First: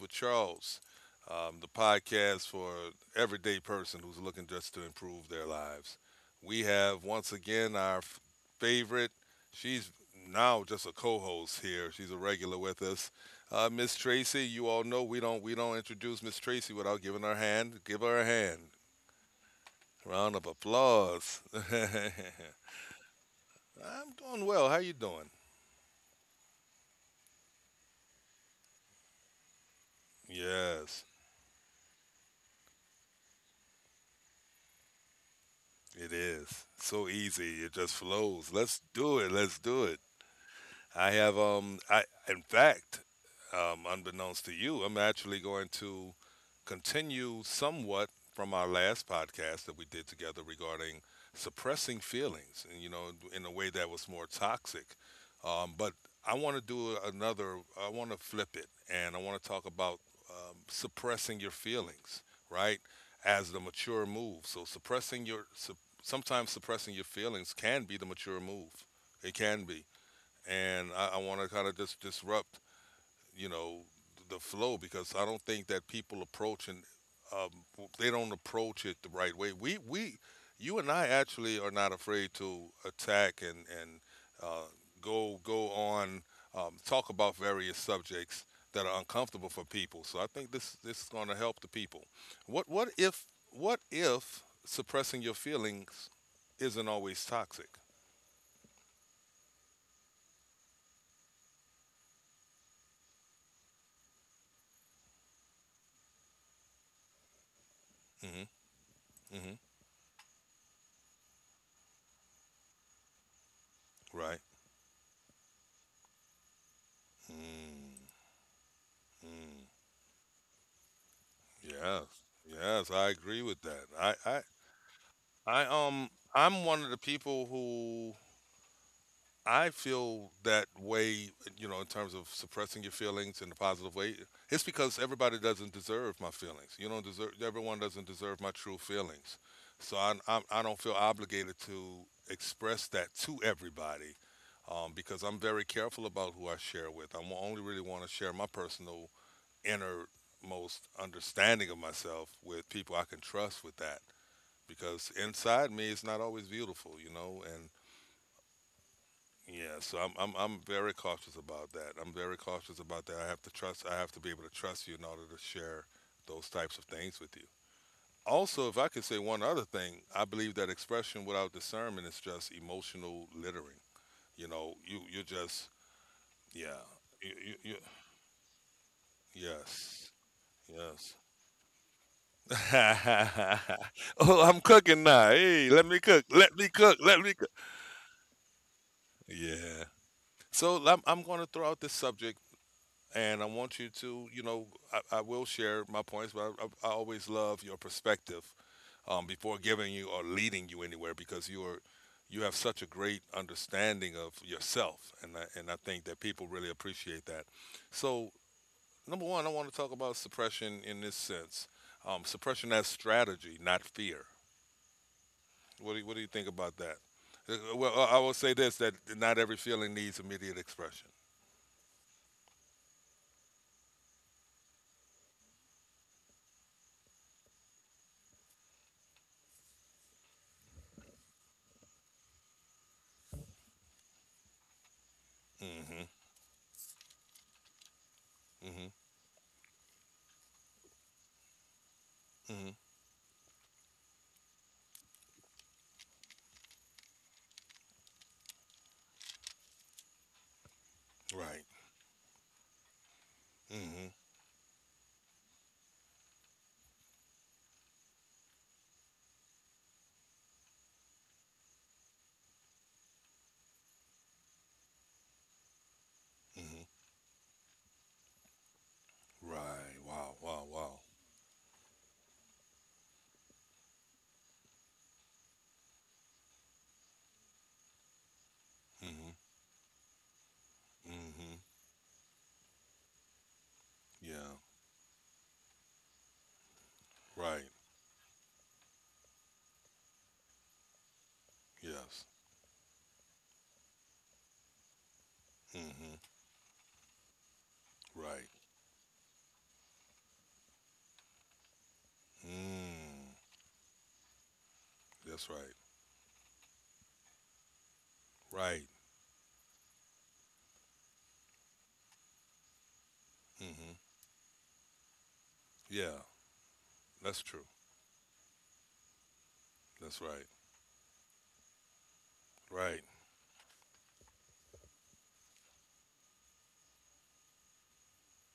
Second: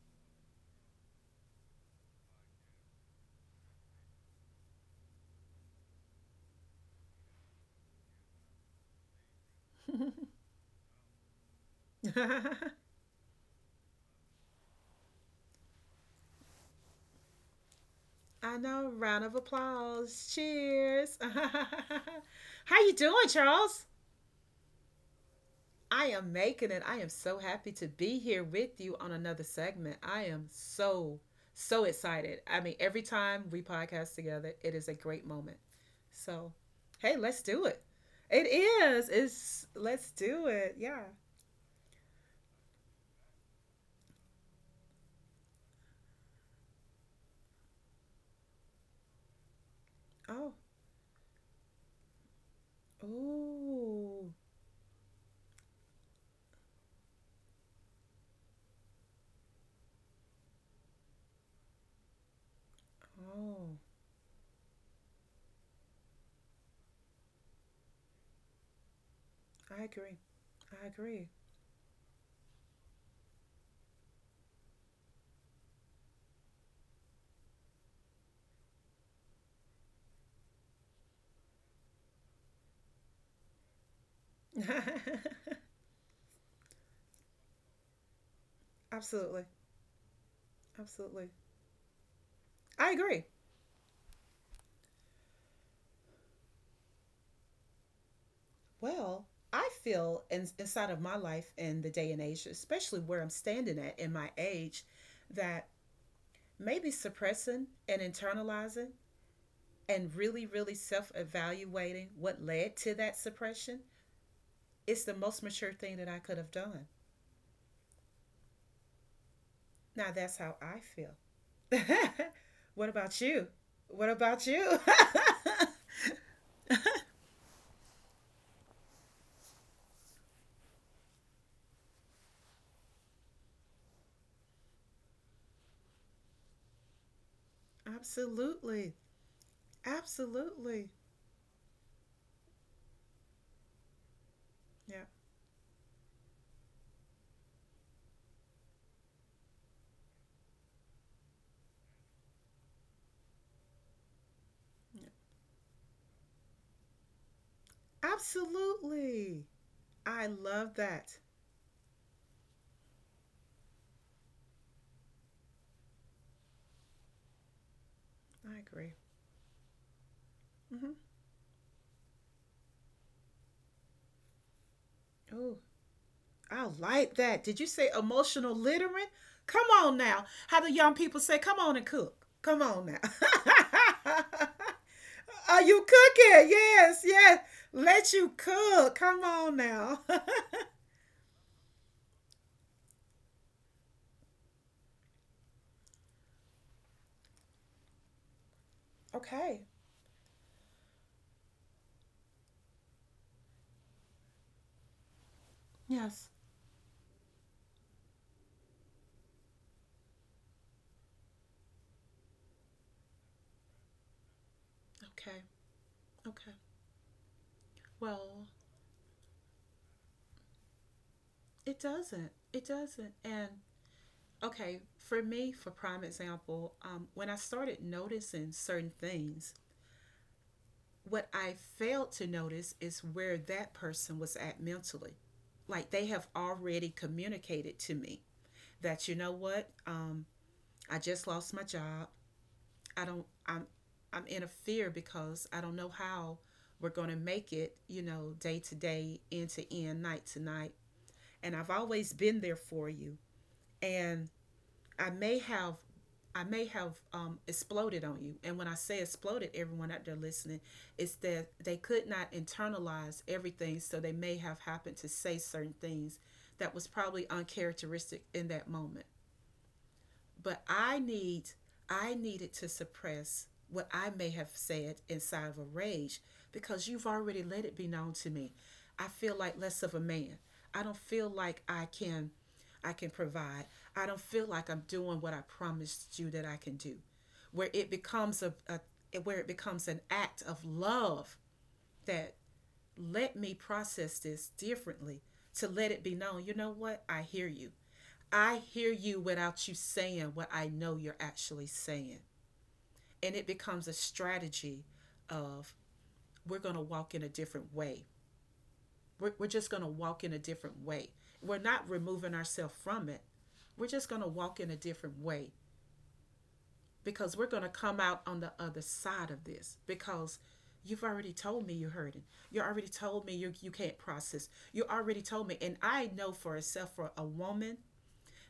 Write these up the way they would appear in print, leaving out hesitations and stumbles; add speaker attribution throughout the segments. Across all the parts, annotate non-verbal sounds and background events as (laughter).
Speaker 1: with Charles, the podcast for everyday person who's looking just to improve their lives. We have once again our favorite. She's now just a co-host here. She's a regular
Speaker 2: (laughs)
Speaker 1: with us, Miss Tracy. You all know we don't introduce Miss Tracy without giving her hand. Give her a
Speaker 2: I
Speaker 1: hand.
Speaker 2: know. Round of applause.
Speaker 1: Round of
Speaker 2: Cheers.
Speaker 1: applause. (laughs) I'm
Speaker 2: (laughs) How you doing, Charles?
Speaker 1: doing well. How you doing?
Speaker 2: I am making it. I am so happy to be here with you on another segment. I am
Speaker 1: Yes.
Speaker 2: so so excited. Every time we podcast together, it is a great moment.
Speaker 1: It is
Speaker 2: So,
Speaker 1: so
Speaker 2: hey, let's
Speaker 1: easy.
Speaker 2: do
Speaker 1: It
Speaker 2: it.
Speaker 1: just
Speaker 2: It
Speaker 1: flows. Let's
Speaker 2: is.
Speaker 1: do it. Let's
Speaker 2: It's
Speaker 1: do it.
Speaker 2: let's do it. Yeah.
Speaker 1: I have I in fact, unbeknownst to you, I'm actually going to continue somewhat from our last podcast that we did together
Speaker 2: Oh.
Speaker 1: regarding suppressing feelings and, you know, in a way that was more
Speaker 2: Ooh.
Speaker 1: toxic. But I want to do another. I want to flip it, and I want to talk about, suppressing your feelings, right? As the
Speaker 2: Oh.
Speaker 1: mature move. So, sometimes suppressing your feelings can be the mature move. It can be,
Speaker 2: I agree.
Speaker 1: and
Speaker 2: I
Speaker 1: I
Speaker 2: agree.
Speaker 1: want to kind of just disrupt, you know, the flow because I don't think that people approach and um, they don't approach it the right way. We You and I actually are not afraid to attack and uh, go
Speaker 2: (laughs)
Speaker 1: go on, talk about various subjects that are uncomfortable
Speaker 2: Absolutely.
Speaker 1: for people. So I think this is going to
Speaker 2: Absolutely.
Speaker 1: help the people. What what
Speaker 2: I
Speaker 1: if
Speaker 2: agree.
Speaker 1: what if suppressing your feelings isn't always toxic?
Speaker 2: Well, I feel inside of my life in the day and age, especially where I'm standing at in my age, that maybe suppressing and
Speaker 1: Hmm.
Speaker 2: internalizing
Speaker 1: Hmm.
Speaker 2: and really, really self evaluating what led to that suppression
Speaker 1: Right.
Speaker 2: is the most mature thing that I could have done.
Speaker 1: Mm. Mm,
Speaker 2: Now, that's how I feel.
Speaker 1: yes,
Speaker 2: (laughs)
Speaker 1: yes,
Speaker 2: What
Speaker 1: I
Speaker 2: about
Speaker 1: agree
Speaker 2: you?
Speaker 1: with that.
Speaker 2: What about you? (laughs)
Speaker 1: I'm one of the people who I feel that way, you know, in terms of suppressing your feelings in a positive way. It's because everybody doesn't deserve my feelings. You don't deserve. Everyone doesn't deserve my true
Speaker 2: Absolutely.
Speaker 1: feelings. So I don't feel
Speaker 2: Absolutely.
Speaker 1: obligated to express that to everybody. Um,
Speaker 2: Yeah.
Speaker 1: because I'm very careful about who I share with. I only really want to share my personal innermost understanding of myself with people I can trust with that, because
Speaker 2: Yeah.
Speaker 1: inside me it's not always beautiful, you know, and
Speaker 2: Absolutely.
Speaker 1: yeah, so I'm
Speaker 2: I
Speaker 1: I'm I'm
Speaker 2: love
Speaker 1: very
Speaker 2: that.
Speaker 1: cautious about that. I'm very cautious about that. I have to be able to trust you in order to share those types of things with you.
Speaker 2: I
Speaker 1: Also, if I
Speaker 2: agree.
Speaker 1: could say one other thing, I believe that
Speaker 2: Mm-hmm.
Speaker 1: expression without discernment is just emotional littering. You know, you are
Speaker 2: Ooh,
Speaker 1: just,
Speaker 2: I
Speaker 1: yeah.
Speaker 2: like
Speaker 1: You,
Speaker 2: that.
Speaker 1: you,
Speaker 2: Did you
Speaker 1: you,
Speaker 2: say emotional littering? Come on
Speaker 1: yes.
Speaker 2: now. How the young
Speaker 1: Yes.
Speaker 2: people say, come on and cook. Come on now.
Speaker 1: (laughs)
Speaker 2: (laughs)
Speaker 1: Oh, I'm cooking now.
Speaker 2: Are
Speaker 1: Hey, let
Speaker 2: you
Speaker 1: me cook.
Speaker 2: cooking?
Speaker 1: Let me cook.
Speaker 2: Yes,
Speaker 1: Let me
Speaker 2: yes.
Speaker 1: cook.
Speaker 2: Let you cook. Come on
Speaker 1: Yeah.
Speaker 2: now. (laughs)
Speaker 1: So I'm going to throw out this subject, and I want you to, you know, I will share my points, but always love your perspective, before
Speaker 2: Okay.
Speaker 1: giving you or leading you anywhere because you have such a great understanding of yourself, and I think that
Speaker 2: Yes.
Speaker 1: people really appreciate that. So, number one, I want to talk about suppression in this sense, suppression as strategy, not fear.
Speaker 2: Okay.
Speaker 1: What do you think
Speaker 2: Okay.
Speaker 1: about that? Well, I will say
Speaker 2: Well,
Speaker 1: this: that not every feeling needs immediate expression.
Speaker 2: it doesn't. It doesn't. And okay, for me, for prime example, when I started noticing certain things. What I failed to notice is where that person was at mentally. Like
Speaker 1: Mm-hmm.
Speaker 2: they have already communicated to me
Speaker 1: Mm-hmm.
Speaker 2: that you know what, I just lost my job.
Speaker 1: Mm-hmm.
Speaker 2: I don't. I'm. I'm in a fear because I don't know how we're going to make it. You know, day to day, end to end, night to night. And
Speaker 1: Right.
Speaker 2: I've always been there for you.
Speaker 1: Mm-hmm.
Speaker 2: And I may have I may have exploded on you. And when I say exploded, everyone out there listening, it's that they could not internalize everything, so they may have happened to say certain things that
Speaker 1: Mm-hmm.
Speaker 2: was probably uncharacteristic in that moment,
Speaker 1: Right. Wow. Wow.
Speaker 2: but
Speaker 1: Wow.
Speaker 2: I needed to suppress what I may have said inside of a rage because you've already let it be known to me. I
Speaker 1: Mm-hmm.
Speaker 2: feel like less of a man. I don't feel
Speaker 1: Mm-hmm.
Speaker 2: like I can I can provide. I don't feel
Speaker 1: Yeah.
Speaker 2: like I'm doing what I promised you that I can do.
Speaker 1: Right.
Speaker 2: Where it becomes a, a where it becomes an act of love,
Speaker 1: Yes.
Speaker 2: that let me process this differently to let it
Speaker 1: Mm-hmm.
Speaker 2: be known, you know what? I hear you.
Speaker 1: Right.
Speaker 2: I hear you without you saying what I know you're actually saying.
Speaker 1: Mm.
Speaker 2: And it becomes a strategy
Speaker 1: That's right.
Speaker 2: of we're going to walk in a different way.
Speaker 1: Right.
Speaker 2: We're just going to walk in a different way. We're not removing ourselves from it. We're
Speaker 1: Mm-hmm.
Speaker 2: just going to walk in a different way
Speaker 1: Yeah. That's
Speaker 2: because we're
Speaker 1: true.
Speaker 2: going to come out on the other side of this
Speaker 1: That's
Speaker 2: because
Speaker 1: right.
Speaker 2: you've already told me you're hurting. You already
Speaker 1: Right.
Speaker 2: told me you can't process. You already told me. And I know for itself, for a woman,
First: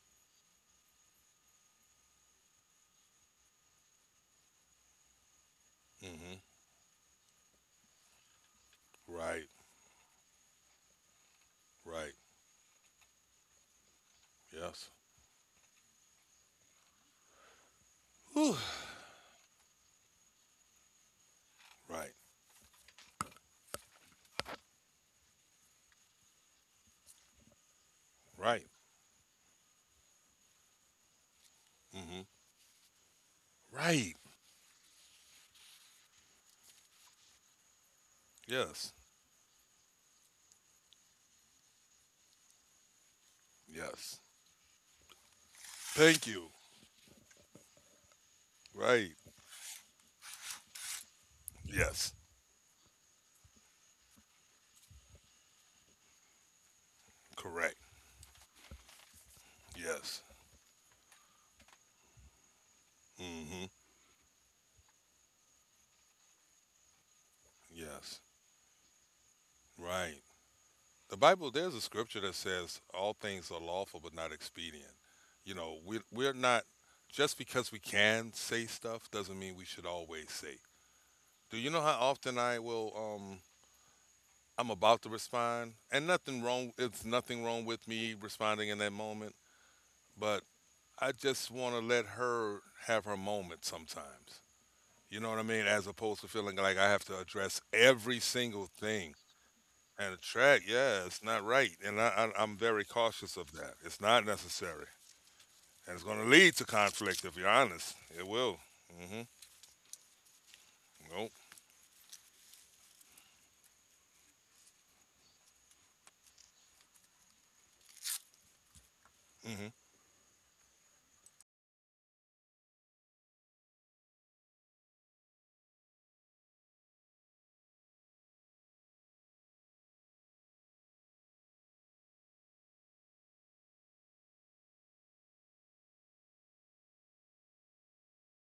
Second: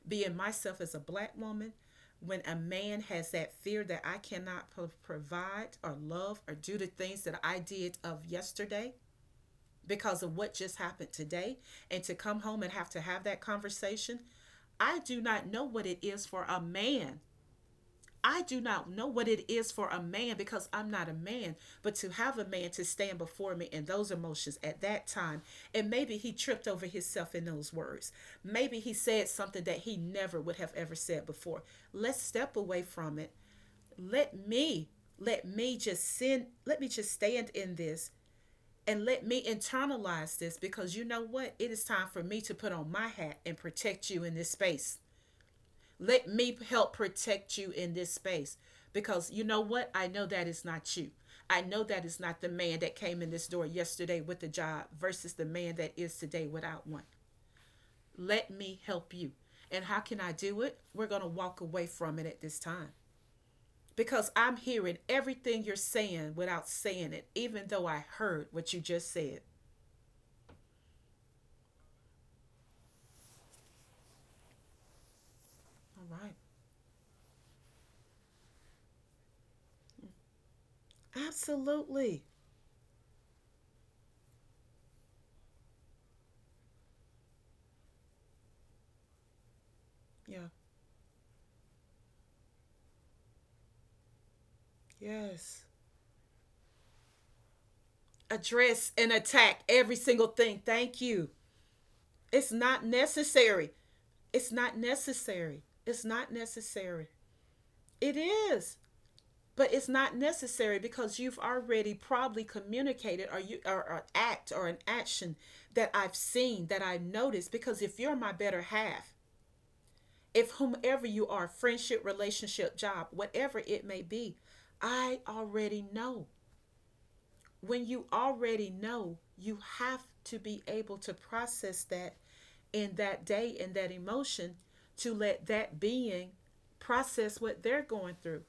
Speaker 2: being myself as a black woman, when a man has that fear that I cannot provide or
Speaker 1: Mm-hmm.
Speaker 2: love or do the things that I did of yesterday
Speaker 1: Right.
Speaker 2: because of what just happened today, and to
Speaker 1: Right.
Speaker 2: come home and have to have that conversation,
Speaker 1: Yes.
Speaker 2: I do not know what it is for a man I
Speaker 1: Whew.
Speaker 2: do not know what it is for a man because I'm not a man, but to
Speaker 1: Right.
Speaker 2: have a man to stand before me in those emotions at that time, and maybe he tripped over himself in those words.
Speaker 1: Right.
Speaker 2: Maybe he said something that he never would have ever said before. Let's
Speaker 1: Mm-hmm.
Speaker 2: step away from it.
Speaker 1: Right.
Speaker 2: Let me, let me just stand in this
Speaker 1: Yes.
Speaker 2: and let me internalize this because you know what? It is time for me to put on my hat and protect
Speaker 1: Yes.
Speaker 2: you in this space. Let
Speaker 1: Thank you.
Speaker 2: me help protect you in this space
Speaker 1: Right.
Speaker 2: because you know what? I know that is not you. I know that
Speaker 1: Yes.
Speaker 2: is not the man that came in this door yesterday with a job versus the man that is today without one.
Speaker 1: Correct.
Speaker 2: Let me help you. And how can
Speaker 1: Yes.
Speaker 2: I do it? We're going to walk away from it at this time
Speaker 1: Mm. Hmm.
Speaker 2: because I'm hearing everything you're saying without saying it, even though I
Speaker 1: Yes.
Speaker 2: heard what you just said.
Speaker 1: Right. The Bible, there's a scripture that says all things are lawful but not expedient. You know, we,
Speaker 2: All right.
Speaker 1: we're not, just because we can say stuff doesn't mean we should always say. Do you know how
Speaker 2: Absolutely.
Speaker 1: often um, I'm about to respond, and nothing wrong, it's nothing wrong with me responding in that moment, but
Speaker 2: Yeah.
Speaker 1: I just want to let her have her moment sometimes. You know what I
Speaker 2: Yes.
Speaker 1: mean? As opposed to feeling like I have to address every single
Speaker 2: Address and
Speaker 1: thing
Speaker 2: attack every
Speaker 1: and a
Speaker 2: single thing.
Speaker 1: track.
Speaker 2: Thank
Speaker 1: Yeah, it's
Speaker 2: you.
Speaker 1: not right, and
Speaker 2: It's
Speaker 1: I'm
Speaker 2: not
Speaker 1: very cautious of
Speaker 2: necessary.
Speaker 1: that. It's not
Speaker 2: It's not
Speaker 1: necessary,
Speaker 2: necessary.
Speaker 1: and it's
Speaker 2: It's
Speaker 1: going to
Speaker 2: not
Speaker 1: lead to
Speaker 2: necessary.
Speaker 1: conflict. If you're honest,
Speaker 2: It
Speaker 1: it will.
Speaker 2: is,
Speaker 1: Mm-hmm.
Speaker 2: but it's not necessary because
Speaker 1: Nope.
Speaker 2: you've already probably communicated, or an act or an action that I've seen, that I've noticed. Because if you're my better half,
Speaker 1: Mm-hmm.
Speaker 2: if whomever you are, friendship, relationship, job, whatever it may be, I already know. When you already know, you have to be able to process that in that day and that emotion to let that being process what they're going through.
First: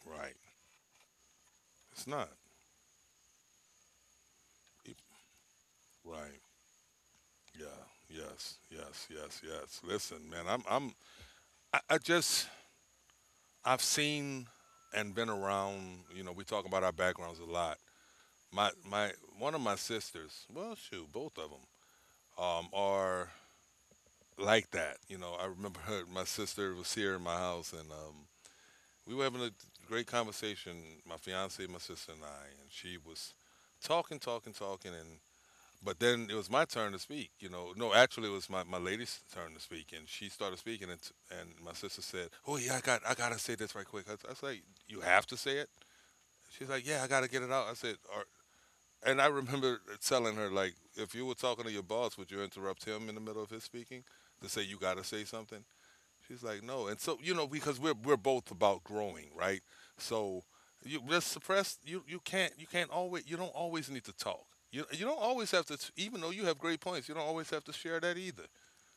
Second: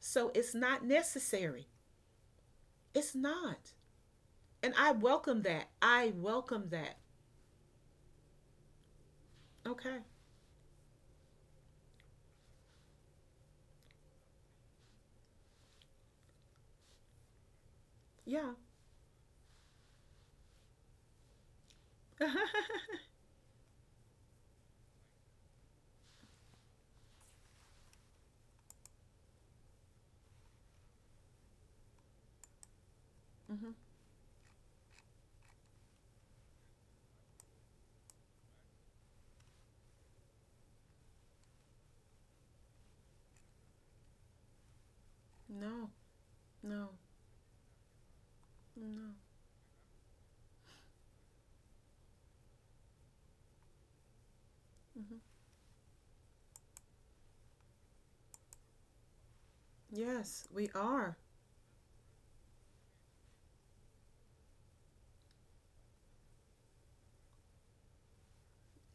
Speaker 2: So
Speaker 1: Right.
Speaker 2: it's not necessary.
Speaker 1: It's not.
Speaker 2: It's not. And I
Speaker 1: It-
Speaker 2: welcome that. I
Speaker 1: Right.
Speaker 2: welcome that.
Speaker 1: Yeah. Yes. Yes. Yes. Yes.
Speaker 2: Okay.
Speaker 1: Listen, man. I'm. I'm. I just. I've seen and been around. You know, we talk about our backgrounds a lot.
Speaker 2: Yeah.
Speaker 1: My One of my sisters. Well, shoot, both of them.
Speaker 2: (laughs) Mm-hmm.
Speaker 1: Are like that. You know, I remember her, my sister was here in my house, and, we were having a great conversation. My fiance, my sister, and I, and she was talking, talking, talking, and but then it was my turn to speak. You know, no, actually, it was my lady's turn to speak, and she started speaking, and my sister said, "Oh yeah, I gotta say this right quick." I was like, "You have to say it."
Speaker 2: No,
Speaker 1: She's like,
Speaker 2: no,
Speaker 1: "Yeah, I gotta get it out." I said, "Are—"
Speaker 2: no.
Speaker 1: and I remember telling her, like, if you were talking to your boss, would you interrupt him in the middle of his speaking to say you got to
Speaker 2: Mm-hmm.
Speaker 1: say something? She's like, no. And so, you know, because we're both about growing, right? So
Speaker 2: Yes, we
Speaker 1: you
Speaker 2: are.
Speaker 1: just suppress. You don't always need to talk. You don't always have to. Even though you have great points, you don't always have to share that either.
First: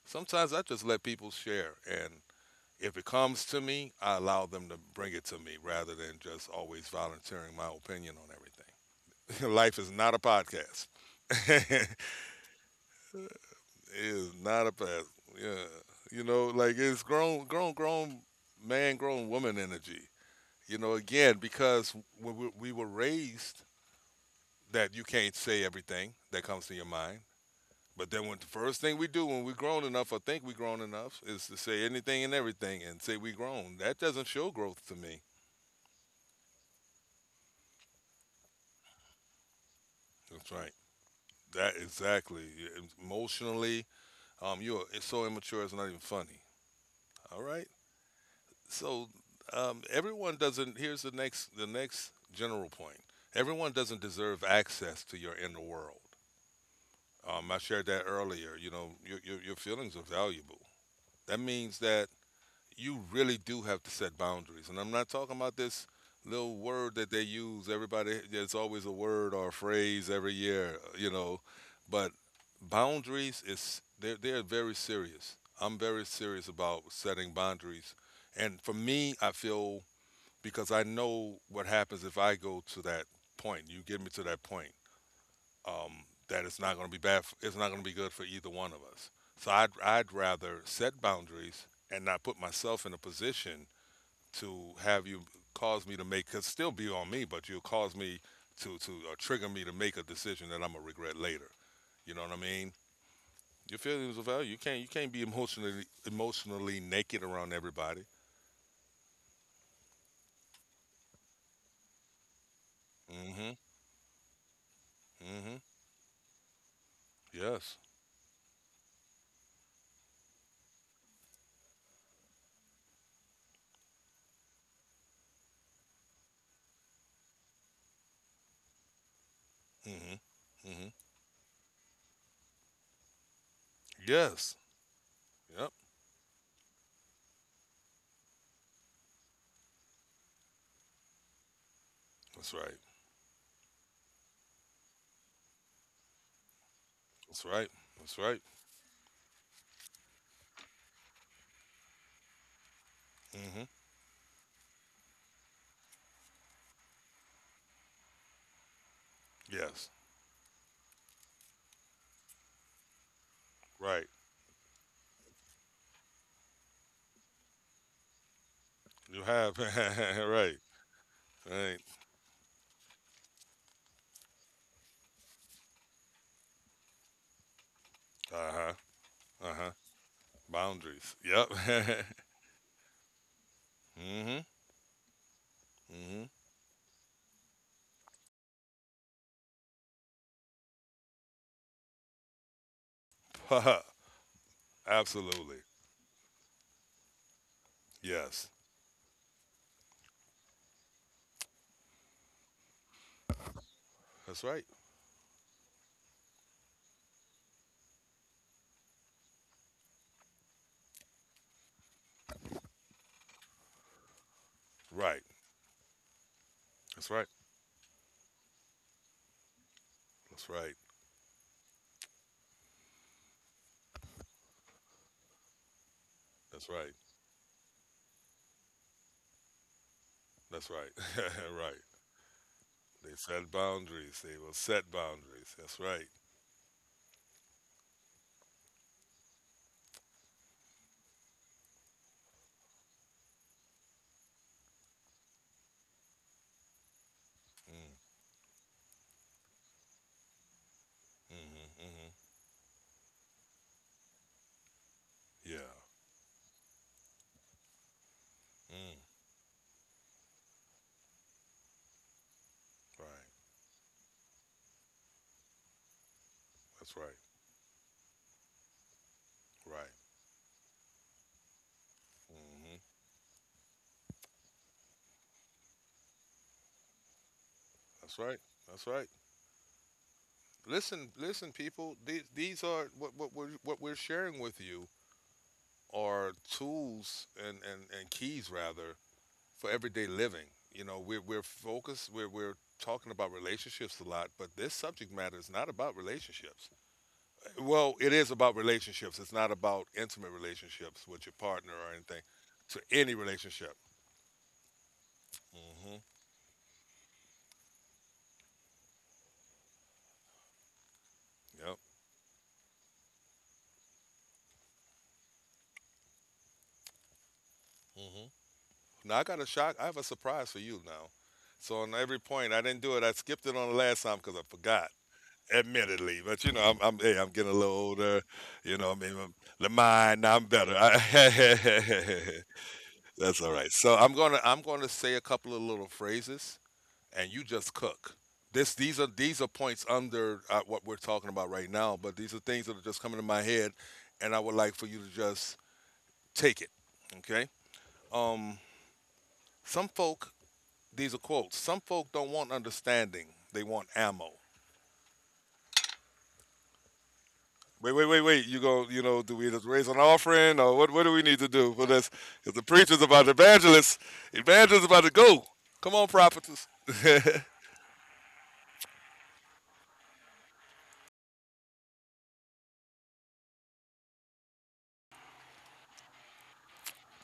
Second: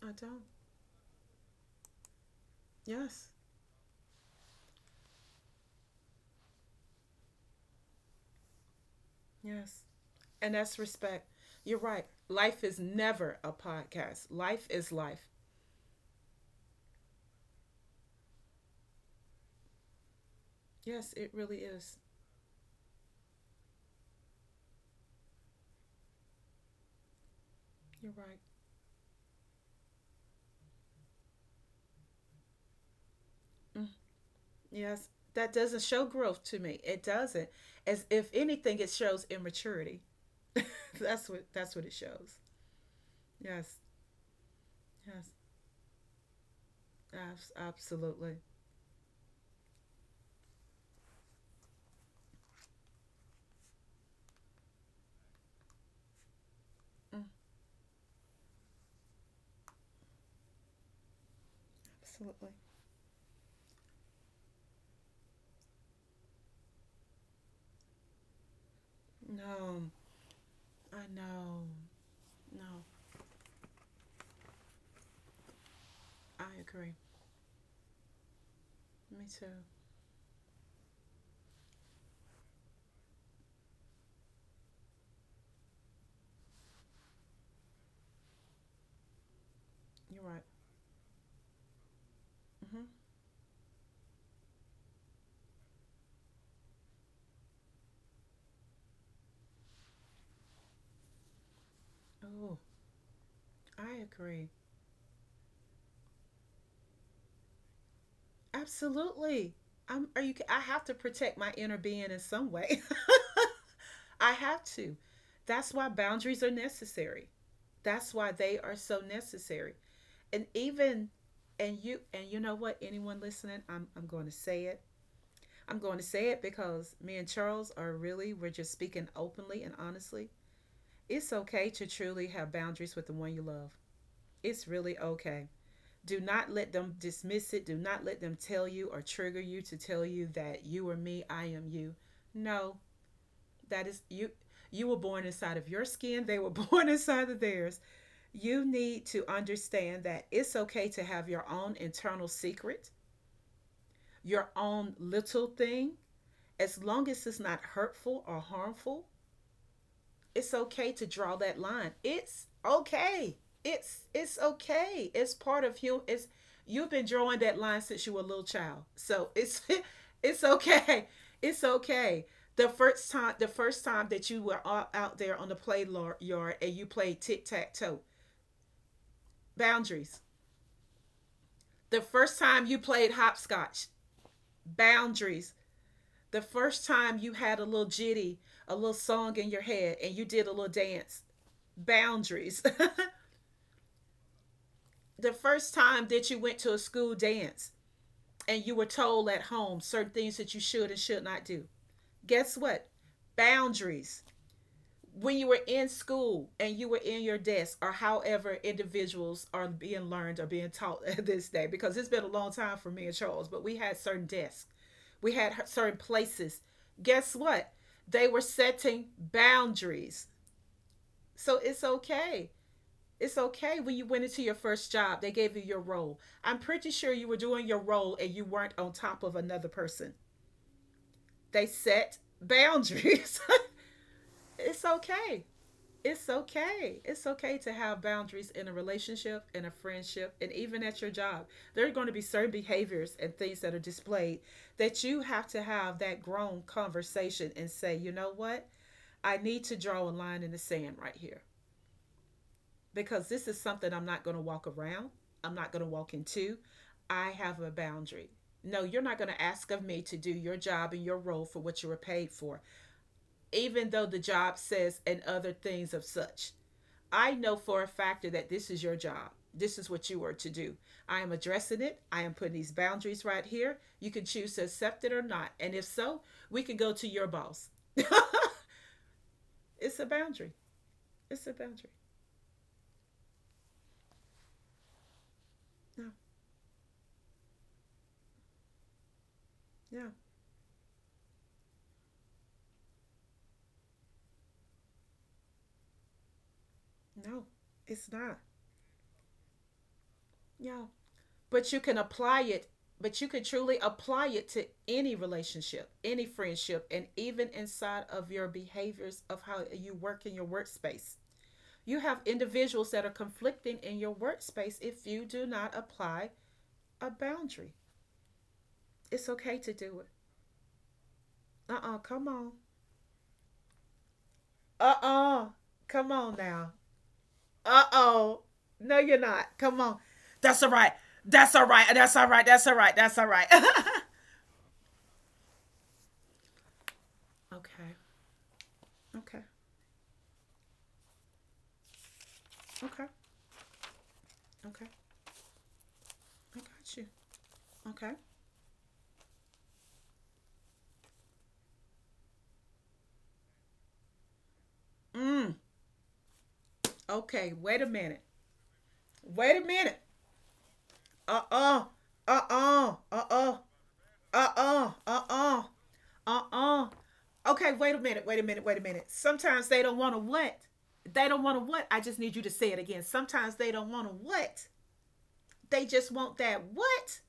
Speaker 2: I don't.
Speaker 1: Sometimes I just let people share, and if it
Speaker 2: Yes,
Speaker 1: comes to me, I allow them to bring it to me rather than just always volunteering my opinion on everything. (laughs) Life
Speaker 2: yes.
Speaker 1: is not a
Speaker 2: And that's
Speaker 1: podcast. (laughs)
Speaker 2: respect. You're
Speaker 1: It
Speaker 2: right. Life is never a podcast.
Speaker 1: is not
Speaker 2: Life
Speaker 1: a
Speaker 2: is
Speaker 1: pass.
Speaker 2: life.
Speaker 1: Yeah, you know, like it's grown, grown, grown man, grown woman energy. You know,
Speaker 2: Yes, it
Speaker 1: again,
Speaker 2: really
Speaker 1: because
Speaker 2: is.
Speaker 1: we were raised that you can't say everything that comes to your mind. But
Speaker 2: You're
Speaker 1: then, when
Speaker 2: right.
Speaker 1: the first thing we do when we're grown enough, or think we're grown enough, is to say anything and everything and say we grown.
Speaker 2: Mm,
Speaker 1: That doesn't show growth to
Speaker 2: yes.
Speaker 1: me.
Speaker 2: That doesn't show growth to me. It doesn't. As if anything, it shows immaturity.
Speaker 1: That's
Speaker 2: (laughs)
Speaker 1: right.
Speaker 2: that's what
Speaker 1: That
Speaker 2: that's what it shows.
Speaker 1: exactly.
Speaker 2: Yes.
Speaker 1: Emotionally, you're it's so
Speaker 2: Yes.
Speaker 1: immature. It's not even funny. All right,
Speaker 2: Absolutely.
Speaker 1: so, everyone doesn't here's the next general point: everyone doesn't deserve access to your inner world.
Speaker 2: Mm,
Speaker 1: I shared that earlier. You know, your feelings are valuable. That means that
Speaker 2: absolutely.
Speaker 1: you really do have to set boundaries, and I'm not talking about this little word that they use. Everybody, there's always a word or a
Speaker 2: No.
Speaker 1: phrase every year,
Speaker 2: I
Speaker 1: you know,
Speaker 2: know.
Speaker 1: but
Speaker 2: No.
Speaker 1: boundaries they're very serious. I'm very serious
Speaker 2: I
Speaker 1: about
Speaker 2: agree.
Speaker 1: setting boundaries, and for me,
Speaker 2: Me
Speaker 1: I
Speaker 2: too.
Speaker 1: feel, because I know what happens if I go to that point. You get me to that point. Um, that it's not going to be bad. For, it's not going to be good for either one of us. So I'd
Speaker 2: You're right.
Speaker 1: rather set boundaries and not put myself in a position to have you cause me to make. Cause still be on me, but you'll cause me to or trigger me to make a decision that I'm gonna regret later. You know what I
Speaker 2: Mm-hmm. Oh,
Speaker 1: mean? Your
Speaker 2: I
Speaker 1: feelings of value.
Speaker 2: agree.
Speaker 1: You can't be emotionally naked around everybody.
Speaker 2: Absolutely. I'm, are you? I have to protect my inner being in some way.
Speaker 1: Mm-hmm.
Speaker 2: (laughs) I have to.
Speaker 1: Mm-hmm.
Speaker 2: That's why boundaries are necessary.
Speaker 1: Yes.
Speaker 2: That's why they are so necessary. And even, and you know what? Anyone listening, I'm going to say it. I'm going to say it because me and Charles are really, we're just speaking openly and
Speaker 1: Mm-hmm.
Speaker 2: honestly.
Speaker 1: Mm-hmm.
Speaker 2: It's okay to truly have boundaries with the one you love.
Speaker 1: Yes.
Speaker 2: It's really okay.
Speaker 1: Yep.
Speaker 2: Do not let them dismiss it. Do not let them tell you or trigger you to tell you that you are me, I am you.
Speaker 1: That's
Speaker 2: No,
Speaker 1: right.
Speaker 2: that is you. You were born inside of your skin, they were (laughs) born inside of
Speaker 1: That's right.
Speaker 2: theirs.
Speaker 1: That's right.
Speaker 2: You need to understand that it's okay to have your own internal secret,
Speaker 1: Hmm.
Speaker 2: your own little thing, as long as it's not hurtful or harmful.
Speaker 1: Yes.
Speaker 2: It's okay to draw that line. It's okay. It's
Speaker 1: Right.
Speaker 2: it's okay. It's part of you. It's you've been drawing that line since you were a little child.
Speaker 1: You
Speaker 2: So
Speaker 1: have. (laughs)
Speaker 2: it's (laughs) it's
Speaker 1: Right.
Speaker 2: okay. It's
Speaker 1: Right.
Speaker 2: okay. The first time that you were out there on the play yard and you played tic tac toe,
Speaker 1: Uh huh. Uh huh.
Speaker 2: boundaries.
Speaker 1: Boundaries. Yep.
Speaker 2: The
Speaker 1: (laughs)
Speaker 2: first time you played hopscotch,
Speaker 1: Hmm.
Speaker 2: boundaries. The first time you had a little jitty, a little song in your head and you did a little dance, boundaries. (laughs)
Speaker 1: Hmm. (laughs)
Speaker 2: The
Speaker 1: Absolutely.
Speaker 2: first time that you went to a school dance
Speaker 1: Yes.
Speaker 2: and you were told at home certain things that you should and should not do. Guess what? Boundaries.
Speaker 1: That's right.
Speaker 2: When you were in school and you were in your desk, or however individuals are being learned or being taught (laughs) this day, because it's been a long time for me and Charles, but we had certain desks,
Speaker 1: Right.
Speaker 2: we had certain places.
Speaker 1: That's right.
Speaker 2: Guess what? They were setting boundaries.
Speaker 1: That's right.
Speaker 2: So it's okay, it's okay. When you went into your first job, they gave you your role. I'm
Speaker 1: That's
Speaker 2: pretty
Speaker 1: right.
Speaker 2: sure you were doing your role and you weren't on top of another person.
Speaker 1: That's right. (laughs)
Speaker 2: They
Speaker 1: Right.
Speaker 2: set
Speaker 1: They
Speaker 2: boundaries.
Speaker 1: set boundaries. They will
Speaker 2: (laughs) It's
Speaker 1: set
Speaker 2: okay.
Speaker 1: boundaries. That's right.
Speaker 2: It's okay. It's okay to have boundaries in a relationship, in a friendship, and even at your job. There are going to be certain behaviors and things that are displayed that you have to have that grown conversation and
Speaker 1: Mm.
Speaker 2: say, you know what? I need to draw a line in the sand right here,
Speaker 1: Hmm. Hmm.
Speaker 2: because this is something I'm not going to walk around. I'm
Speaker 1: Yeah.
Speaker 2: not going to walk into. I have a boundary. No,
Speaker 1: Mm,
Speaker 2: you're not going to ask of me to do your job and your role for what you were paid for,
Speaker 1: right.
Speaker 2: even though the job says and other things of such.
Speaker 1: That's right.
Speaker 2: I know for a factor that this is your job. This is
Speaker 1: Right.
Speaker 2: what you were to do. I am addressing it. I am putting these
Speaker 1: Hmm.
Speaker 2: boundaries right here. You can choose to accept it or not. And if so, we can go to your boss. (laughs)
Speaker 1: That's right. That's right.
Speaker 2: It's a boundary.
Speaker 1: Listen,
Speaker 2: It's a
Speaker 1: listen,
Speaker 2: boundary.
Speaker 1: people. These are what we're sharing with you.
Speaker 2: No,
Speaker 1: Are tools, and keys rather, for everyday
Speaker 2: no,
Speaker 1: living. You know, we're focused. We're talking about relationships a lot, but this subject matter is not about relationships.
Speaker 2: no,
Speaker 1: Well,
Speaker 2: it's
Speaker 1: it is
Speaker 2: not.
Speaker 1: about relationships. It's not about intimate
Speaker 2: No,
Speaker 1: relationships with your
Speaker 2: but
Speaker 1: partner
Speaker 2: you can
Speaker 1: or anything.
Speaker 2: apply it,
Speaker 1: To
Speaker 2: but
Speaker 1: any
Speaker 2: you can truly
Speaker 1: relationship.
Speaker 2: apply it to any relationship,
Speaker 1: Hmm.
Speaker 2: any friendship, and even inside of your behaviors of how you work in your workspace.
Speaker 1: Yep.
Speaker 2: You have individuals that are conflicting in your workspace if you do not apply a boundary.
Speaker 1: Hmm. Now I
Speaker 2: It's
Speaker 1: got a
Speaker 2: okay to
Speaker 1: shock. I
Speaker 2: do
Speaker 1: have a
Speaker 2: it.
Speaker 1: surprise for you now. So
Speaker 2: Uh-uh,
Speaker 1: on every
Speaker 2: come on.
Speaker 1: point, I didn't do it. I skipped it on the last time because I forgot.
Speaker 2: Uh-uh, come
Speaker 1: Admittedly.
Speaker 2: on
Speaker 1: But you know,
Speaker 2: now.
Speaker 1: I'm hey, I'm getting a little older.
Speaker 2: Uh-oh.
Speaker 1: You know,
Speaker 2: No,
Speaker 1: I mean,
Speaker 2: you're not.
Speaker 1: the
Speaker 2: Come on.
Speaker 1: mind now I'm
Speaker 2: That's all
Speaker 1: better.
Speaker 2: right. that's all right that's all right that's all right that's
Speaker 1: (laughs)
Speaker 2: all
Speaker 1: That's
Speaker 2: right
Speaker 1: all
Speaker 2: (laughs)
Speaker 1: right. So I'm gonna say a couple of little phrases, and you just
Speaker 2: Okay.
Speaker 1: cook. This
Speaker 2: Okay.
Speaker 1: these are points under, what we're talking about right now, but these are things that are just
Speaker 2: Okay.
Speaker 1: coming to my head, and I would like
Speaker 2: Okay,
Speaker 1: for you to just
Speaker 2: I
Speaker 1: take it.
Speaker 2: got you.
Speaker 1: Okay.
Speaker 2: Okay.
Speaker 1: Um, some folk these are quotes. Some folk don't want understanding; they want ammo.
Speaker 2: Mm. Okay. Wait a
Speaker 1: Wait, wait,
Speaker 2: minute.
Speaker 1: wait, wait. You go, you know, do we
Speaker 2: Wait a
Speaker 1: just raise
Speaker 2: minute.
Speaker 1: an offering or what do we
Speaker 2: Uh
Speaker 1: need to do
Speaker 2: uh.
Speaker 1: for this?
Speaker 2: Uh
Speaker 1: Because the
Speaker 2: uh.
Speaker 1: preacher's
Speaker 2: Uh
Speaker 1: about the
Speaker 2: uh.
Speaker 1: evangelist.
Speaker 2: Uh uh.
Speaker 1: Evangelist about to
Speaker 2: Uh
Speaker 1: go.
Speaker 2: uh.
Speaker 1: Come on,
Speaker 2: Uh
Speaker 1: prophetess.
Speaker 2: uh.
Speaker 1: (laughs)
Speaker 2: Okay. Wait a minute. Wait a minute. Wait a minute. Sometimes they don't want to what? They don't want to what? I just need you to say it again. Sometimes they don't want to what? They just want that what?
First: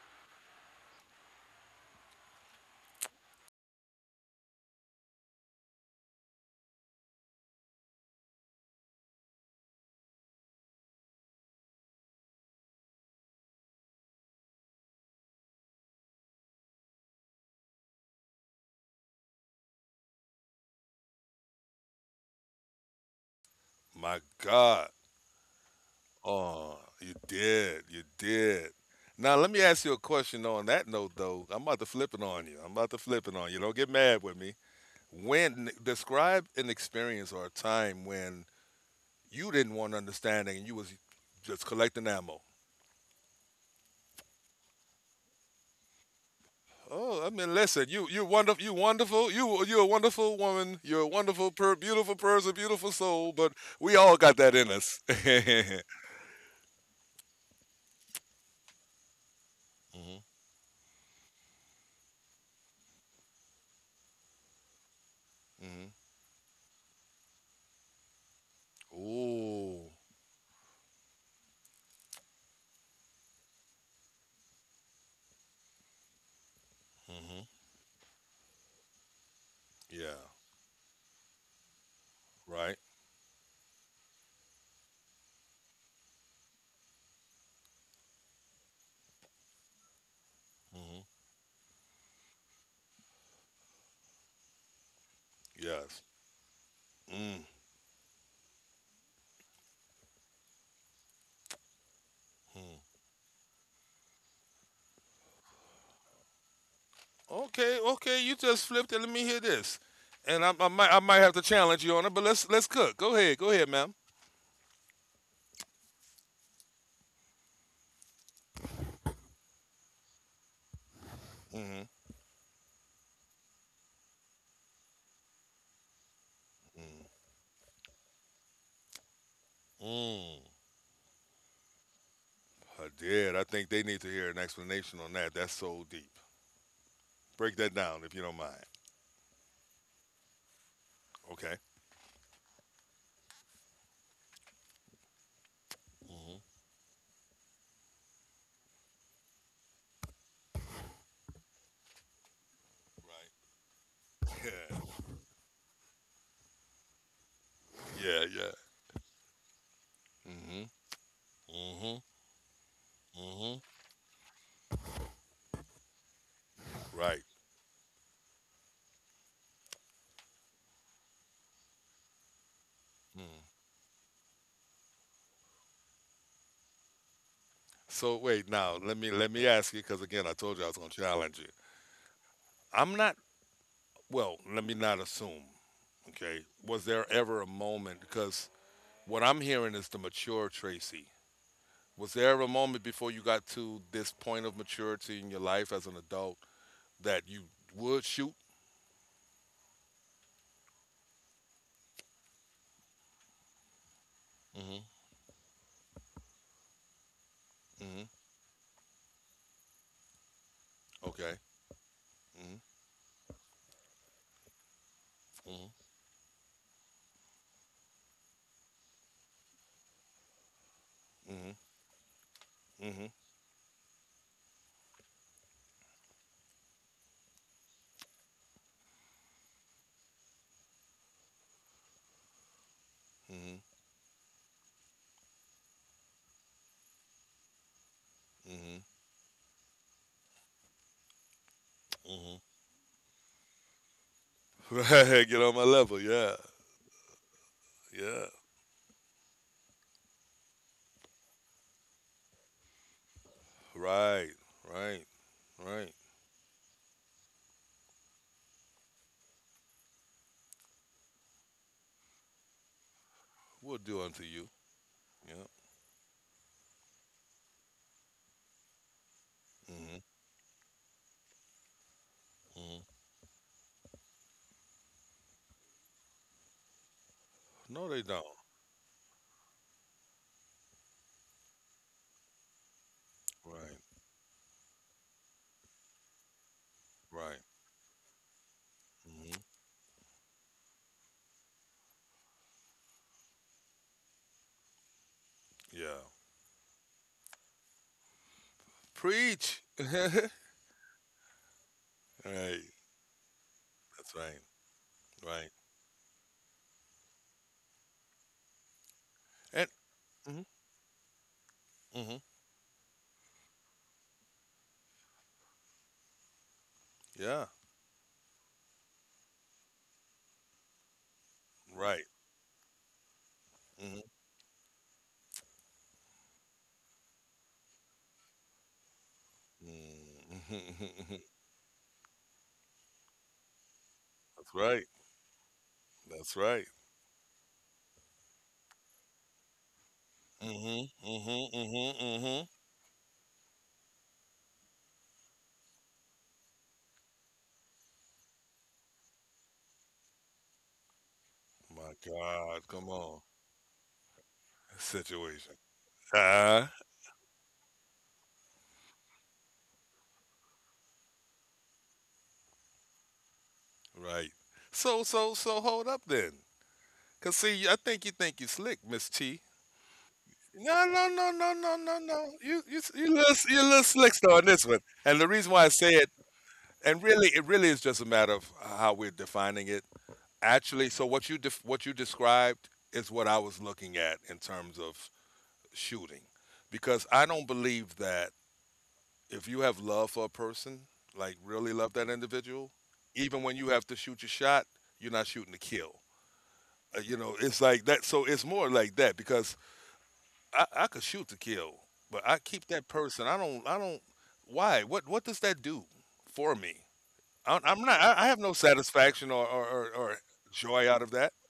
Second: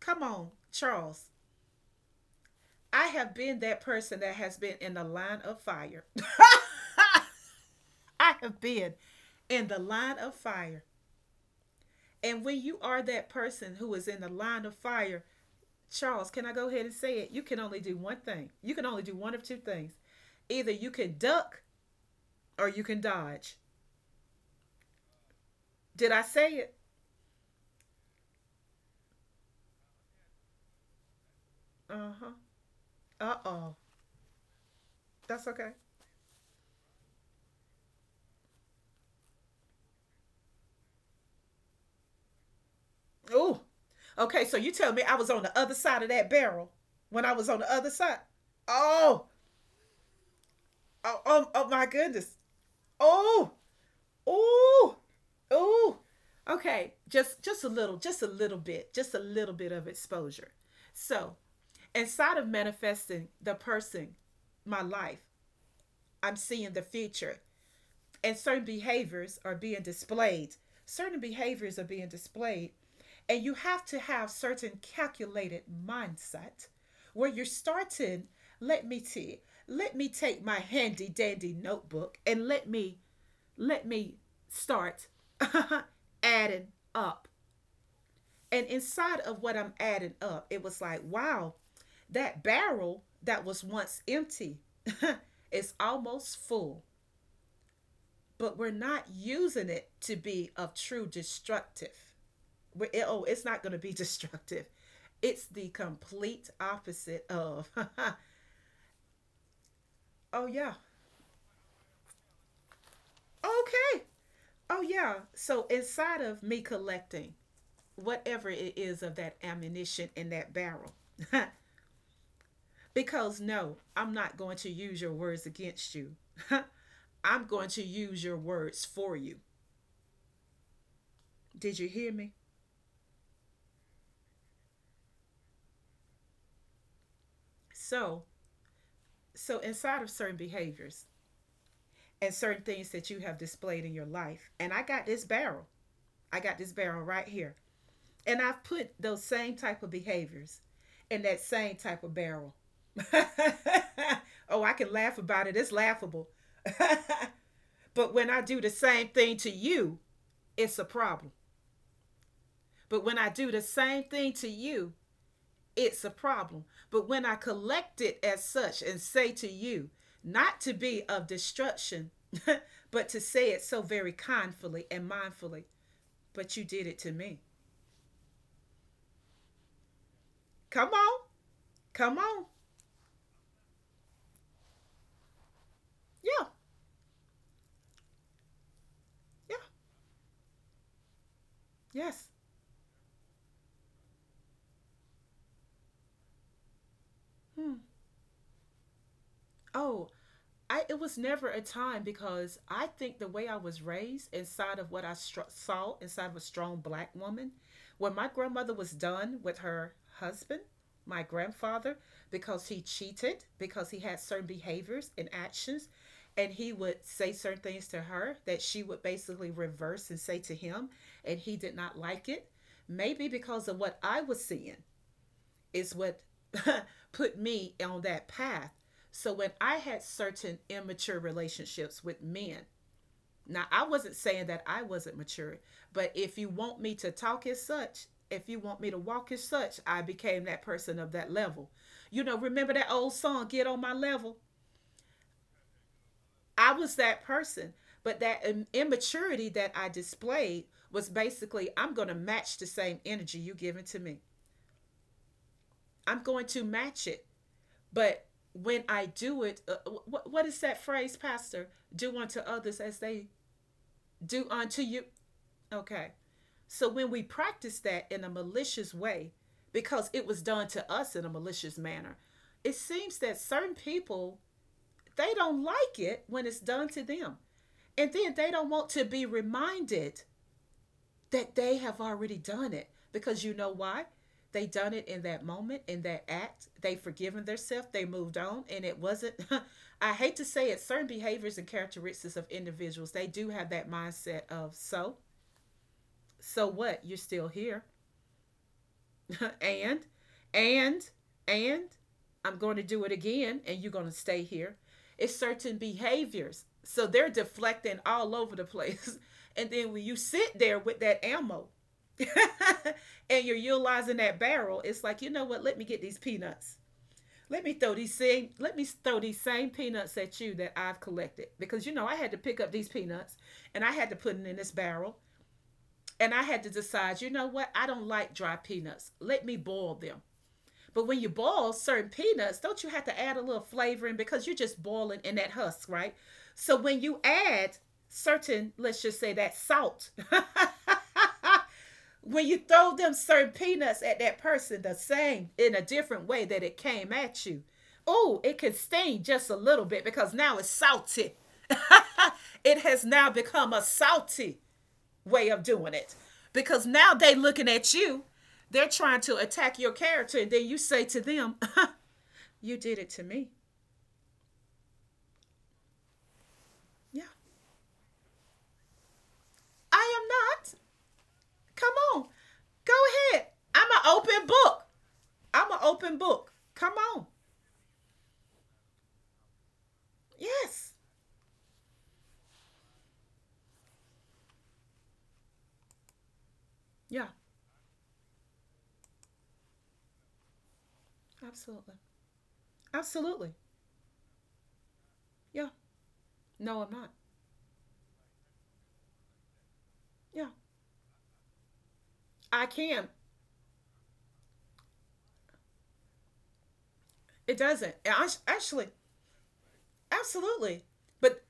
Speaker 2: Come on, Charles. I have been that person that has been in the line of fire. (laughs) I have been in the line of fire. And when you are that person who is in the line of fire, Charles, can I go ahead and say it? You can only do one thing. You can only do one of two things. Either you can duck or you can dodge.
Speaker 1: My God.
Speaker 2: Did I say it?
Speaker 1: Oh, you did. You did. Now, let me ask you a question on that note, though. I'm about to
Speaker 2: Uh
Speaker 1: flip it
Speaker 2: huh.
Speaker 1: on you. I'm about to flip
Speaker 2: Uh
Speaker 1: it on you.
Speaker 2: oh.
Speaker 1: Don't get mad with me.
Speaker 2: That's
Speaker 1: When
Speaker 2: okay.
Speaker 1: describe an experience or a time when you didn't want understanding and you was just collecting ammo.
Speaker 2: Ooh. Okay, so you tell me I was on the other side of that barrel when
Speaker 1: Oh, I
Speaker 2: I was
Speaker 1: mean,
Speaker 2: on the
Speaker 1: listen,
Speaker 2: other
Speaker 1: you
Speaker 2: side.
Speaker 1: you're wonderful,
Speaker 2: Oh,
Speaker 1: you're a wonderful woman, you're a
Speaker 2: oh, oh,
Speaker 1: wonderful,
Speaker 2: oh my
Speaker 1: beautiful
Speaker 2: goodness.
Speaker 1: person, beautiful soul.
Speaker 2: Oh,
Speaker 1: But we all got that in
Speaker 2: oh,
Speaker 1: us. (laughs) Mhm.
Speaker 2: oh. Okay, just a little, just a little bit, just a little bit of exposure. So, inside of manifesting the person, my life,
Speaker 1: Mhm.
Speaker 2: I'm seeing the future, and certain behaviors are being
Speaker 1: Ooh.
Speaker 2: displayed. Certain behaviors are being displayed, and you have to have certain calculated mindset where you're
Speaker 1: Mhm.
Speaker 2: starting. Let me see. Let me
Speaker 1: Yeah.
Speaker 2: take my handy dandy notebook and let
Speaker 1: Right.
Speaker 2: me let me start (laughs) adding up. And inside of what I'm adding up, it was like,
Speaker 1: Mhm.
Speaker 2: wow, that barrel that was once empty (laughs) is
Speaker 1: Yes.
Speaker 2: almost full,
Speaker 1: Mhm.
Speaker 2: but we're not using it to be of true destructive. We're, oh, it's not going to be (laughs) destructive. It's the complete opposite of,
Speaker 1: Okay. Okay. You just flipped it. Let me hear this,
Speaker 2: (laughs)
Speaker 1: and
Speaker 2: oh,
Speaker 1: I, I
Speaker 2: yeah,
Speaker 1: might I might have to challenge you on it. But let's cook. Go ahead. Go ahead, ma'am.
Speaker 2: okay, oh, yeah. So inside of me collecting, whatever it is of that ammunition in that barrel. (laughs)
Speaker 1: Mhm.
Speaker 2: Because no, I'm not going to use your words against you. (laughs) I'm going to use your words for you.
Speaker 1: Mm.
Speaker 2: Did you hear me?
Speaker 1: I did. I think they need to hear an explanation on that. That's so deep. Break that down if you
Speaker 2: So,
Speaker 1: don't mind.
Speaker 2: so inside of certain behaviors
Speaker 1: Okay.
Speaker 2: and certain things that you have displayed in your life, and I got this barrel.
Speaker 1: Mm-hmm.
Speaker 2: I got this barrel right here. And I've put those same type of behaviors in that same type of barrel. (laughs)
Speaker 1: Right. (laughs)
Speaker 2: Oh, I can
Speaker 1: Yeah.
Speaker 2: laugh about it. It's laughable. (laughs) But
Speaker 1: Yeah.
Speaker 2: when I
Speaker 1: Yeah.
Speaker 2: do the same thing to you,
Speaker 1: Mm-hmm.
Speaker 2: it's a problem.
Speaker 1: Mm-hmm.
Speaker 2: But when I do
Speaker 1: Mm-hmm.
Speaker 2: the same thing to you, it's a problem. But
Speaker 1: Right.
Speaker 2: when I collect it as such and say to you, not to be of destruction, (laughs) but to say
Speaker 1: Mm.
Speaker 2: it so very kindfully and mindfully, but you did it to me.
Speaker 1: So wait now. Let me ask you because again I told you I was
Speaker 2: Come
Speaker 1: going to
Speaker 2: on,
Speaker 1: challenge you.
Speaker 2: come on.
Speaker 1: I'm not. Well, let me not assume. Okay.
Speaker 2: Yeah,
Speaker 1: Was there ever a moment? Because what I'm
Speaker 2: yeah,
Speaker 1: hearing is the mature Tracy. Was
Speaker 2: yes.
Speaker 1: there ever a moment before you got to this point of maturity in your life as an adult that you
Speaker 2: Hmm.
Speaker 1: would shoot?
Speaker 2: Oh, I it was never a time because I think the way I was raised inside
Speaker 1: Mm-hmm.
Speaker 2: of what I saw inside of a strong black woman,
Speaker 1: Mm-hmm.
Speaker 2: when my grandmother was done with her husband, my
Speaker 1: Okay.
Speaker 2: grandfather,
Speaker 1: Mm-hmm.
Speaker 2: because he cheated, because he had certain behaviors and actions,
Speaker 1: Mm-hmm.
Speaker 2: and he would say certain things to her that she would basically reverse and say to him, and he
Speaker 1: Mm-hmm.
Speaker 2: did not like it,
Speaker 1: Mm-hmm.
Speaker 2: maybe because of what I was seeing is what (laughs) put me on that path. So when I had certain immature relationships with men, now I wasn't saying that I wasn't mature, but if you want me to talk as such, if you want
Speaker 1: Mm-hmm.
Speaker 2: me to walk as such, I became that person of that level. You know,
Speaker 1: Hmm.
Speaker 2: remember that old song, Get on My Level?
Speaker 1: Right, (laughs) get on my level. Yeah,
Speaker 2: I was that person. But
Speaker 1: yeah.
Speaker 2: that immaturity that I displayed was basically, I'm going to match the same energy you giving to me.
Speaker 1: Right, right, right.
Speaker 2: I'm going to match it. But when I do it, what is that phrase, Pastor? Do unto others as they
Speaker 1: We'll do unto
Speaker 2: do
Speaker 1: you.
Speaker 2: unto you.
Speaker 1: Yeah.
Speaker 2: Okay. So when we practice that in a malicious way,
Speaker 1: Hmm.
Speaker 2: because it was done to us in a malicious manner, it
Speaker 1: Hmm.
Speaker 2: seems that certain people, they don't like it when it's done to them.
Speaker 1: No, they
Speaker 2: And
Speaker 1: don't.
Speaker 2: then they don't want to be reminded that they have already done it because you know
Speaker 1: Right,
Speaker 2: why they done it in that moment in that act they
Speaker 1: right.
Speaker 2: forgiven themselves they moved on and it
Speaker 1: Hmm.
Speaker 2: wasn't (laughs) I hate to say it certain behaviors and characteristics of individuals they do have that mindset of so,
Speaker 1: Yeah.
Speaker 2: so what? You're still here. (laughs)
Speaker 1: Preach.
Speaker 2: and, and, and I'm
Speaker 1: Right.
Speaker 2: going to do it again and you're going to
Speaker 1: That's right.
Speaker 2: stay here. It's
Speaker 1: Right.
Speaker 2: certain behaviors. So they're deflecting all over the place. (laughs) And
Speaker 1: And
Speaker 2: then when you
Speaker 1: hmm,
Speaker 2: sit there with that ammo (laughs)
Speaker 1: hmm,
Speaker 2: and you're utilizing that barrel, it's like, you know what? Let me get these peanuts.
Speaker 1: yeah.
Speaker 2: Let me throw these same peanuts at you that I've collected. Because you
Speaker 1: Right.
Speaker 2: know, I had to pick up these peanuts and I
Speaker 1: Hmm.
Speaker 2: had to put them in this barrel. And I had to decide, you know what? I don't like dry peanuts. Let me boil them. But when you
Speaker 1: (laughs)
Speaker 2: boil certain peanuts, don't you have to add a little flavoring because you're
Speaker 1: That's
Speaker 2: just
Speaker 1: right.
Speaker 2: boiling in that husk, right?
Speaker 1: That's right.
Speaker 2: So when you add certain, let's just say that salt, (laughs)
Speaker 1: Hmm. Hmm. Hmm. Hmm.
Speaker 2: when you throw them certain peanuts at that person, the same in a different way that it came at you, oh, it can sting just a little bit because now it's salty. (laughs)
Speaker 1: My God,
Speaker 2: It
Speaker 1: come
Speaker 2: has
Speaker 1: on.
Speaker 2: now become a salty way
Speaker 1: Situation.
Speaker 2: of doing it
Speaker 1: (laughs) Ah.
Speaker 2: because now they looking at you, they're trying to attack your character, and then you say to them, (laughs) you did it to me.
Speaker 1: Right. So hold up then.
Speaker 2: Yeah.
Speaker 1: Cause see, I think you slick, Miss T.
Speaker 2: I am not.
Speaker 1: No, no, no, no, no,
Speaker 2: Come
Speaker 1: no, no.
Speaker 2: on.
Speaker 1: You, you,
Speaker 2: Go
Speaker 1: you little,
Speaker 2: ahead.
Speaker 1: you little
Speaker 2: I'm an
Speaker 1: slickster
Speaker 2: open
Speaker 1: on this one.
Speaker 2: book.
Speaker 1: And the reason why
Speaker 2: I'm
Speaker 1: I
Speaker 2: an
Speaker 1: say it,
Speaker 2: open book. Come
Speaker 1: and
Speaker 2: on.
Speaker 1: really, it really is just a matter of how we're defining it. Actually,
Speaker 2: Yes.
Speaker 1: so what you described is what I was looking at in terms of shooting, because I
Speaker 2: Yeah.
Speaker 1: don't believe that if you have love for a person, like really
Speaker 2: Absolutely.
Speaker 1: love that individual, even
Speaker 2: Absolutely.
Speaker 1: when you have to shoot your shot, you're not shooting to
Speaker 2: Yeah.
Speaker 1: kill.
Speaker 2: No, I'm not.
Speaker 1: It's like that. So it's more like that because
Speaker 2: Yeah.
Speaker 1: I could shoot to kill, but I keep
Speaker 2: I
Speaker 1: that
Speaker 2: can.
Speaker 1: person. I don't. I don't. Why? What? What does that do for me?
Speaker 2: It
Speaker 1: I'm
Speaker 2: doesn't.
Speaker 1: not. I have no
Speaker 2: Actually,
Speaker 1: satisfaction or
Speaker 2: absolutely.
Speaker 1: joy out of that.
Speaker 2: But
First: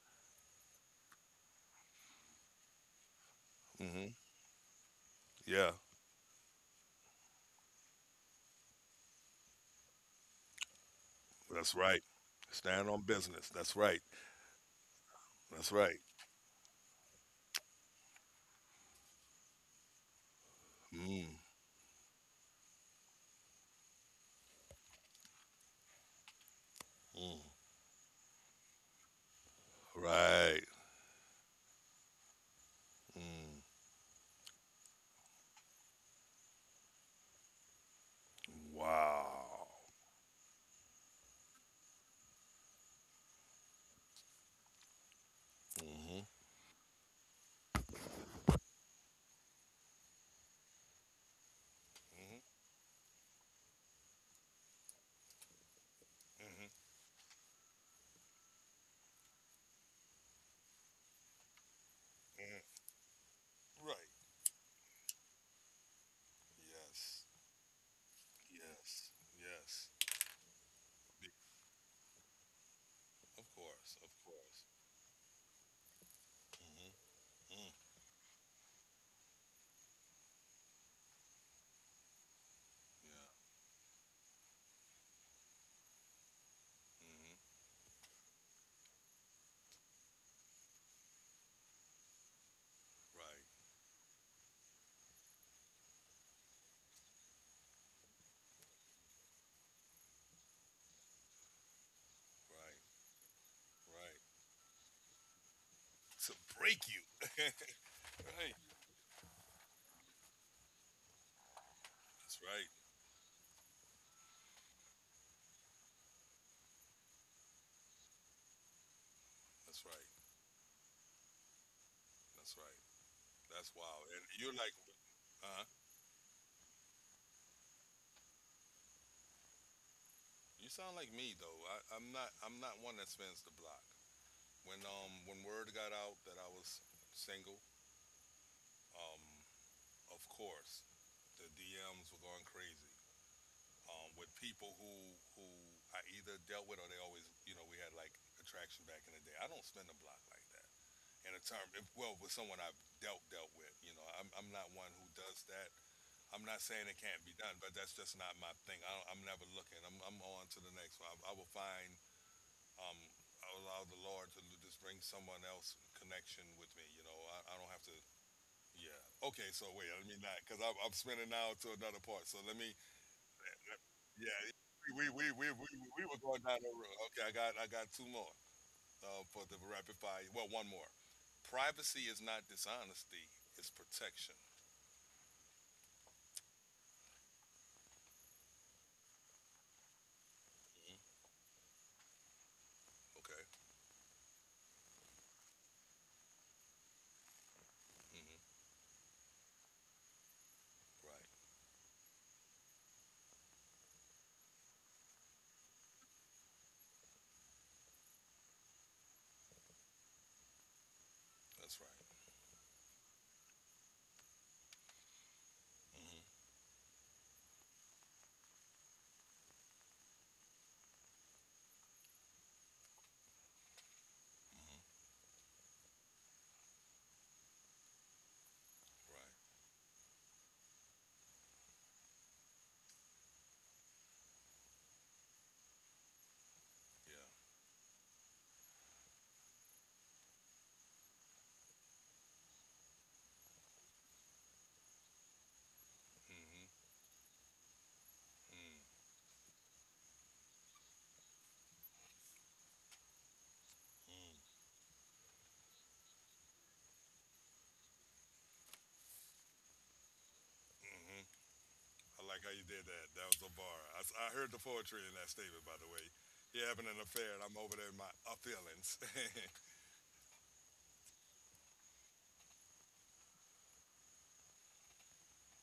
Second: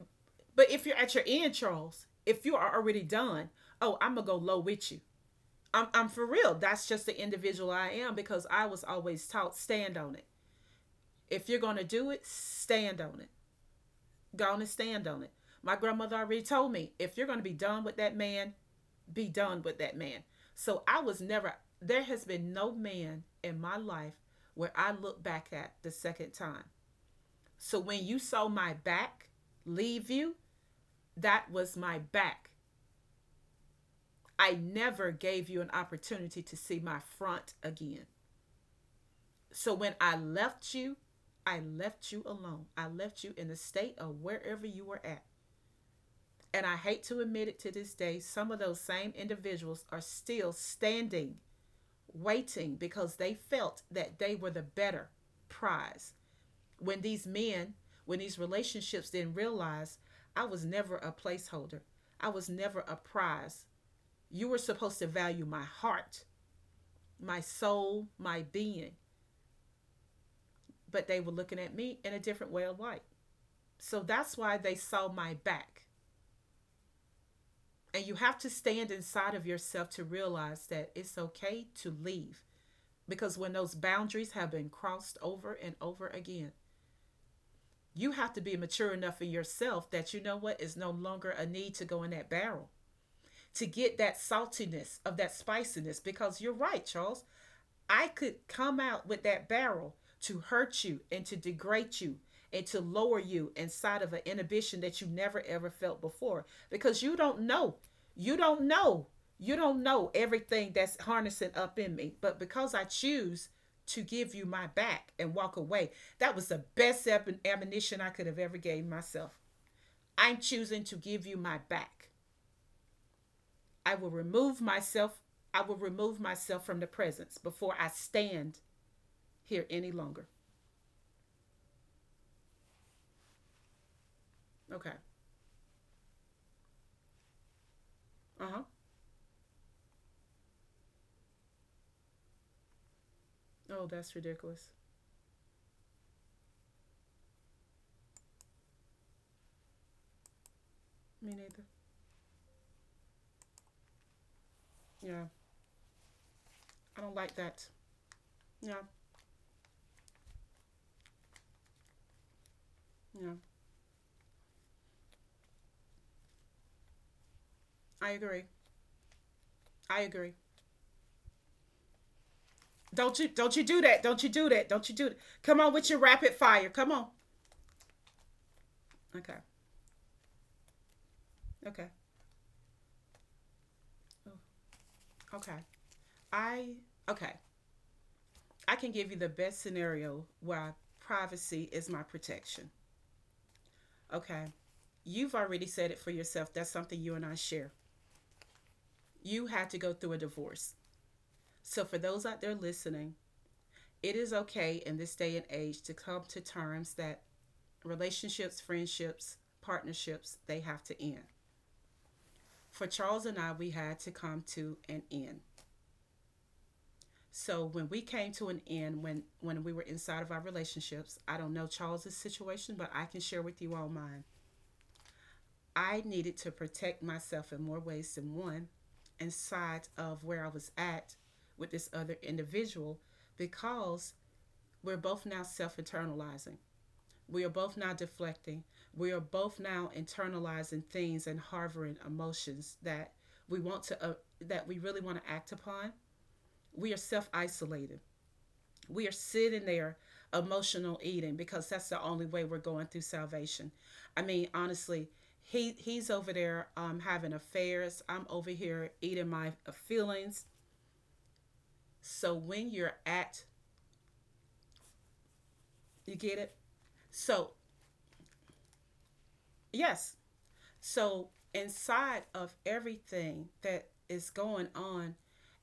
Speaker 2: but if you're at your end, Charles, if you are already done, oh,
Speaker 1: Hmm.
Speaker 2: I'm gonna go low with you.
Speaker 1: Yeah,
Speaker 2: I'm for real. That's just the individual I am because I was always taught stand on it. If you're
Speaker 1: that's
Speaker 2: going to
Speaker 1: right.
Speaker 2: do it,
Speaker 1: Stand
Speaker 2: stand
Speaker 1: on
Speaker 2: on it.
Speaker 1: business. That's right.
Speaker 2: Go on and stand on it.
Speaker 1: That's
Speaker 2: My
Speaker 1: right.
Speaker 2: grandmother already told me if you're going to be done with that man, be done with that man. So I was
Speaker 1: Mm,
Speaker 2: never, there has been no man in my life where I look back at the second time.
Speaker 1: mm,
Speaker 2: So when you saw my back leave you,
Speaker 1: right.
Speaker 2: that was my back.
Speaker 1: Mm,
Speaker 2: I never gave you an opportunity to see my front again.
Speaker 1: wow.
Speaker 2: So when I left you alone. I left you in the state of wherever you were at.
Speaker 1: Hmm.
Speaker 2: And I hate to admit it to this day, some of those same individuals are still standing,
Speaker 1: Hmm.
Speaker 2: waiting because they felt that they were the better prize. When these men, when these relationships didn't realize I was never a placeholder, I was never
Speaker 1: Hmm.
Speaker 2: a prize.
Speaker 1: Right.
Speaker 2: You were supposed to value my heart,
Speaker 1: Yes.
Speaker 2: my soul, my being,
Speaker 1: Yes. Yes.
Speaker 2: but they
Speaker 1: Be-
Speaker 2: were looking at me in a different way of life.
Speaker 1: Of course.
Speaker 2: So
Speaker 1: Of
Speaker 2: that's why
Speaker 1: course.
Speaker 2: they saw my back.
Speaker 1: Hmm. Mm,
Speaker 2: And you have to stand inside of yourself to realize that it's okay to leave.
Speaker 1: yeah.
Speaker 2: Because when those boundaries have been crossed over and over again,
Speaker 1: Hmm.
Speaker 2: you have to be mature enough in yourself that you know what is no longer a need to go in that barrel
Speaker 1: Right.
Speaker 2: to get that saltiness of that spiciness. Because you're right, Charles, I could come out with that barrel to hurt you and to degrade you and to
Speaker 1: Right,
Speaker 2: lower you inside of an
Speaker 1: right.
Speaker 2: inhibition that you never ever felt
Speaker 1: To
Speaker 2: before
Speaker 1: break you.
Speaker 2: because you don't know.
Speaker 1: (laughs)
Speaker 2: You
Speaker 1: Right.
Speaker 2: don't know. You don't know everything that's harnessing up in me. But
Speaker 1: That's right.
Speaker 2: because I choose to give you my back and walk away, that was the best ammunition I could have ever gave myself.
Speaker 1: That's right.
Speaker 2: I'm choosing to give you my back.
Speaker 1: That's right. That's
Speaker 2: I
Speaker 1: wild.
Speaker 2: will
Speaker 1: And you're
Speaker 2: remove
Speaker 1: like,
Speaker 2: myself. I
Speaker 1: uh huh.
Speaker 2: will remove myself from the presence before I stand here any longer.
Speaker 1: You sound like me though. I'm not. I'm not one that spins the block. When
Speaker 2: Okay.
Speaker 1: um when word got out that I was single,
Speaker 2: Uh huh.
Speaker 1: um of course the DMs were going crazy.
Speaker 2: Oh, that's
Speaker 1: With
Speaker 2: ridiculous.
Speaker 1: people who I either dealt with or they always we had like attraction back in the day. I don't spin the block like that.
Speaker 2: Me
Speaker 1: In a
Speaker 2: neither.
Speaker 1: term, if, well, with someone I've dealt with. You know, I'm not one who
Speaker 2: Yeah,
Speaker 1: does that. I'm not saying
Speaker 2: I
Speaker 1: it
Speaker 2: don't
Speaker 1: can't
Speaker 2: like
Speaker 1: be done,
Speaker 2: that.
Speaker 1: but that's just not my thing.
Speaker 2: Yeah,
Speaker 1: I'm never looking. I'm on to the next one. I will find. Um,
Speaker 2: yeah.
Speaker 1: I will allow the Lord to just bring someone else connection with me. You know, I don't have to.
Speaker 2: I agree.
Speaker 1: Yeah. Okay. So wait.
Speaker 2: I
Speaker 1: Let me
Speaker 2: agree.
Speaker 1: not, because I'm spinning now to another part. So let me.
Speaker 2: Don't you, don't you do that? Don't you
Speaker 1: Yeah.
Speaker 2: do that? Don't you
Speaker 1: We we
Speaker 2: do that?
Speaker 1: we we
Speaker 2: Come
Speaker 1: we,
Speaker 2: on with your
Speaker 1: we were
Speaker 2: rapid
Speaker 1: going down
Speaker 2: fire.
Speaker 1: the
Speaker 2: Come
Speaker 1: road.
Speaker 2: on.
Speaker 1: Okay. I got two more
Speaker 2: Okay.
Speaker 1: for the rapid fire. Well, one more.
Speaker 2: Okay.
Speaker 1: Privacy is not dishonesty; it's
Speaker 2: Oh,
Speaker 1: protection.
Speaker 2: okay. I Okay. I can give you the best scenario where
Speaker 1: Mm-hmm.
Speaker 2: privacy is my protection.
Speaker 1: Okay.
Speaker 2: Okay. You've already said it for yourself. That's something you and I share.
Speaker 1: Mm-hmm.
Speaker 2: You had to go through a divorce.
Speaker 1: Right.
Speaker 2: So for those out there listening, it is okay in this day and age to come to terms that relationships, friendships, partnerships, they have to end.
Speaker 1: That's right.
Speaker 2: For Charles and I, we had to come to an end.
Speaker 1: Mm-hmm.
Speaker 2: So when we came to an end, when we were inside of our relationships, I don't know Charles's situation, but I can share with you all mine.
Speaker 1: Mm-hmm.
Speaker 2: I needed to protect myself in more ways than one,
Speaker 1: Right.
Speaker 2: inside of where I was at with this other individual, because we're both now self internalizing.
Speaker 1: Yeah.
Speaker 2: We are both now deflecting. We are both now internalizing things and harboring emotions that we want to that we really want to act upon.
Speaker 1: Mm-hmm.
Speaker 2: We are self-isolated.
Speaker 1: Mm-hmm.
Speaker 2: We are sitting there emotional eating because that's the only way we're going through salvation. I mean, honestly, he's over there having affairs. I'm over here eating my feelings.
Speaker 1: Mm-hmm. I
Speaker 2: So
Speaker 1: like how you
Speaker 2: when
Speaker 1: did
Speaker 2: you're
Speaker 1: that. That was
Speaker 2: at,
Speaker 1: a bar. I heard the poetry in that statement, by the way.
Speaker 2: you get it.
Speaker 1: You're having an affair, and
Speaker 2: So
Speaker 1: I'm over there in my feelings. (laughs)
Speaker 2: yes, so, inside of everything that is going on,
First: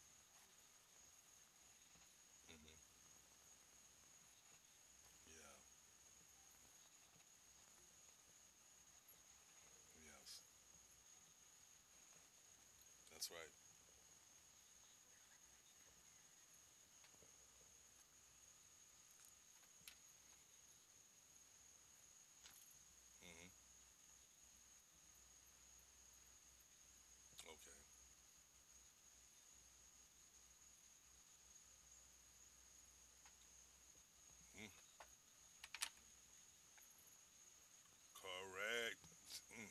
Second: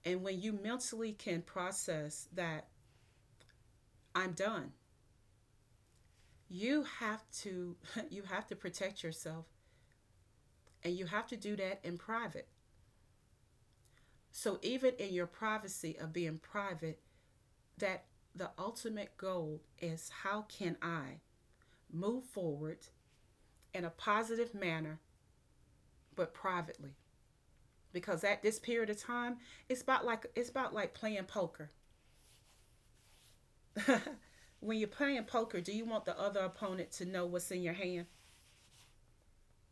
Speaker 2: and when you mentally can process that
Speaker 1: Hmm.
Speaker 2: I'm done,
Speaker 1: Yeah.
Speaker 2: you have to (laughs) you have to protect yourself
Speaker 1: Yes.
Speaker 2: and you have to do that in private.
Speaker 1: That's right.
Speaker 2: So even in your privacy of being private, that the ultimate goal is how can I move forward
Speaker 1: Mm-hmm.
Speaker 2: in a positive manner but privately?
Speaker 1: Okay.
Speaker 2: Because at this period of time, it's about like playing poker. (laughs)
Speaker 1: Mm.
Speaker 2: When you're playing poker, do you want the other opponent to know what's in your hand?
Speaker 1: Correct. Mm.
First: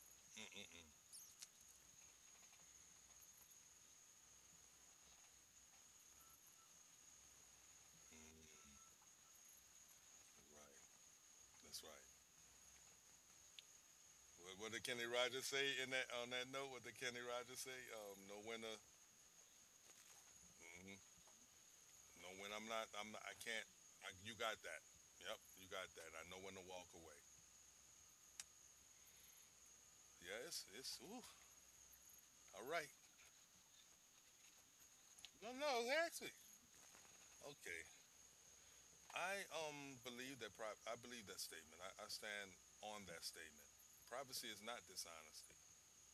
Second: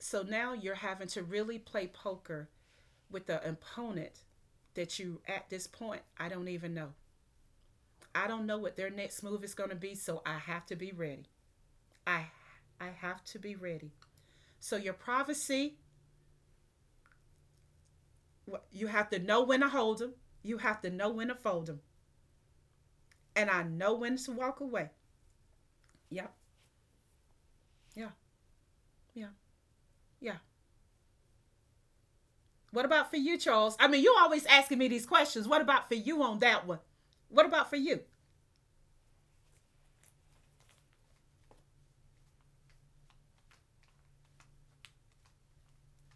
Speaker 2: So now you're
Speaker 1: Mm-mm-mm.
Speaker 2: having to really play poker with the opponent that you, at this point, I don't even know. I don't know what their
Speaker 1: Mm.
Speaker 2: next move is going to be, so I have to be
Speaker 1: Right.
Speaker 2: ready.
Speaker 1: That's right.
Speaker 2: I, I have to be ready.
Speaker 1: What
Speaker 2: So
Speaker 1: did
Speaker 2: your
Speaker 1: Kenny Rogers
Speaker 2: privacy,
Speaker 1: say in that on that note? What did Kenny Rogers say? No winner.
Speaker 2: you have to know when to hold them. You have to know
Speaker 1: Hmm.
Speaker 2: when to fold them.
Speaker 1: No win. I'm not. I'm not. I
Speaker 2: And I
Speaker 1: can't.
Speaker 2: know when to
Speaker 1: You got
Speaker 2: walk
Speaker 1: that.
Speaker 2: away.
Speaker 1: Yep, you got that. I
Speaker 2: Yeah,
Speaker 1: know when to walk away.
Speaker 2: yeah, yeah, yeah.
Speaker 1: Yes, it's Ooh, all
Speaker 2: What
Speaker 1: right.
Speaker 2: about for you, Charles? I mean, you always asking me these questions.
Speaker 1: No,
Speaker 2: What
Speaker 1: no,
Speaker 2: about for you
Speaker 1: exactly.
Speaker 2: on that one? What about for
Speaker 1: Okay.
Speaker 2: you?
Speaker 1: I believe that. I believe that statement. I stand on that statement. Privacy is not dishonesty.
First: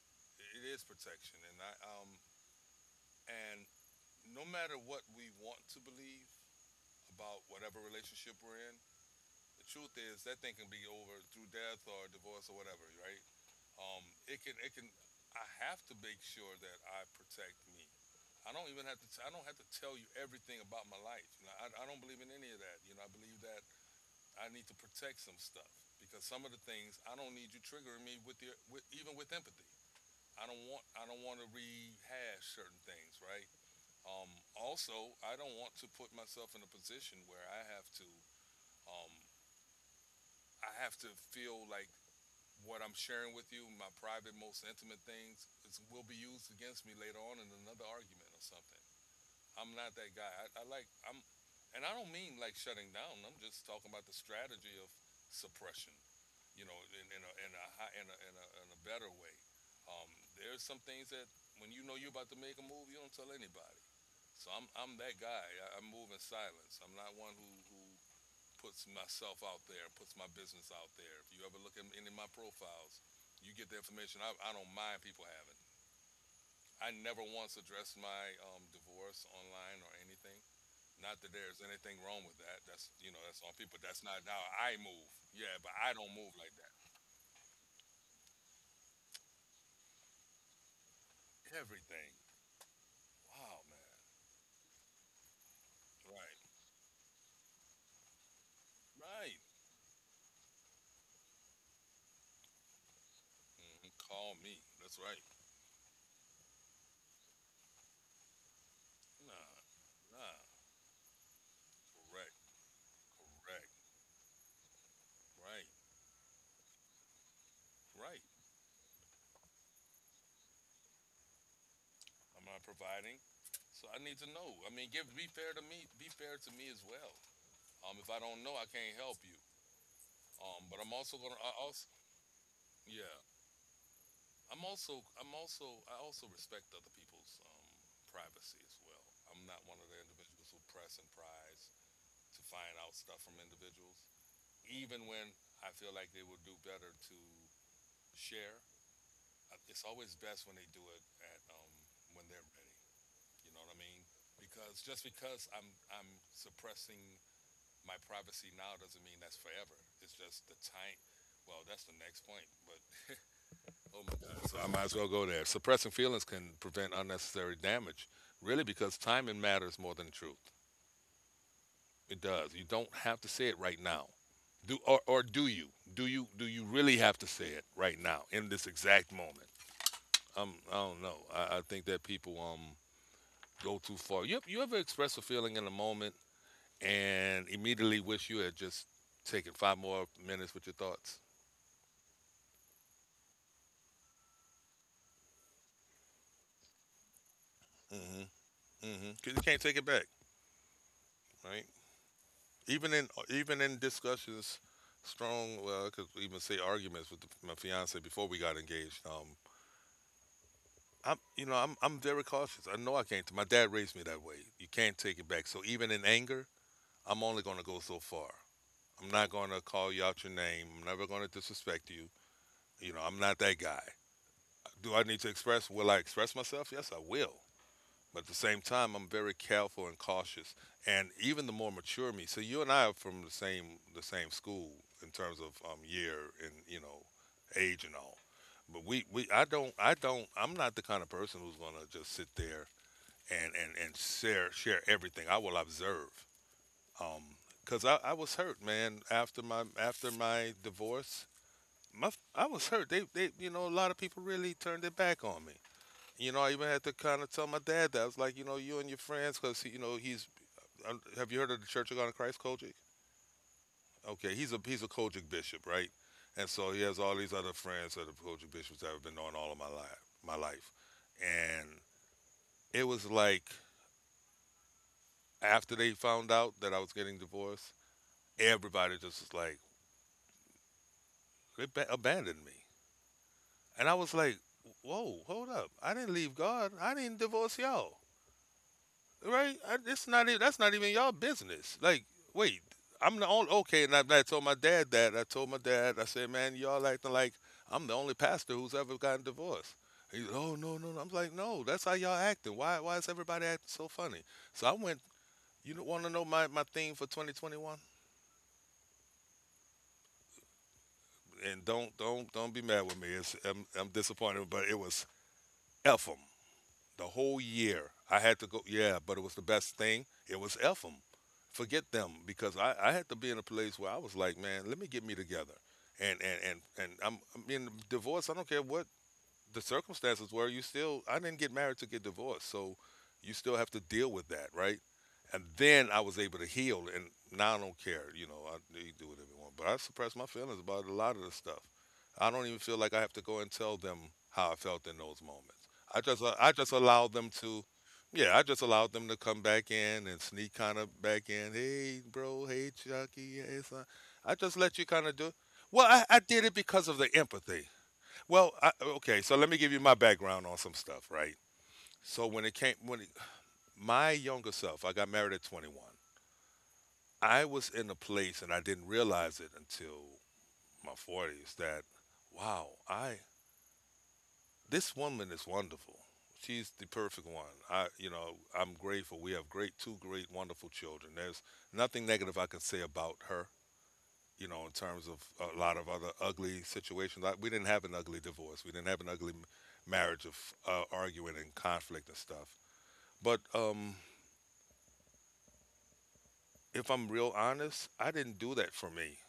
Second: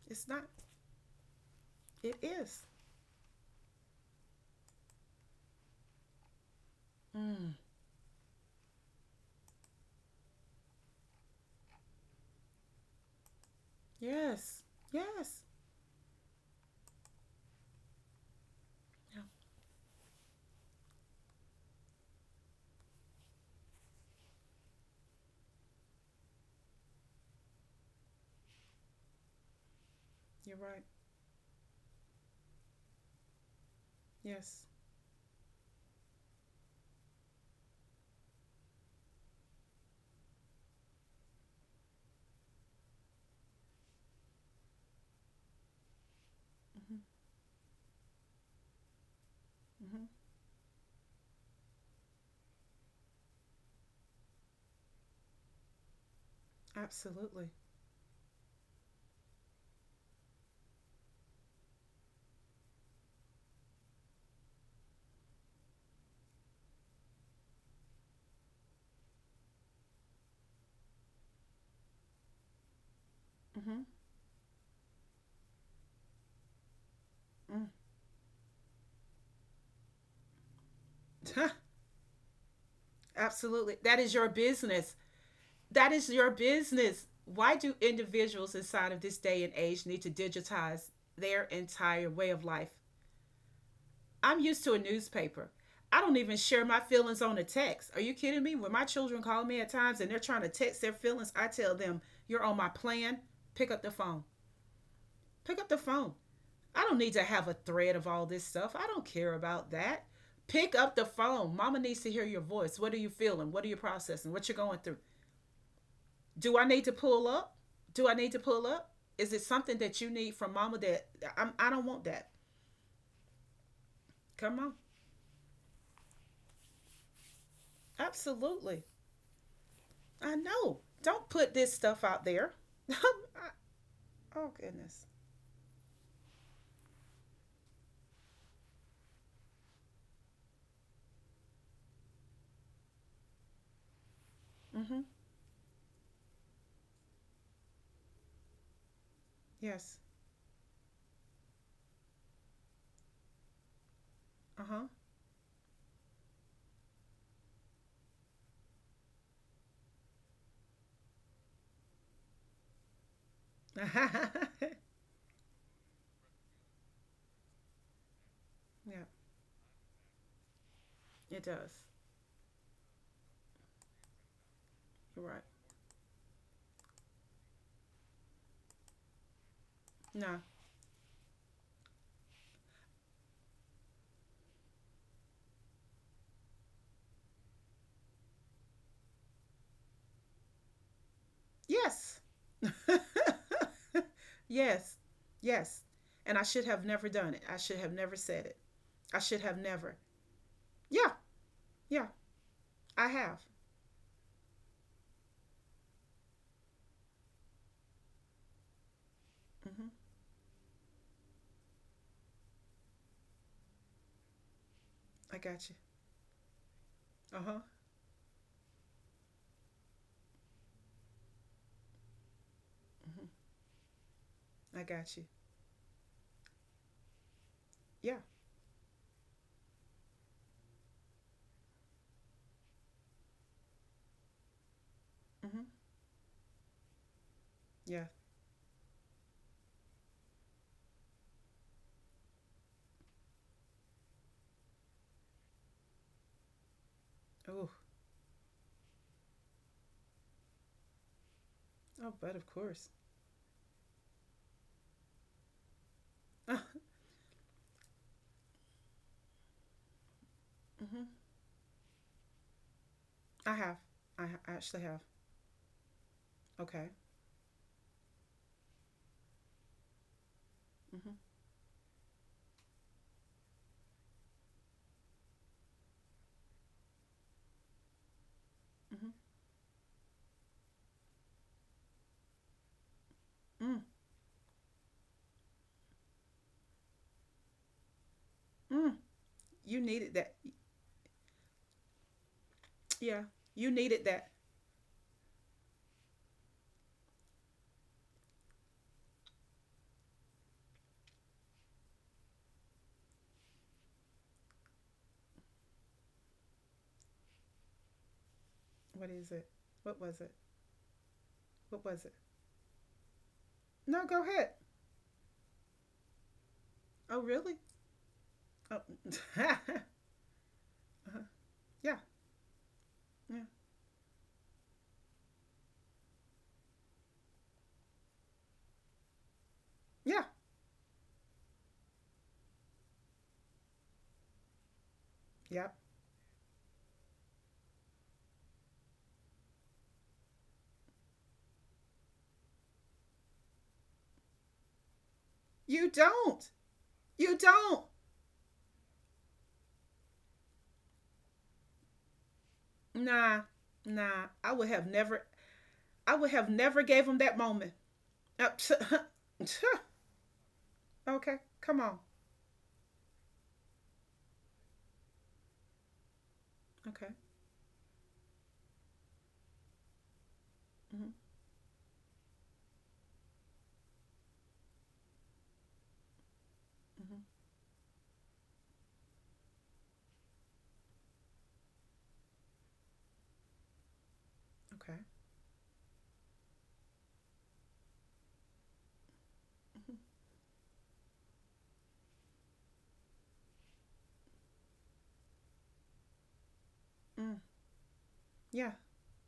Speaker 2: It's not.
Speaker 1: It is protection, and I
Speaker 2: It is.
Speaker 1: and no matter what we want to believe about
Speaker 2: Mm.
Speaker 1: whatever relationship we're in, the truth is that thing can be over through death or divorce or whatever, right? Um, it can,
Speaker 2: Yes.
Speaker 1: it can. I
Speaker 2: Yes.
Speaker 1: have to make sure that I protect me. I don't even have to.
Speaker 2: Yeah,
Speaker 1: I don't have to tell you everything about my life. You know, I don't believe in any of that. You know, I believe that I need to protect some stuff because some of the things I don't need you triggering me even with empathy. I
Speaker 2: you're
Speaker 1: don't want.
Speaker 2: right.
Speaker 1: I don't want to rehash certain things, right?
Speaker 2: Yes.
Speaker 1: Also, I don't want to put myself in a position where I have to. Um, I have to feel like what I'm sharing with you, my private, most intimate things, will be used against me
Speaker 2: Mm-hmm.
Speaker 1: later on in another argument or something. I'm not
Speaker 2: Mm-hmm.
Speaker 1: that guy. I like I'm, and I don't mean like shutting down. I'm just talking about the strategy of suppression. You know, in, a, in,
Speaker 2: Absolutely.
Speaker 1: a, in, a, in, a, in a better way. Um, there's some things that when you know you're about to make a move, you don't tell anybody. So I'm that guy. I move in silence. I'm not one who puts myself out there, puts my business out there. If you ever look at any of my profiles, you get the
Speaker 2: Mm-hmm.
Speaker 1: information I don't mind people having. I never once addressed my divorce online or anything. Not that
Speaker 2: Mm.
Speaker 1: there's anything wrong with that. That's
Speaker 2: (laughs)
Speaker 1: on
Speaker 2: Absolutely.
Speaker 1: people.
Speaker 2: That
Speaker 1: That's
Speaker 2: is
Speaker 1: not
Speaker 2: your
Speaker 1: how I
Speaker 2: business.
Speaker 1: move. Yeah, but I
Speaker 2: That is
Speaker 1: don't move
Speaker 2: your
Speaker 1: like
Speaker 2: business. Why do individuals inside of this day and age need to digitize their
Speaker 1: that.
Speaker 2: entire
Speaker 1: Everything.
Speaker 2: way of life?
Speaker 1: Wow, man.
Speaker 2: I'm used to a newspaper. I don't even
Speaker 1: Right.
Speaker 2: share my feelings on a text. Are you kidding me? When my children
Speaker 1: Right.
Speaker 2: call me at times and they're trying to text their feelings, I tell them, you're on my plan. Pick up
Speaker 1: Hmm.
Speaker 2: the phone.
Speaker 1: Call me. That's right.
Speaker 2: Pick up the phone. I don't need to have a thread of all this stuff. I don't care
Speaker 1: Nah.
Speaker 2: about that.
Speaker 1: Nah.
Speaker 2: Pick up the phone. Mama needs to hear
Speaker 1: Correct.
Speaker 2: your voice. What are you feeling? What are
Speaker 1: Correct.
Speaker 2: you processing? What you're going through?
Speaker 1: Right.
Speaker 2: Do I need to pull up? Do I
Speaker 1: Right.
Speaker 2: need to pull up? Is it something that you need from mama that I'm, I don't want that?
Speaker 1: I'm not providing. So I need to
Speaker 2: Come
Speaker 1: know. I
Speaker 2: on.
Speaker 1: mean, give be fair to me. Be fair to me as well. If I don't know, I
Speaker 2: Absolutely.
Speaker 1: can't help you.
Speaker 2: I
Speaker 1: But
Speaker 2: know.
Speaker 1: I'm also
Speaker 2: Don't
Speaker 1: gonna. I
Speaker 2: put this
Speaker 1: also,
Speaker 2: stuff out there.
Speaker 1: yeah.
Speaker 2: (laughs) Oh goodness.
Speaker 1: I also respect other people's privacy as well. I'm not one of the individuals who press and prize to find out stuff from individuals,
Speaker 2: Mm-hmm.
Speaker 1: even when I feel like they would do better to share. It's
Speaker 2: Yes.
Speaker 1: always best when they do it at when they're ready. You know what I mean? Because
Speaker 2: Uh-huh.
Speaker 1: just because I'm suppressing my privacy now doesn't mean that's forever. It's just the time. Well, that's the next point. But (laughs)
Speaker 2: (laughs)
Speaker 1: oh my
Speaker 2: Yeah,
Speaker 1: God! So I might as well go there. Suppressing feelings can prevent unnecessary damage, really, because timing matters more than truth.
Speaker 2: it does.
Speaker 1: It does. You don't have to say it right now. Do or
Speaker 2: You're right.
Speaker 1: do you? Do you really have to say it right now in this exact moment?
Speaker 2: No.
Speaker 1: I don't know. I think that people go too far. You ever express a feeling in a moment and immediately wish you had just taken 5 more minutes with your thoughts.
Speaker 2: Yes. (laughs) Yes. Yes. And I should have never done it. I should have never
Speaker 1: Hmm.
Speaker 2: said it.
Speaker 1: Hmm.
Speaker 2: I
Speaker 1: Because
Speaker 2: should
Speaker 1: you
Speaker 2: have
Speaker 1: can't take it
Speaker 2: never.
Speaker 1: back,
Speaker 2: Yeah.
Speaker 1: right?
Speaker 2: Yeah.
Speaker 1: Even in
Speaker 2: I
Speaker 1: uh,
Speaker 2: have.
Speaker 1: even in discussions, strong. Well, I could even say arguments with my fiance before we got engaged.
Speaker 2: Mm-hmm.
Speaker 1: I'm very cautious. I know I can't. My dad raised me that way. You can't take it
Speaker 2: I
Speaker 1: back. So
Speaker 2: got you.
Speaker 1: even in anger, I'm
Speaker 2: Uh
Speaker 1: only going
Speaker 2: huh.
Speaker 1: to go so far. I'm not going to call you out your name. I'm never going to disrespect you. You know, I'm
Speaker 2: Mm-hmm.
Speaker 1: not that guy.
Speaker 2: I
Speaker 1: Do I
Speaker 2: got
Speaker 1: need
Speaker 2: you.
Speaker 1: to express? Will I express myself? Yes, I will.
Speaker 2: Yeah.
Speaker 1: But at the same time, I'm very careful and cautious, and even the more mature me. So you and I are from the same school in terms of
Speaker 2: Mm-hmm.
Speaker 1: year and age and
Speaker 2: Yeah.
Speaker 1: all. But we I'm not the kind of person who's gonna just sit there and share everything. I will observe. Um,
Speaker 2: Oh.
Speaker 1: Cause I was hurt, man. After my divorce, my
Speaker 2: Oh, but of
Speaker 1: I was hurt.
Speaker 2: course.
Speaker 1: They you know A lot of people really turned their back on me. I even had
Speaker 2: (laughs)
Speaker 1: to kind of tell my dad that. I was like, you and your friends, because, he's,
Speaker 2: Mm-hmm.
Speaker 1: have you heard of the Church of God in Christ, Kojic?
Speaker 2: I have.
Speaker 1: Okay, he's
Speaker 2: I
Speaker 1: a he's
Speaker 2: actually
Speaker 1: a
Speaker 2: have.
Speaker 1: Kojic bishop, right? And so he
Speaker 2: Okay.
Speaker 1: has all these other friends that are Kojic bishops that I've been knowing all of my life, my life.
Speaker 2: Mm-hmm.
Speaker 1: And it was like after they found out that I was getting divorced, everybody
Speaker 2: Mm-hmm,
Speaker 1: just was like, they abandoned me.
Speaker 2: mm,
Speaker 1: And I was like, whoa, hold up. I didn't leave God. I didn't divorce y'all,
Speaker 2: mm.
Speaker 1: right?
Speaker 2: You
Speaker 1: It's
Speaker 2: needed
Speaker 1: not.
Speaker 2: that.
Speaker 1: That's not even y'all business. Like, wait, I'm
Speaker 2: Yeah,
Speaker 1: the only.
Speaker 2: you
Speaker 1: Okay, and I,
Speaker 2: needed
Speaker 1: I
Speaker 2: that.
Speaker 1: told my dad that. I told my dad. I said, man, y'all acting like I'm the only pastor who's ever gotten divorced. He's, oh, no, no, no. I'm like, no, that's how y'all acting. Why is everybody acting so funny? So I went. You want to know my theme for 2021?
Speaker 2: What is it? What was it?
Speaker 1: And
Speaker 2: What
Speaker 1: don't
Speaker 2: was it?
Speaker 1: don't don't be mad with me. I'm
Speaker 2: No, go
Speaker 1: disappointed,
Speaker 2: ahead.
Speaker 1: but it was F 'em, the
Speaker 2: Oh,
Speaker 1: whole
Speaker 2: really?
Speaker 1: year. I had to go.
Speaker 2: Oh.
Speaker 1: Yeah, but it was the best
Speaker 2: (laughs)
Speaker 1: thing. It was Ephraim.
Speaker 2: Uh-huh.
Speaker 1: Forget
Speaker 2: Yeah,
Speaker 1: them because I had to be in
Speaker 2: yeah,
Speaker 1: a place where I was like, man, let me get me together. And I mean, divorce. I don't care what the
Speaker 2: yeah,
Speaker 1: circumstances were, you still I didn't get married to get divorced, so you still have to deal with that, right? And
Speaker 2: yeah.
Speaker 1: then I was able to heal, and now I don't care. I They do whatever you want, but I suppress my feelings about a lot of the stuff. I don't even feel like I have to go and tell them how I felt in those moments.
Speaker 2: You
Speaker 1: I just
Speaker 2: don't.
Speaker 1: I just allow them
Speaker 2: You
Speaker 1: to.
Speaker 2: don't.
Speaker 1: Yeah, I just allowed them to come back in and sneak kind of back in. Hey, bro. Hey, Chucky.
Speaker 2: Nah,
Speaker 1: Hey, son.
Speaker 2: nah.
Speaker 1: I
Speaker 2: I
Speaker 1: just
Speaker 2: would
Speaker 1: let you
Speaker 2: have
Speaker 1: kind of
Speaker 2: never.
Speaker 1: do. Well, I,
Speaker 2: I
Speaker 1: I
Speaker 2: would
Speaker 1: did
Speaker 2: have
Speaker 1: it
Speaker 2: never
Speaker 1: because of the
Speaker 2: gave him that
Speaker 1: empathy.
Speaker 2: moment. Uh,
Speaker 1: Well,
Speaker 2: t-
Speaker 1: okay, so let me give you my background on some stuff,
Speaker 2: (laughs)
Speaker 1: right?
Speaker 2: okay, come on.
Speaker 1: So when it came, when it, My younger self, I got married at 21.
Speaker 2: Okay.
Speaker 1: I was in a place, and I didn't realize it until my
Speaker 2: Mm-hmm.
Speaker 1: 40s that, wow, I this woman is wonderful. She's the
Speaker 2: Mm-hmm.
Speaker 1: perfect one. I'm grateful. We have two great, wonderful children. There's nothing negative I can say about her, in
Speaker 2: Okay.
Speaker 1: terms of a lot of other ugly situations. Like, we didn't have an ugly divorce. We didn't have an ugly
Speaker 2: Mm-hmm.
Speaker 1: marriage of arguing and conflict and stuff. But if I'm real
Speaker 2: Mm.
Speaker 1: honest, I didn't do
Speaker 2: Yeah.
Speaker 1: that for me.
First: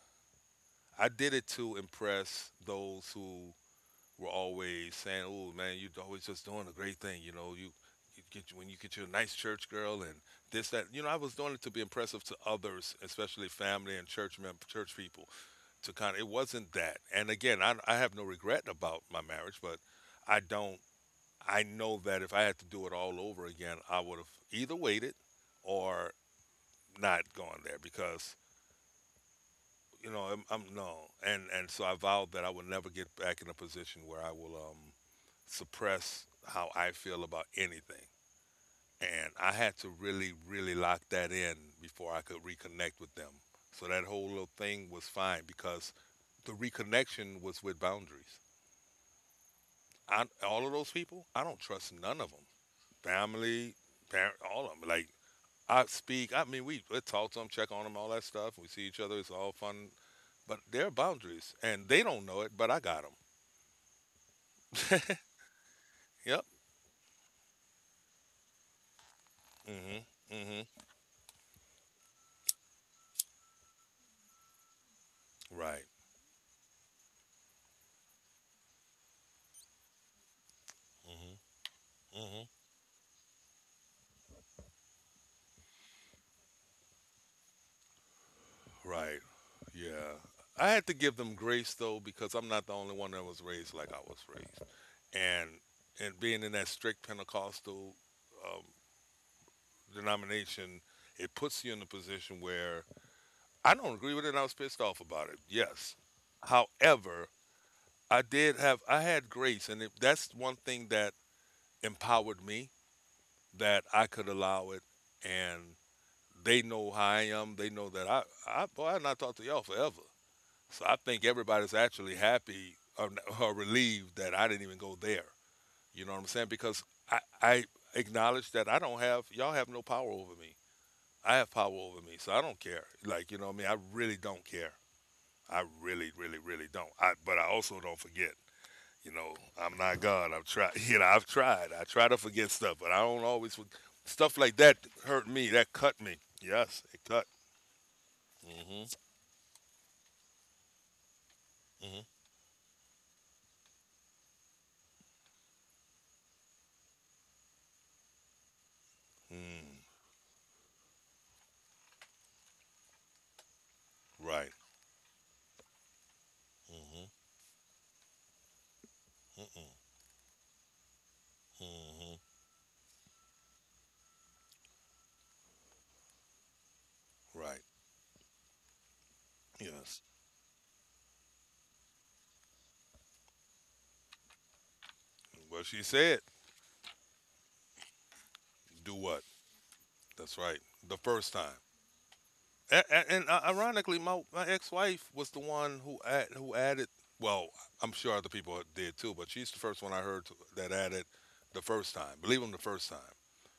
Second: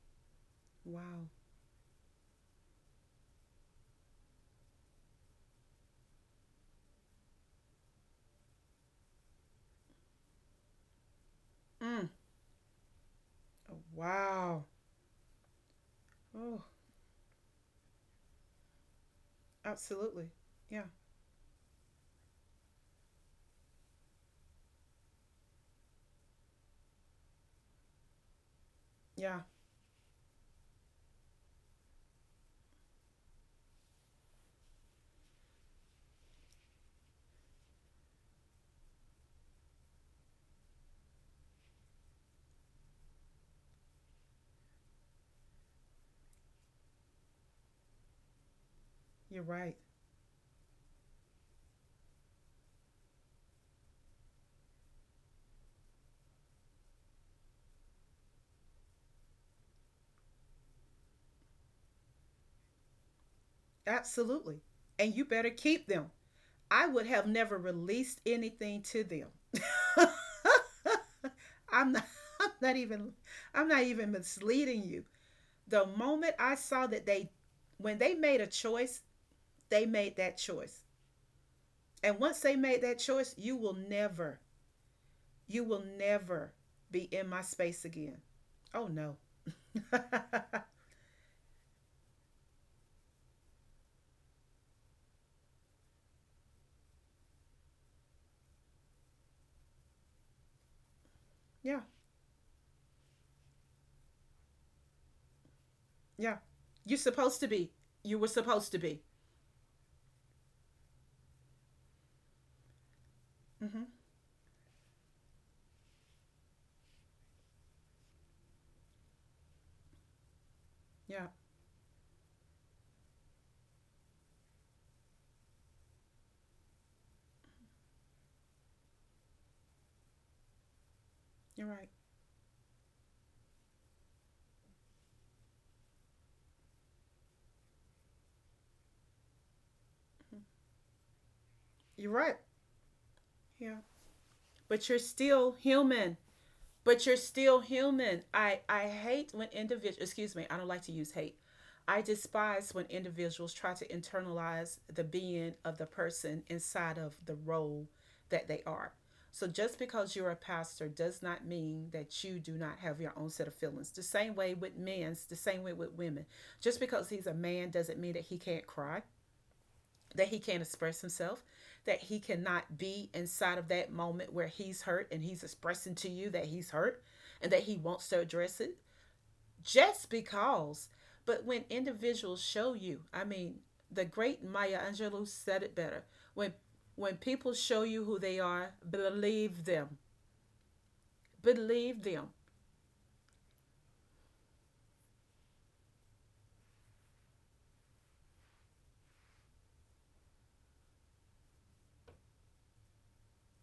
Speaker 1: I
Speaker 2: Wow.
Speaker 1: did it to impress those who were always saying, "Oh, man, you're always just doing a great thing." You get when you get you a nice church girl and this that. I was doing it to be
Speaker 2: Mm.
Speaker 1: impressive to others, especially
Speaker 2: Oh,
Speaker 1: family and
Speaker 2: wow.
Speaker 1: church people. To kind of It
Speaker 2: Oh,
Speaker 1: wasn't that, and again, I have no regret about my marriage, but
Speaker 2: absolutely.
Speaker 1: i don't
Speaker 2: Yeah.
Speaker 1: I know that if I had to do it all over again, I would have either waited or not gone there, because
Speaker 2: Yeah.
Speaker 1: you know I'm no and so I vowed that I would never get back in a position where I will suppress how I feel about anything, and I had to really lock that in before I could reconnect with them, so that whole little thing was fine because the reconnection was with boundaries.
Speaker 2: You're right.
Speaker 1: All of those people, I don't trust none of them. Family, parent, all of them. Like, I mean, we talk to them, check on them, all that stuff. We see each other. It's all fun, but there are boundaries, and they don't know it, but I got them.
Speaker 2: Absolutely. And you better keep them.
Speaker 1: Yep.
Speaker 2: I would have never released anything to them.
Speaker 1: Mm-hmm. Mm-hmm.
Speaker 2: (laughs) I'm not I'm not even I'm not even misleading you. The
Speaker 1: Right.
Speaker 2: moment I saw that they when they made a choice, they made that choice.
Speaker 1: Mm-hmm.
Speaker 2: And once
Speaker 1: Mm-hmm.
Speaker 2: they made that choice, you will never be in my space again. Oh no.
Speaker 1: Right. Yeah. I had to give them grace though, because I'm not the only one that was raised like I was raised, and and being in that strict Pentecostal um, denomination, it puts you
Speaker 2: (laughs) Yeah.
Speaker 1: in a position where I don't agree with it, and I was pissed off about it. Yes.
Speaker 2: Yeah. You're
Speaker 1: However,
Speaker 2: supposed to be. You
Speaker 1: I
Speaker 2: were
Speaker 1: did
Speaker 2: supposed to
Speaker 1: have
Speaker 2: be.
Speaker 1: I had grace, and that's one thing that empowered me
Speaker 2: Mm-hmm.
Speaker 1: that I could allow it, and they know how I am. They know that, I boy, I not talked to y'all forever, so I think
Speaker 2: Yeah.
Speaker 1: everybody's actually happy, or relieved that I didn't even go there. You know what I'm saying? Because I acknowledge that I don't have y'all have no power over me. I have
Speaker 2: You're
Speaker 1: power
Speaker 2: right.
Speaker 1: over me, so I don't care. Like, you know what I mean? I really don't care. I really, really, really don't. I But I also don't forget. You know, I'm not God. I've tried. (laughs) I've tried. I try
Speaker 2: You're
Speaker 1: to
Speaker 2: right.
Speaker 1: forget stuff, but I don't always.
Speaker 2: Yeah.
Speaker 1: Stuff like that
Speaker 2: But you're
Speaker 1: hurt me.
Speaker 2: still
Speaker 1: That cut
Speaker 2: human.
Speaker 1: me. Yes, it
Speaker 2: But you're
Speaker 1: cut.
Speaker 2: still human. I
Speaker 1: Hmm.
Speaker 2: hate when individuals, excuse me, I don't like to use hate. I
Speaker 1: Hmm.
Speaker 2: despise when individuals try to internalize the being of the person inside of the role that they are. So just
Speaker 1: Mm,
Speaker 2: because you're a pastor does not mean that you do not have your own set of feelings. The same way
Speaker 1: right.
Speaker 2: with men's, the same way with women. Just
Speaker 1: Hmm.
Speaker 2: because he's a man doesn't mean that he can't cry,
Speaker 1: Mm-mm.
Speaker 2: that he can't express himself, that
Speaker 1: Hmm.
Speaker 2: he cannot be inside of that moment where he's hurt and he's expressing to you that he's hurt and that
Speaker 1: Right.
Speaker 2: he wants to address it
Speaker 1: Yes.
Speaker 2: just because. But when individuals show you, I mean, the great Maya Angelou said
Speaker 1: Well,
Speaker 2: it
Speaker 1: she
Speaker 2: better.
Speaker 1: said,
Speaker 2: When when people show you who they are,
Speaker 1: "Do what?"
Speaker 2: believe them.
Speaker 1: That's right. The first time.
Speaker 2: Believe them.
Speaker 1: And ironically, my ex-wife was the one who who added. Well, I'm sure other people did too, but she's the first one I heard that added the first time. Believe them the first time.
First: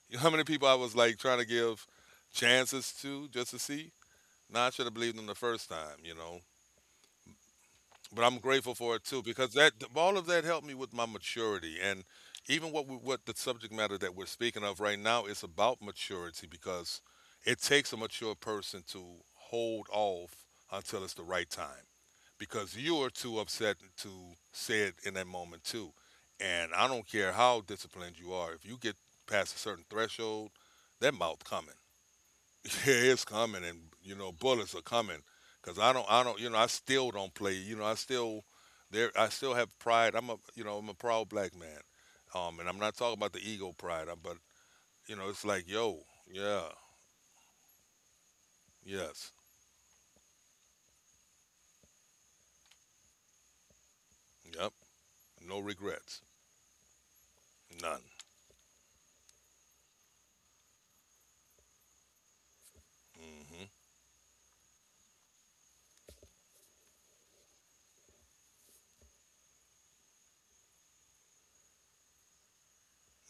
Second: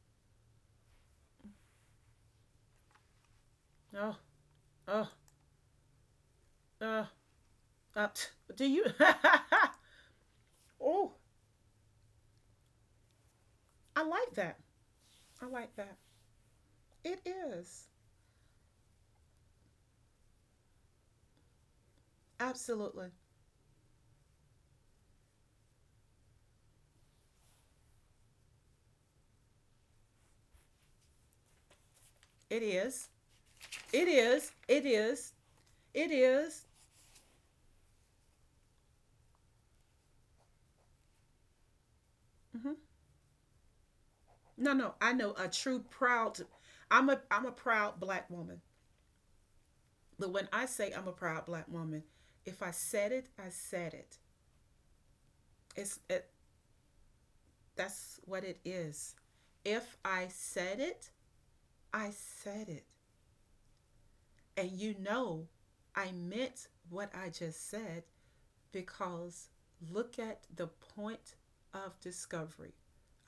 Speaker 1: You know how many people I was like trying to give chances to just to see?
Speaker 2: Oh,
Speaker 1: Nah, I should have
Speaker 2: oh,
Speaker 1: believed them the first time.
Speaker 2: oh. Uh,
Speaker 1: But I'm
Speaker 2: do
Speaker 1: grateful
Speaker 2: you?
Speaker 1: for it too, because that all of that helped me
Speaker 2: (laughs)
Speaker 1: with my
Speaker 2: Oh,
Speaker 1: maturity, and even what the subject matter
Speaker 2: I
Speaker 1: that we're
Speaker 2: like that.
Speaker 1: speaking of right now is
Speaker 2: I like
Speaker 1: about
Speaker 2: that.
Speaker 1: maturity, because
Speaker 2: It
Speaker 1: it
Speaker 2: is.
Speaker 1: takes a mature person to hold off until it's the right time, because you are
Speaker 2: Absolutely.
Speaker 1: too upset to say it in that moment too, and I don't care how disciplined you are, if you get past a certain threshold, that mouth coming.
Speaker 2: It
Speaker 1: (laughs) Yeah,
Speaker 2: is.
Speaker 1: it's coming, and
Speaker 2: It is.
Speaker 1: bullets are
Speaker 2: It
Speaker 1: coming.
Speaker 2: is.
Speaker 1: Cause I don't,
Speaker 2: It
Speaker 1: I don't,
Speaker 2: is.
Speaker 1: I still don't play. I still have pride. I'm a proud black man. And
Speaker 2: Mhm.
Speaker 1: I'm not talking about the ego pride, but
Speaker 2: No, no. I know
Speaker 1: it's
Speaker 2: a
Speaker 1: like,
Speaker 2: true
Speaker 1: yo,
Speaker 2: proud.
Speaker 1: yeah,
Speaker 2: I'm a proud black woman.
Speaker 1: yes,
Speaker 2: But when I say I'm a proud black woman, if I said it, I said it.
Speaker 1: yep, no
Speaker 2: It's
Speaker 1: regrets,
Speaker 2: it,
Speaker 1: none.
Speaker 2: that's what it is. If I said it, I said it.
Speaker 1: Mhm,
Speaker 2: And you know, I meant what I just said because look at the point of discovery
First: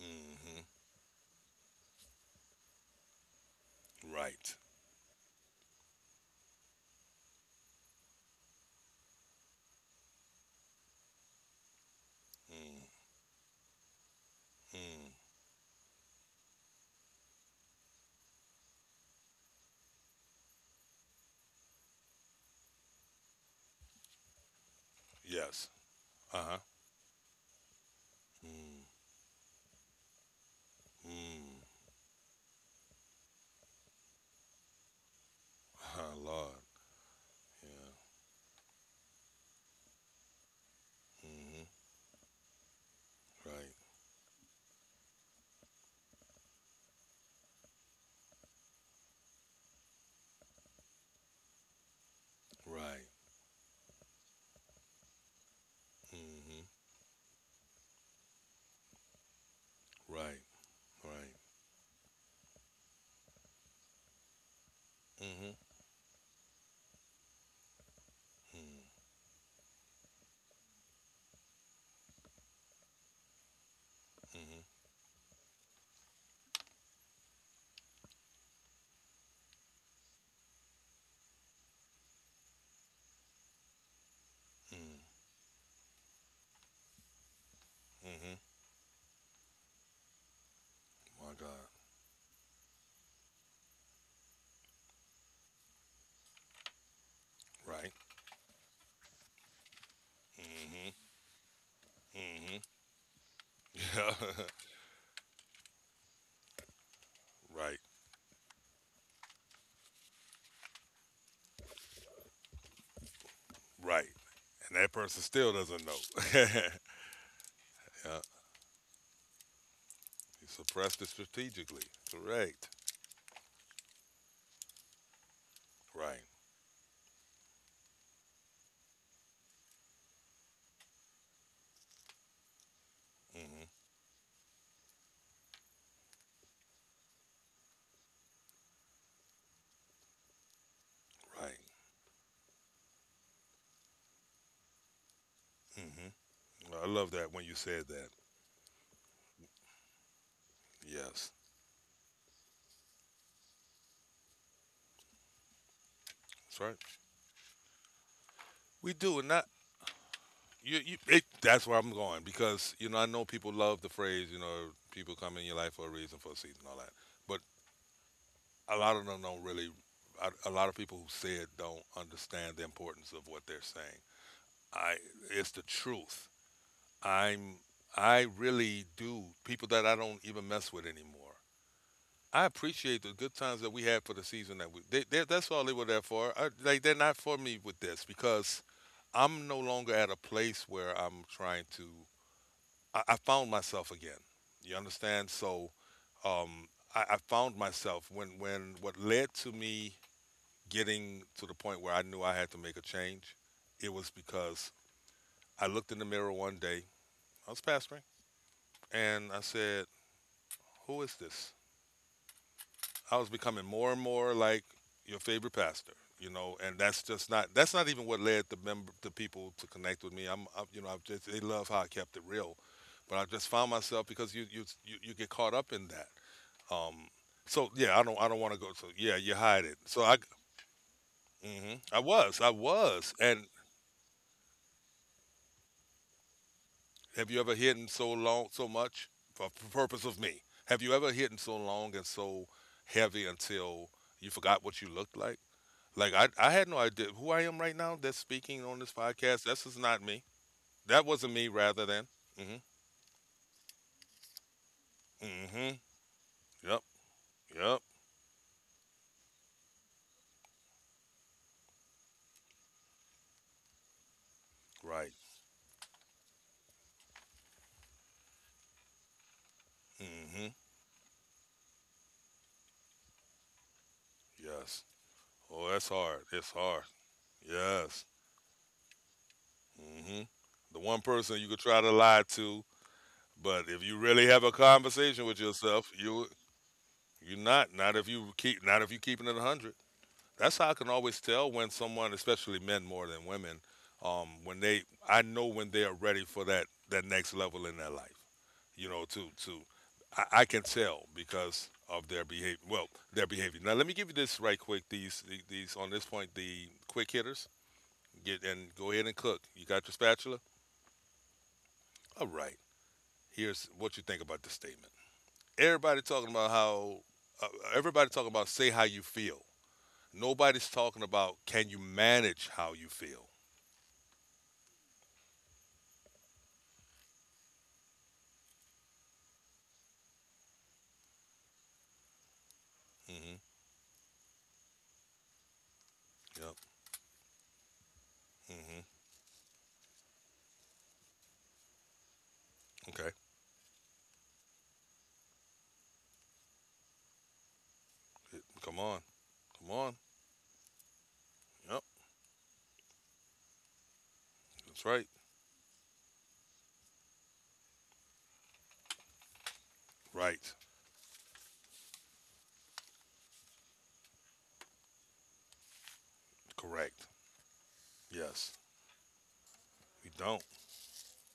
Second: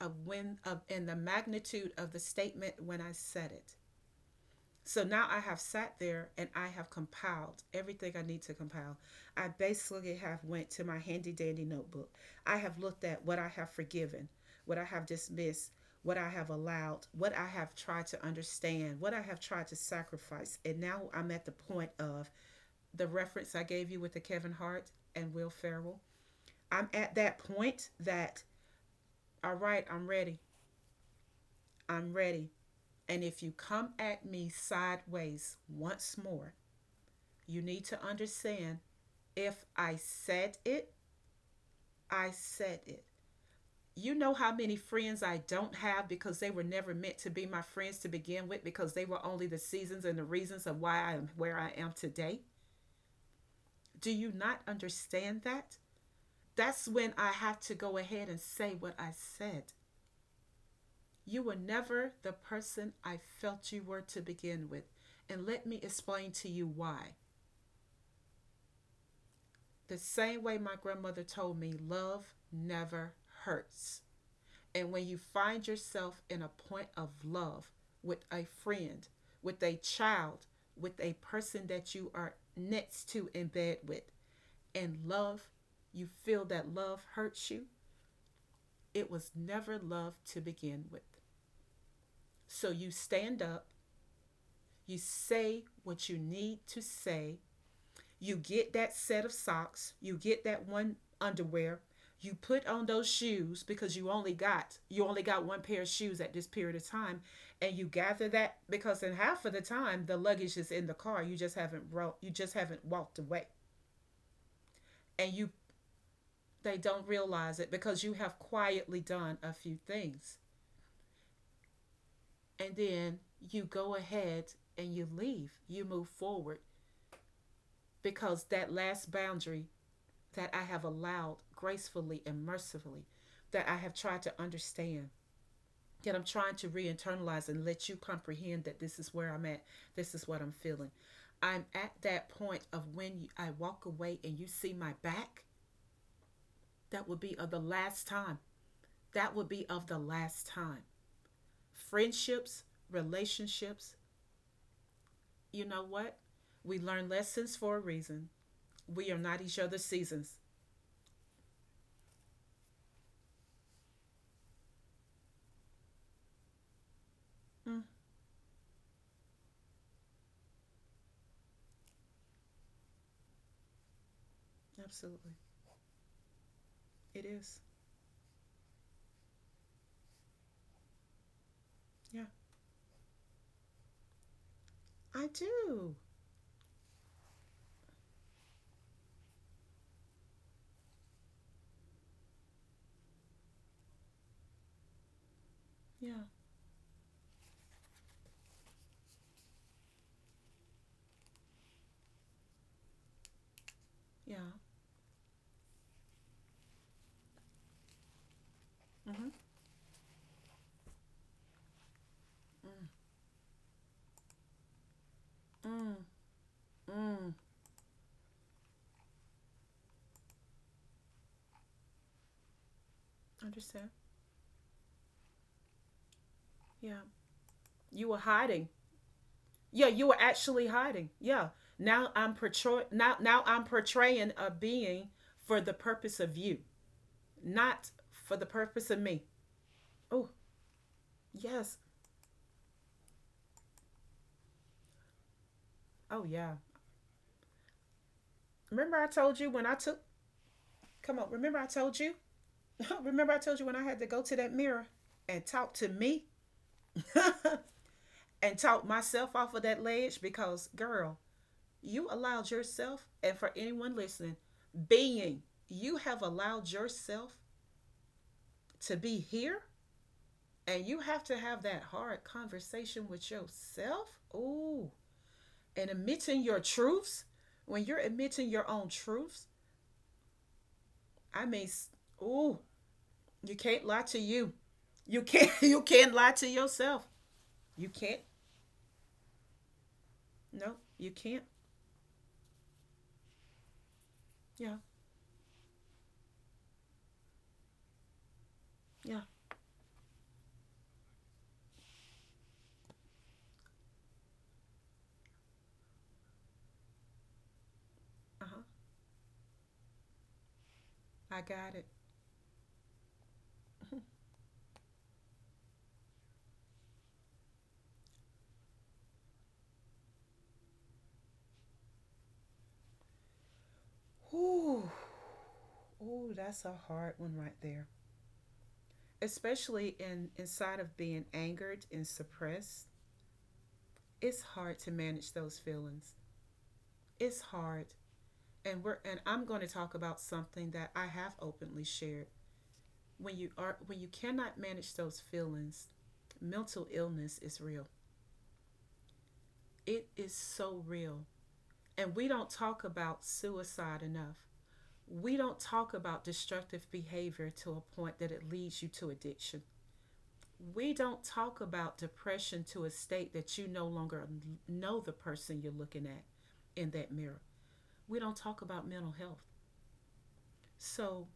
Speaker 2: of when of and the magnitude of the statement when I said it.
Speaker 1: right.
Speaker 2: So now I have sat there and I have compiled everything I need to compile. I basically have went to my handy dandy notebook. I have
Speaker 1: Mm,
Speaker 2: looked at what I have forgiven, what I have
Speaker 1: mm,
Speaker 2: dismissed, what I have allowed, what I have tried to understand, what I have tried to sacrifice. And now I'm at the point of the reference I gave you with the Kevin Hart and Will
Speaker 1: yes.
Speaker 2: Ferrell.
Speaker 1: Uh huh.
Speaker 2: I'm at that point that
Speaker 1: Mm,
Speaker 2: all right, I'm ready.
Speaker 1: mm.
Speaker 2: I'm ready. And if you come at me sideways
Speaker 1: Ah,
Speaker 2: once
Speaker 1: (laughs)
Speaker 2: more,
Speaker 1: Lord.
Speaker 2: you need
Speaker 1: Yeah.
Speaker 2: to understand if I said it,
Speaker 1: Mhm.
Speaker 2: I said it.
Speaker 1: Right.
Speaker 2: You know how many friends I don't have because they were never meant to be my friends to begin with because they were only the seasons and the reasons of why I am where I am today?
Speaker 1: Right.
Speaker 2: Do you not understand that?
Speaker 1: Mhm.
Speaker 2: That's when I have to go ahead and say what I said.
Speaker 1: Right. Right.
Speaker 2: You were never the person I felt you were to begin with. And
Speaker 1: Mhm.
Speaker 2: let me explain to you why.
Speaker 1: Mm-hmm.
Speaker 2: The same way my grandmother told me, love never hurts. And when you find yourself in a point of love with a friend, with a child, with a person that you are next to in bed with, and
Speaker 1: Mm-hmm.
Speaker 2: love, you feel that love hurts you,
Speaker 1: Mm-hmm.
Speaker 2: it was never love to begin with.
Speaker 1: My God.
Speaker 2: So you stand up, you say what you need to say,
Speaker 1: Right.
Speaker 2: you get that set of socks, you get that one
Speaker 1: Mm-hmm.
Speaker 2: underwear, you
Speaker 1: Mm-hmm.
Speaker 2: put on
Speaker 1: (laughs)
Speaker 2: those shoes because
Speaker 1: Yeah,
Speaker 2: you only got one pair of shoes at this period of time and
Speaker 1: right.
Speaker 2: you gather that because in half of the time the luggage is in the car you just haven't walked away
Speaker 1: Right. And that person
Speaker 2: and you
Speaker 1: still doesn't know. (laughs) Yeah.
Speaker 2: they don't realize it because you have quietly done a few things
Speaker 1: You suppressed it strategically. Correct.
Speaker 2: and then you go ahead and you leave, you move
Speaker 1: Right.
Speaker 2: forward because that last boundary that I have allowed gracefully and mercifully,
Speaker 1: Mm-hmm.
Speaker 2: that I have tried to understand, yet I'm trying to re internalize and let you comprehend that this is where I'm at, this is what I'm feeling.
Speaker 1: Right.
Speaker 2: I'm at that point of when you, I walk away and you see my back,
Speaker 1: Mm-hmm. I
Speaker 2: that
Speaker 1: love
Speaker 2: would
Speaker 1: that
Speaker 2: be
Speaker 1: when
Speaker 2: of the
Speaker 1: you said
Speaker 2: last
Speaker 1: that.
Speaker 2: time. That would be of the last time.
Speaker 1: Yes.
Speaker 2: Friendships, relationships, you know what?
Speaker 1: That's
Speaker 2: We
Speaker 1: right.
Speaker 2: learn lessons for a reason.
Speaker 1: We
Speaker 2: We are
Speaker 1: do, and
Speaker 2: not
Speaker 1: not
Speaker 2: each other's seasons.
Speaker 1: you. That's where I'm going, because I know people love the phrase. People come in your life for a reason, for a season, all that. But
Speaker 2: Mm,
Speaker 1: a lot of them don't really. A lot of people who say it don't understand the importance of what they're saying. I
Speaker 2: absolutely.
Speaker 1: It's the truth.
Speaker 2: It is.
Speaker 1: I'm I really do people that I don't even mess with anymore.
Speaker 2: Yeah.
Speaker 1: I appreciate the good times that we had for the season that we.
Speaker 2: I
Speaker 1: That's all they were
Speaker 2: do.
Speaker 1: there for. Like, they're not for me with this because I'm no longer at a place where I'm trying to. I found myself again. You understand?
Speaker 2: Yeah.
Speaker 1: Um, I found myself when what led to me getting to the point where I knew I had to make a change. It was
Speaker 2: Yeah.
Speaker 1: because I looked in the mirror one day. I was pastoring,
Speaker 2: Mm-hmm.
Speaker 1: and I said, "Who is this?" I was becoming more and more like your favorite
Speaker 2: Mm.
Speaker 1: pastor. And
Speaker 2: Mm.
Speaker 1: that's
Speaker 2: Mm.
Speaker 1: just not that's not even what led the people to connect with me. I'm, I you know, I've just They love how I kept it real, but I just found
Speaker 2: Understand.
Speaker 1: myself because you get caught up in that.
Speaker 2: Yeah.
Speaker 1: Um, so yeah,
Speaker 2: You were
Speaker 1: I don't want to
Speaker 2: hiding.
Speaker 1: go. So yeah, you hide it.
Speaker 2: Yeah,
Speaker 1: So
Speaker 2: you were
Speaker 1: I.
Speaker 2: actually hiding. Yeah.
Speaker 1: mm hmm I was, I was,
Speaker 2: Now
Speaker 1: and.
Speaker 2: I'm portraying a being for the purpose of you,
Speaker 1: Have you ever
Speaker 2: not
Speaker 1: hidden so
Speaker 2: for the
Speaker 1: long, so
Speaker 2: purpose of
Speaker 1: much
Speaker 2: me.
Speaker 1: for the purpose of
Speaker 2: Oh,
Speaker 1: me? Have you ever hidden so
Speaker 2: yes.
Speaker 1: long and so heavy until you forgot what you looked like? Like,
Speaker 2: Oh
Speaker 1: I
Speaker 2: yeah.
Speaker 1: had no idea who I am right now. That's speaking on this
Speaker 2: Remember I told
Speaker 1: podcast.
Speaker 2: you when
Speaker 1: This
Speaker 2: I
Speaker 1: is
Speaker 2: took
Speaker 1: not me. That
Speaker 2: Come on,
Speaker 1: wasn't me.
Speaker 2: remember I
Speaker 1: Rather
Speaker 2: told
Speaker 1: than.
Speaker 2: you?
Speaker 1: Mm-hmm.
Speaker 2: (laughs) Remember I told you when I had to go to that mirror and talk
Speaker 1: Mm-hmm.
Speaker 2: to me
Speaker 1: Yep.
Speaker 2: (laughs)
Speaker 1: Yep.
Speaker 2: and talk myself off of that ledge because girl, you allowed yourself, and for anyone listening,
Speaker 1: Right.
Speaker 2: being, you have allowed yourself to be here,
Speaker 1: Mm-hmm.
Speaker 2: and you have to have that hard conversation with yourself.
Speaker 1: Yes.
Speaker 2: Ooh,
Speaker 1: Oh,
Speaker 2: and
Speaker 1: that's hard.
Speaker 2: admitting
Speaker 1: It's
Speaker 2: your
Speaker 1: hard.
Speaker 2: truths. When you're
Speaker 1: Yes.
Speaker 2: admitting your own truths,
Speaker 1: Mm-hmm. The one person
Speaker 2: I
Speaker 1: you could
Speaker 2: mean,
Speaker 1: try to lie
Speaker 2: ooh,
Speaker 1: to,
Speaker 2: you
Speaker 1: but if
Speaker 2: can't
Speaker 1: you
Speaker 2: lie to
Speaker 1: really have
Speaker 2: you.
Speaker 1: a
Speaker 2: You
Speaker 1: conversation with
Speaker 2: can't. (laughs) You
Speaker 1: yourself,
Speaker 2: can't
Speaker 1: you
Speaker 2: lie to yourself.
Speaker 1: You're not.
Speaker 2: You
Speaker 1: Not if
Speaker 2: can't.
Speaker 1: you keep. Not if you keeping it a hundred. That's how I
Speaker 2: No,
Speaker 1: can
Speaker 2: you
Speaker 1: always
Speaker 2: can't.
Speaker 1: tell when someone, especially men more than women, when
Speaker 2: Yeah,
Speaker 1: they. I know when they are ready for that next level in their life. You know,
Speaker 2: yeah.
Speaker 1: I can tell because of their behavior. Well, their behavior. Now let me give you this right quick. These on this point, the quick hitters
Speaker 2: Uh
Speaker 1: get
Speaker 2: huh.
Speaker 1: and go ahead and cook. You got your spatula.
Speaker 2: I got it.
Speaker 1: All right. Here's what you think about this statement. Everybody talking about how. Uh, everybody talking about say how you feel. Nobody's talking about, can you manage how you feel?
Speaker 2: Ooh. Ooh, that's a hard one right there. Especially in inside of being angered and suppressed,
Speaker 1: Hmm.
Speaker 2: it's hard to manage those feelings.
Speaker 1: Yep.
Speaker 2: It's hard.
Speaker 1: Hmm.
Speaker 2: And I'm going to talk about something that I have openly shared.
Speaker 1: Okay.
Speaker 2: When you cannot manage those feelings, mental illness is real.
Speaker 1: Come on. Come on.
Speaker 2: It is so real.
Speaker 1: Yep.
Speaker 2: And we don't talk about suicide enough.
Speaker 1: That's right.
Speaker 2: We don't talk about destructive behavior to a point that it leads you to addiction.
Speaker 1: Right.
Speaker 2: We don't talk about depression to a state that you no longer know the person you're looking at in
Speaker 1: Correct.
Speaker 2: that mirror. We don't
Speaker 1: Yes.
Speaker 2: talk about mental health.
Speaker 1: We don't.
Speaker 2: So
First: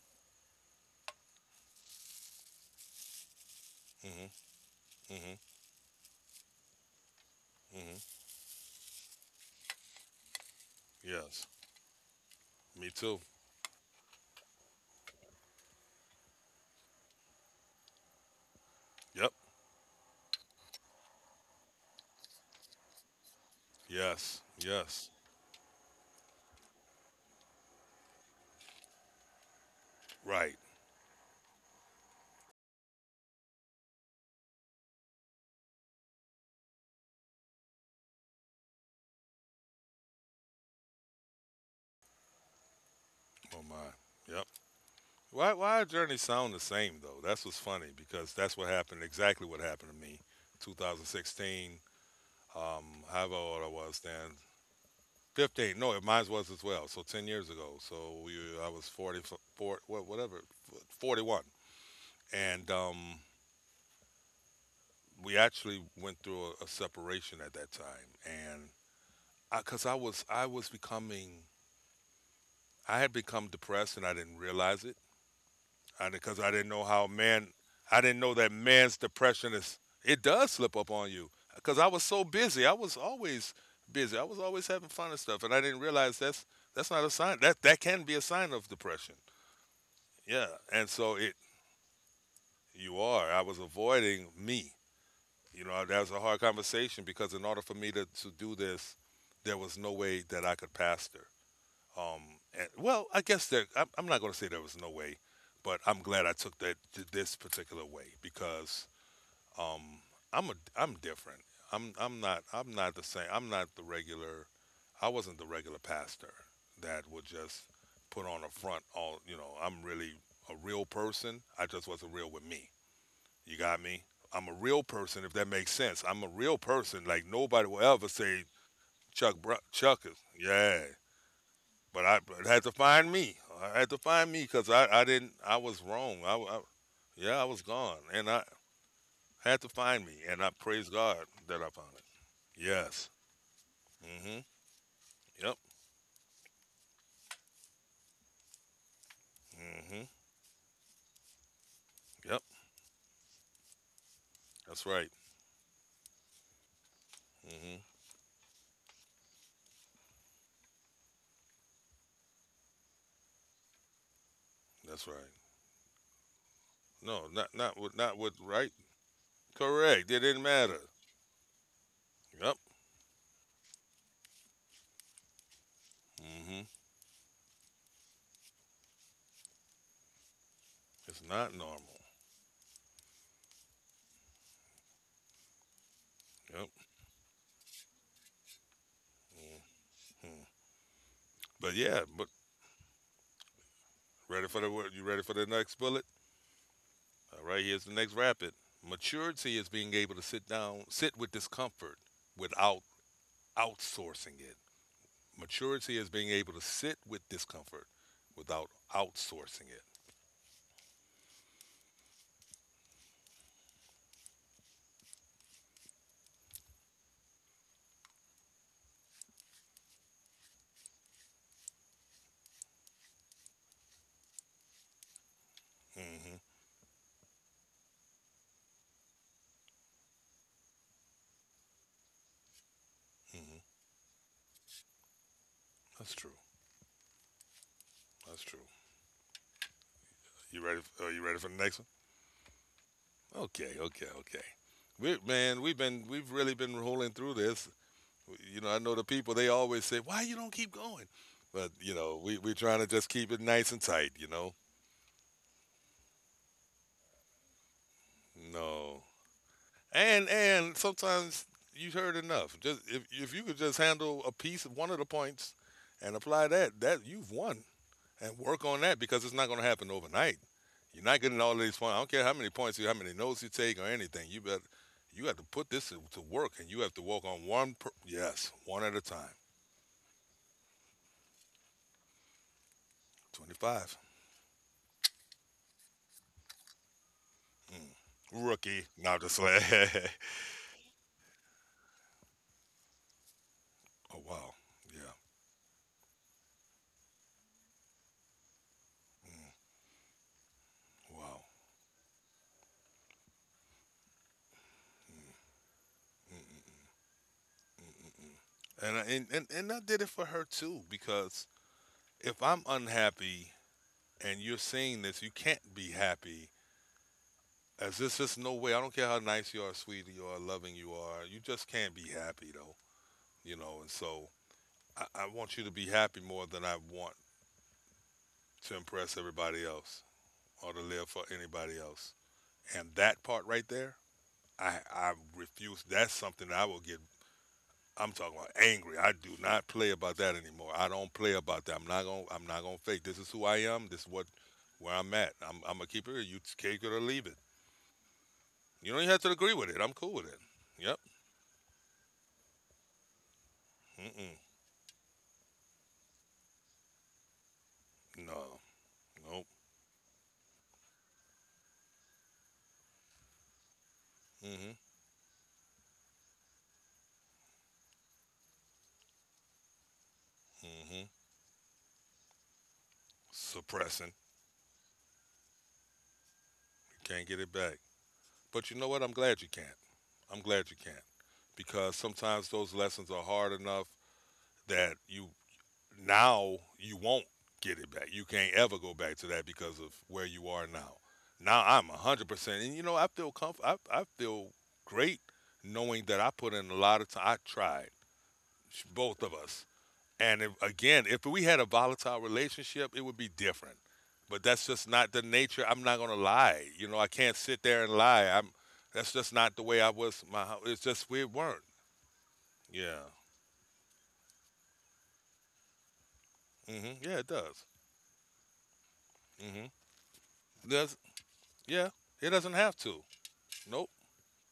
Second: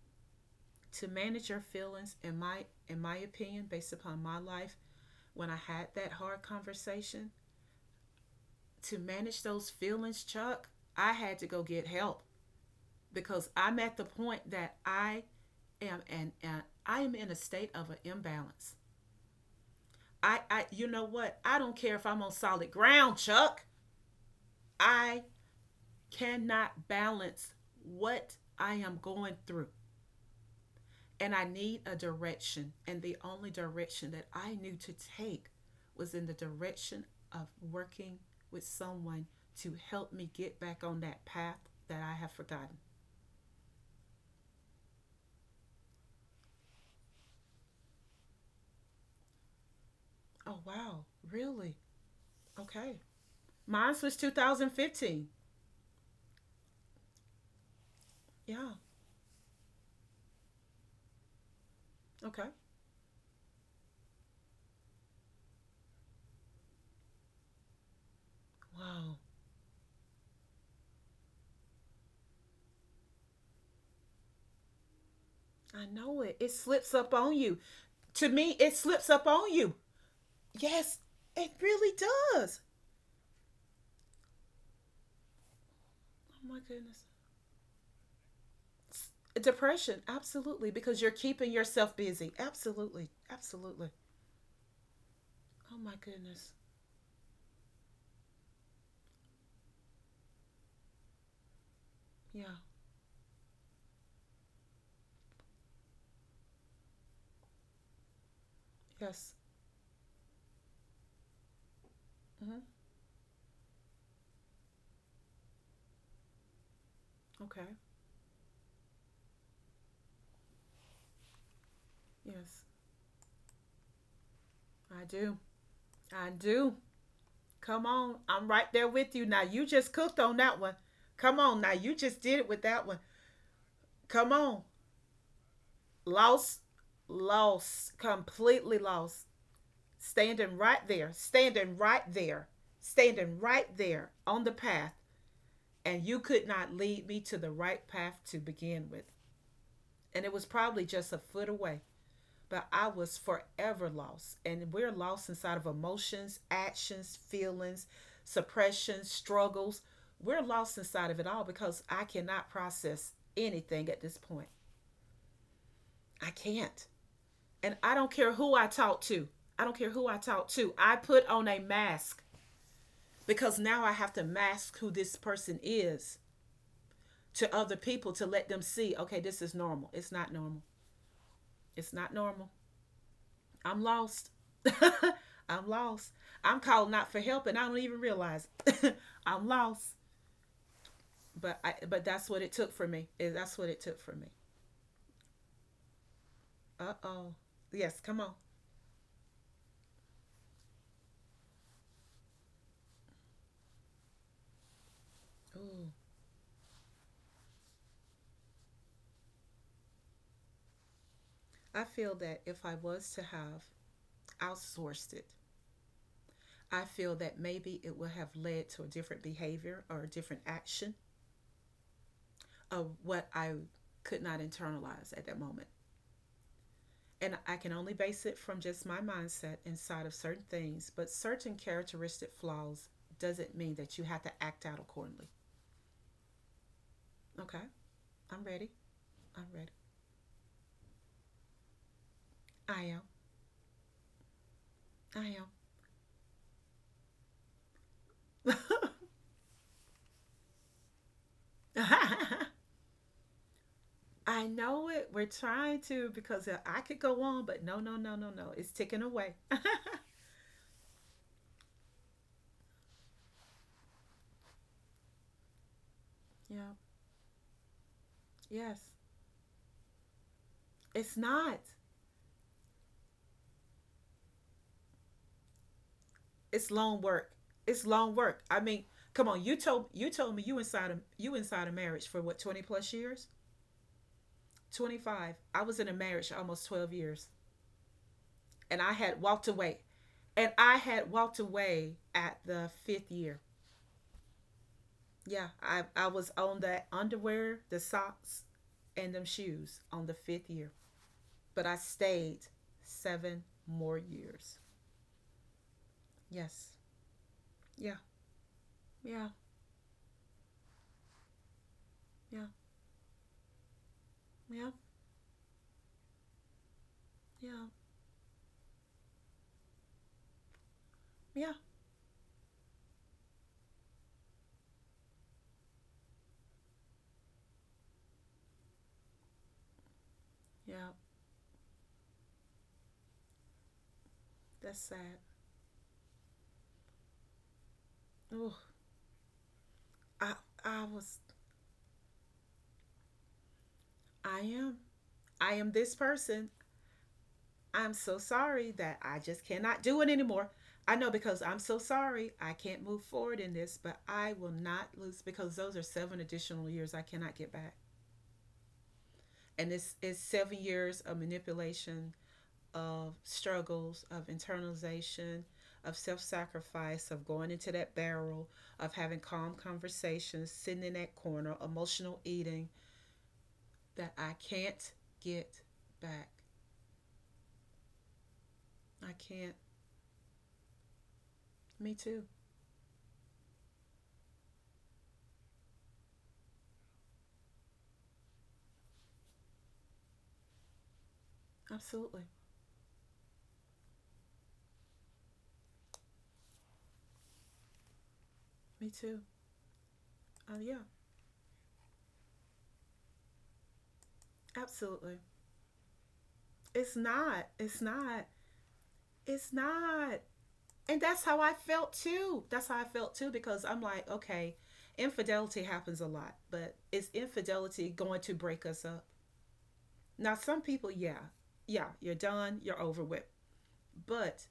Speaker 2: to manage your feelings, in my opinion, based upon
Speaker 1: Hmm.
Speaker 2: my life,
Speaker 1: Hmm.
Speaker 2: when I had that hard conversation,
Speaker 1: Hmm.
Speaker 2: to manage those feelings, Chuck, I had to
Speaker 1: Yes.
Speaker 2: go get help
Speaker 1: Me too.
Speaker 2: because I'm at the point that I am, and I am in a state of an imbalance.
Speaker 1: Yep.
Speaker 2: I you know what? I don't care if I'm on solid ground, Chuck.
Speaker 1: Yes. Yes.
Speaker 2: I cannot balance what I am going through.
Speaker 1: Right.
Speaker 2: And I need a direction. And the only direction that I knew to take was in the direction of working with someone to help me get back on that path that I have forgotten.
Speaker 1: Oh my. Yep. Why our journeys sound the same though? That's what's funny because that's what happened, exactly what happened to me.
Speaker 2: Oh, wow. Really?
Speaker 1: 2016,
Speaker 2: Okay.
Speaker 1: um, however old I
Speaker 2: Mine
Speaker 1: was
Speaker 2: was
Speaker 1: then,
Speaker 2: 2015.
Speaker 1: 15. No, it mine was as well. So 10 years ago. So we, I
Speaker 2: Yeah.
Speaker 1: was 44, whatever, 41.
Speaker 2: Okay.
Speaker 1: And we actually went through a separation at that time. And
Speaker 2: Wow.
Speaker 1: because I, 'cause I was becoming, I had become depressed and I didn't realize it.
Speaker 2: I
Speaker 1: And
Speaker 2: know it.
Speaker 1: because
Speaker 2: It
Speaker 1: I didn't know
Speaker 2: slips
Speaker 1: how
Speaker 2: up on
Speaker 1: man,
Speaker 2: you.
Speaker 1: I didn't
Speaker 2: To
Speaker 1: know that
Speaker 2: me, it
Speaker 1: man's
Speaker 2: slips up on
Speaker 1: depression
Speaker 2: you.
Speaker 1: is, it does slip up
Speaker 2: Yes,
Speaker 1: on you.
Speaker 2: it
Speaker 1: Because I
Speaker 2: really
Speaker 1: was so
Speaker 2: does.
Speaker 1: busy. I was always busy. I was always having fun and stuff. And I didn't realize
Speaker 2: Oh, my
Speaker 1: that's
Speaker 2: goodness.
Speaker 1: not a sign. That, that can be a sign of depression.
Speaker 2: Depression,
Speaker 1: Yeah,
Speaker 2: absolutely,
Speaker 1: and
Speaker 2: because you're
Speaker 1: so it
Speaker 2: keeping yourself busy.
Speaker 1: you
Speaker 2: Absolutely,
Speaker 1: are. I was
Speaker 2: absolutely.
Speaker 1: avoiding me. You
Speaker 2: Oh
Speaker 1: know,
Speaker 2: my
Speaker 1: that was a hard
Speaker 2: goodness.
Speaker 1: conversation because in order for me to, do this, there was no way that I could pastor. Um,
Speaker 2: Yeah.
Speaker 1: and, well, I guess there. I'm not going to say there was no way, but I'm glad I took this particular way because
Speaker 2: Yes.
Speaker 1: um, I'm different.
Speaker 2: Mm-hmm.
Speaker 1: I'm not the same. I'm not the regular. I wasn't the regular pastor that would just
Speaker 2: Okay.
Speaker 1: put on a front. All you know, I'm really a real person. I just wasn't real with
Speaker 2: Yes,
Speaker 1: me. You got me. I'm a real
Speaker 2: I
Speaker 1: person, if
Speaker 2: do.
Speaker 1: that makes sense. I'm
Speaker 2: I
Speaker 1: a real
Speaker 2: do.
Speaker 1: person. Like nobody will
Speaker 2: Come
Speaker 1: ever
Speaker 2: on,
Speaker 1: say
Speaker 2: I'm right there with you.
Speaker 1: Chuck
Speaker 2: Now you just
Speaker 1: Chuck is
Speaker 2: cooked on that one.
Speaker 1: yeah.
Speaker 2: Come on, now you
Speaker 1: But
Speaker 2: just
Speaker 1: I
Speaker 2: did it
Speaker 1: but
Speaker 2: with
Speaker 1: had to
Speaker 2: that one.
Speaker 1: find me. I had to
Speaker 2: Come
Speaker 1: find me
Speaker 2: on,
Speaker 1: because I didn't. I was wrong. I,
Speaker 2: lost,
Speaker 1: I yeah I was
Speaker 2: lost,
Speaker 1: gone, and I
Speaker 2: completely lost.
Speaker 1: had to find me, and I
Speaker 2: Standing right
Speaker 1: praise
Speaker 2: there,
Speaker 1: God that I
Speaker 2: standing
Speaker 1: found
Speaker 2: right
Speaker 1: it.
Speaker 2: there,
Speaker 1: Yes.
Speaker 2: standing right there
Speaker 1: Hmm.
Speaker 2: on the path,
Speaker 1: Yep.
Speaker 2: and you could not lead me to the right path to begin with.
Speaker 1: Hmm.
Speaker 2: And it was probably just a foot away.
Speaker 1: Yep.
Speaker 2: But I was forever lost. And
Speaker 1: That's
Speaker 2: we're
Speaker 1: right.
Speaker 2: lost inside of emotions, actions,
Speaker 1: Hmm.
Speaker 2: feelings, suppressions, struggles. We're lost inside of it all because I cannot process anything at this point.
Speaker 1: That's right.
Speaker 2: I can't.
Speaker 1: No,
Speaker 2: And I don't
Speaker 1: not
Speaker 2: care
Speaker 1: with
Speaker 2: who I
Speaker 1: right.
Speaker 2: talk to. I don't care who
Speaker 1: Correct.
Speaker 2: I
Speaker 1: It didn't
Speaker 2: talk to.
Speaker 1: matter.
Speaker 2: I put on a mask
Speaker 1: Yep.
Speaker 2: because now I have to mask who this person is
Speaker 1: Hmm.
Speaker 2: to other people to let them see, okay, this is normal. It's not normal.
Speaker 1: It's not normal.
Speaker 2: It's not normal. I'm lost. (laughs) I'm lost. I'm
Speaker 1: Yep.
Speaker 2: calling out for help and I don't even realize. (laughs) I'm lost.
Speaker 1: Hmm.
Speaker 2: But I
Speaker 1: But yeah.
Speaker 2: but that's
Speaker 1: But
Speaker 2: what it took for me. That's what it took for me.
Speaker 1: ready for the word? You ready for the next bullet?
Speaker 2: Uh oh.
Speaker 1: All right. Here's the
Speaker 2: Yes,
Speaker 1: next
Speaker 2: come on.
Speaker 1: rapid. Maturity is being able to sit down, sit with discomfort without outsourcing it.
Speaker 2: Ooh.
Speaker 1: Maturity is being able to sit with discomfort without outsourcing it.
Speaker 2: I feel that if I was to have outsourced it, I feel that maybe it would have led to a different behavior or a different action of what I could not internalize at that moment.
Speaker 1: Hmm.
Speaker 2: And I can only base it from just my mindset inside of certain things, but certain characteristic flaws doesn't
Speaker 1: Hmm.
Speaker 2: mean that you have to act out accordingly.
Speaker 1: That's true.
Speaker 2: Okay,
Speaker 1: That's
Speaker 2: I'm
Speaker 1: true.
Speaker 2: ready. I'm ready.
Speaker 1: You ready? Are you ready for the next
Speaker 2: I am.
Speaker 1: one? Okay. Okay. Okay. We
Speaker 2: I
Speaker 1: man, we've really been rolling through this.
Speaker 2: am.
Speaker 1: You know, I know the people. They always say, "Why you don't keep going?" But you know, we're
Speaker 2: (laughs)
Speaker 1: trying to just keep it nice and tight. You
Speaker 2: I
Speaker 1: know,
Speaker 2: know it. We're trying to because I could go on, but no, no, no, no, no. It's
Speaker 1: no.
Speaker 2: ticking away. (laughs)
Speaker 1: And sometimes you've heard enough. Just if you could just handle a piece of one of the points and apply
Speaker 2: Yeah.
Speaker 1: that, that you've won. And work on
Speaker 2: Yes.
Speaker 1: that because it's not going to happen overnight. You're
Speaker 2: It's
Speaker 1: not getting all
Speaker 2: not.
Speaker 1: these points. I don't care how many points you, how many notes you take, or anything. You better, you have to put this to, work, and
Speaker 2: It's
Speaker 1: you have to
Speaker 2: long
Speaker 1: work
Speaker 2: work.
Speaker 1: on one.
Speaker 2: It's
Speaker 1: Per,
Speaker 2: long work.
Speaker 1: yes,
Speaker 2: I
Speaker 1: one
Speaker 2: mean,
Speaker 1: at a
Speaker 2: come
Speaker 1: time.
Speaker 2: on. You told me, you inside of marriage for what, 20 plus years?
Speaker 1: 25.
Speaker 2: 25. I was in a marriage almost 12 years
Speaker 1: Mm.
Speaker 2: and
Speaker 1: Rookie.
Speaker 2: I
Speaker 1: Now
Speaker 2: had
Speaker 1: just
Speaker 2: walked
Speaker 1: like,
Speaker 2: away.
Speaker 1: (laughs)
Speaker 2: And I had walked away at the fifth year.
Speaker 1: oh wow, yeah,
Speaker 2: Yeah, I was on the underwear, the socks, and them
Speaker 1: mm,
Speaker 2: shoes on the fifth year.
Speaker 1: wow.
Speaker 2: But I stayed seven more years. Yes. Yeah.
Speaker 1: Mm-mm-mm-mm. And,
Speaker 2: Yeah.
Speaker 1: and I did it for her too because if
Speaker 2: Yeah.
Speaker 1: I'm unhappy and you're
Speaker 2: Yeah.
Speaker 1: seeing this, you can't be happy.
Speaker 2: Yeah.
Speaker 1: As there's just no way. I don't care how nice you are, sweet you are, loving you are. You
Speaker 2: Yeah.
Speaker 1: just can't be happy though, you know. And so I want you to be happy more than I want to impress everybody else or to
Speaker 2: Yeah.
Speaker 1: live for anybody else. And that part right there,
Speaker 2: That's
Speaker 1: I
Speaker 2: sad.
Speaker 1: refuse. That's something that I will get. I'm talking about
Speaker 2: Oh,
Speaker 1: angry. I do not play about
Speaker 2: I
Speaker 1: that anymore.
Speaker 2: I
Speaker 1: I don't
Speaker 2: was
Speaker 1: play about that. I'm not gonna fake. This is who I am. This is what
Speaker 2: I am.
Speaker 1: where I'm at.
Speaker 2: I am
Speaker 1: I'm gonna
Speaker 2: this
Speaker 1: keep it. You
Speaker 2: person.
Speaker 1: take it or leave it.
Speaker 2: I'm so sorry
Speaker 1: You
Speaker 2: that
Speaker 1: don't even
Speaker 2: I
Speaker 1: have to
Speaker 2: just
Speaker 1: agree with it.
Speaker 2: cannot
Speaker 1: I'm
Speaker 2: do it
Speaker 1: cool with it.
Speaker 2: anymore. I
Speaker 1: Yep.
Speaker 2: know because I'm so sorry I can't move forward in this, but I
Speaker 1: Mm-mm.
Speaker 2: will not lose because those are seven additional years I cannot get back.
Speaker 1: No. Nope.
Speaker 2: And this is 7 years of manipulation, of struggles, of
Speaker 1: Mm-hmm.
Speaker 2: internalization, of self sacrifice, of going into that barrel, of having calm conversations, sitting in
Speaker 1: Mm-hmm.
Speaker 2: that corner, emotional eating
Speaker 1: Suppressing.
Speaker 2: that I can't get back.
Speaker 1: Can't get it back. But you know what? I'm
Speaker 2: I
Speaker 1: glad you
Speaker 2: can't.
Speaker 1: can't. I'm glad you can't.
Speaker 2: Me
Speaker 1: Because
Speaker 2: too.
Speaker 1: sometimes those lessons are hard enough that you now you won't get it back. You can't ever go back to that because of where you are now. Now I'm
Speaker 2: Absolutely.
Speaker 1: 100%. And you know, I feel great knowing that I put in a lot of time. I tried,
Speaker 2: Me too.
Speaker 1: both of us. And
Speaker 2: Uh,
Speaker 1: if,
Speaker 2: yeah,
Speaker 1: again, if we had a volatile relationship, it would be different. But that's just not
Speaker 2: absolutely.
Speaker 1: the nature. I'm not gonna lie. You
Speaker 2: It's
Speaker 1: know, I can't
Speaker 2: not.
Speaker 1: sit
Speaker 2: It's
Speaker 1: there and lie.
Speaker 2: not.
Speaker 1: I'm. That's just
Speaker 2: It's
Speaker 1: not the way I
Speaker 2: not.
Speaker 1: was. It's
Speaker 2: And
Speaker 1: just
Speaker 2: that's
Speaker 1: we
Speaker 2: how I
Speaker 1: weren't.
Speaker 2: felt too. That's how I
Speaker 1: Yeah.
Speaker 2: felt too because I'm like, okay, infidelity happens a lot, but
Speaker 1: Hmm.
Speaker 2: is
Speaker 1: Yeah, it does.
Speaker 2: infidelity going to break us up?
Speaker 1: Hmm.
Speaker 2: Now, some people,
Speaker 1: Does
Speaker 2: yeah,
Speaker 1: yeah.
Speaker 2: yeah, you're
Speaker 1: It doesn't
Speaker 2: done,
Speaker 1: have
Speaker 2: you're
Speaker 1: to.
Speaker 2: over with.
Speaker 1: Nope.
Speaker 2: But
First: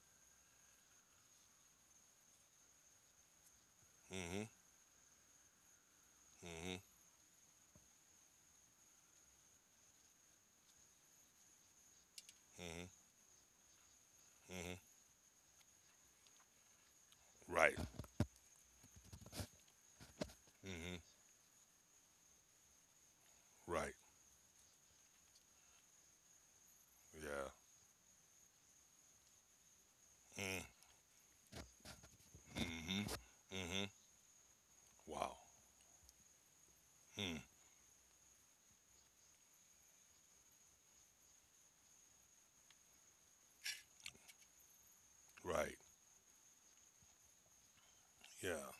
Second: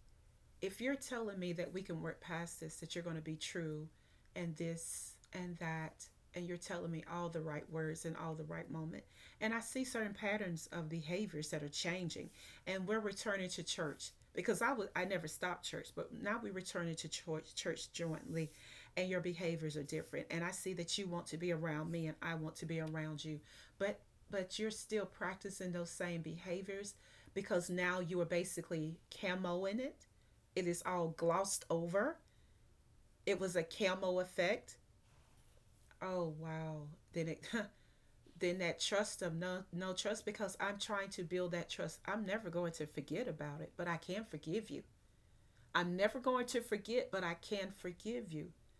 Speaker 2: if you're telling me that we can work past this, that you're going to be true
Speaker 1: Hmm.
Speaker 2: and this and that, and you're
Speaker 1: Hmm.
Speaker 2: telling me all the right words and all the right moment. And I see certain patterns of behaviors that are changing,
Speaker 1: Hmm.
Speaker 2: and we're returning to church because I
Speaker 1: Hmm.
Speaker 2: was I never stopped church, but now we're returning to church,
Speaker 1: Right.
Speaker 2: church jointly, and your behaviors are different. And I see
Speaker 1: Hmm.
Speaker 2: that you want to be around me, and I want to be around you,
Speaker 1: Right.
Speaker 2: but but you're still practicing those same behaviors
Speaker 1: Yeah.
Speaker 2: because now you are basically camoing it. It is all glossed over. It was a
Speaker 1: Mm-hmm. Hmm.
Speaker 2: camo effect.
Speaker 1: Wow.
Speaker 2: Oh wow. Then it
Speaker 1: Mm.
Speaker 2: (laughs) then that trust of no, no trust because I'm trying to build that trust. I'm never going to forget about it, but I can forgive you.
Speaker 1: Right.
Speaker 2: I'm never going to forget, but I can forgive you.
Speaker 1: Yeah.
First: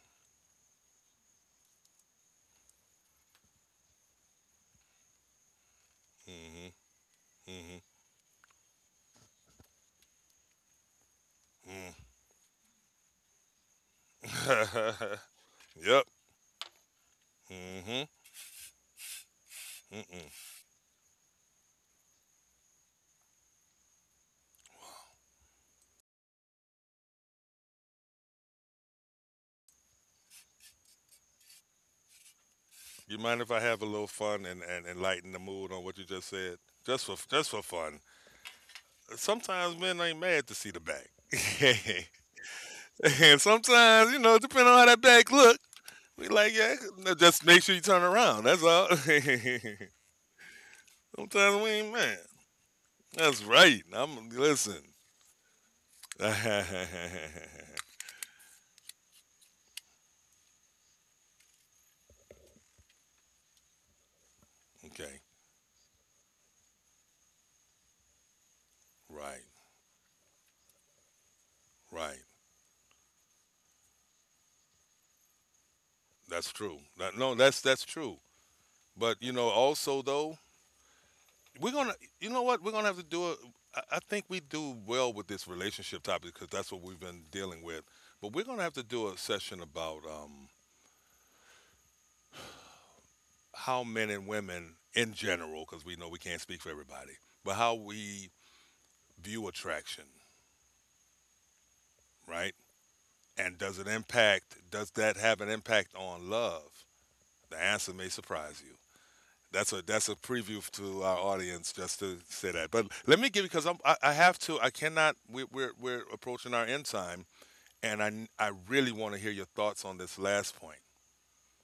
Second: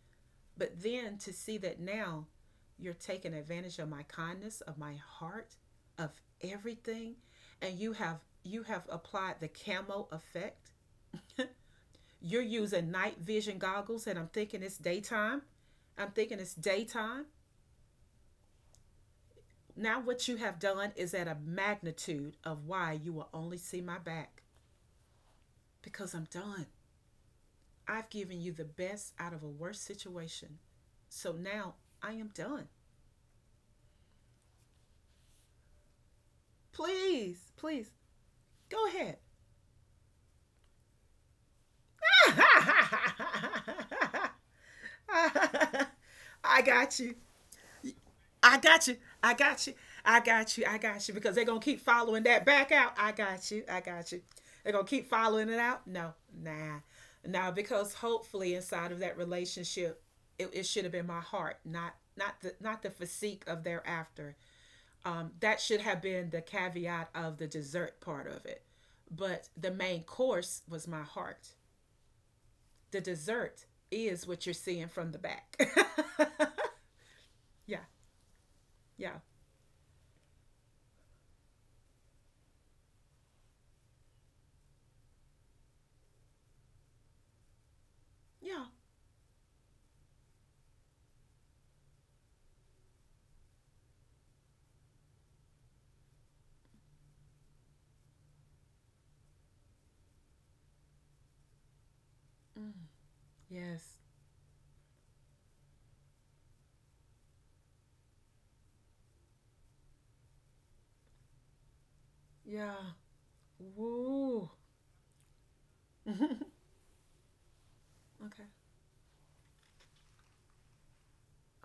Speaker 2: But then to see that now you're taking advantage of my kindness, of my heart, of
Speaker 1: Hmm.
Speaker 2: everything, and
Speaker 1: Hmm.
Speaker 2: you have applied the camo effect. You're using night vision goggles, and I'm thinking it's
Speaker 1: Mm.
Speaker 2: daytime.
Speaker 1: (laughs) yep.
Speaker 2: I'm thinking it's daytime.
Speaker 1: Mm-hmm.
Speaker 2: Now, what you
Speaker 1: Mm-mm.
Speaker 2: have done is at a magnitude of why you will only see my back because I'm done. I've given you the best out of a worst situation. So now I am done.
Speaker 1: You mind if I have a little fun and, lighten the mood on what you just said? Just
Speaker 2: Please,
Speaker 1: for
Speaker 2: please,
Speaker 1: fun.
Speaker 2: go ahead.
Speaker 1: Sometimes men ain't mad to see the back. (laughs) And sometimes, you know, depending on how that back look,
Speaker 2: (laughs)
Speaker 1: we like,
Speaker 2: I
Speaker 1: yeah,
Speaker 2: got you.
Speaker 1: no, just make sure you turn around.
Speaker 2: I
Speaker 1: That's
Speaker 2: got
Speaker 1: all.
Speaker 2: you. I got
Speaker 1: (laughs)
Speaker 2: you. I got you. I got you. Because they're going to
Speaker 1: sometimes we
Speaker 2: keep
Speaker 1: ain't
Speaker 2: following
Speaker 1: mad.
Speaker 2: that back out. I
Speaker 1: That's
Speaker 2: got you. I
Speaker 1: right.
Speaker 2: got you.
Speaker 1: I'm
Speaker 2: They're going
Speaker 1: listen.
Speaker 2: to keep following it out. No,
Speaker 1: (laughs)
Speaker 2: nah,
Speaker 1: okay.
Speaker 2: nah. Because hopefully inside of that relationship, it should have been my heart, not the physique of thereafter. That should have been the caveat of the dessert part of it.
Speaker 1: Right.
Speaker 2: But the main course was my heart.
Speaker 1: Right.
Speaker 2: The dessert is what you're seeing from the back.
Speaker 1: That's true. No,
Speaker 2: (laughs) Yeah,
Speaker 1: that's true. But
Speaker 2: yeah,
Speaker 1: you know, also though, We're gonna, you know what? We're gonna have to do it. I think we do well with this relationship topic because that's what we've been dealing with. But we're gonna
Speaker 2: yeah.
Speaker 1: have to do a session about how men and women in general, because we know we can't speak for everybody, but how we view attraction, right? And does it
Speaker 2: Yes.
Speaker 1: impact? Does that have an impact on love? The answer may surprise you. That's a preview to our audience just to say that. But
Speaker 2: Yeah.
Speaker 1: let me give you because I have
Speaker 2: Woo.
Speaker 1: to. I cannot. We're
Speaker 2: (laughs) Okay.
Speaker 1: approaching our end time, and I really want to hear your thoughts on this last point.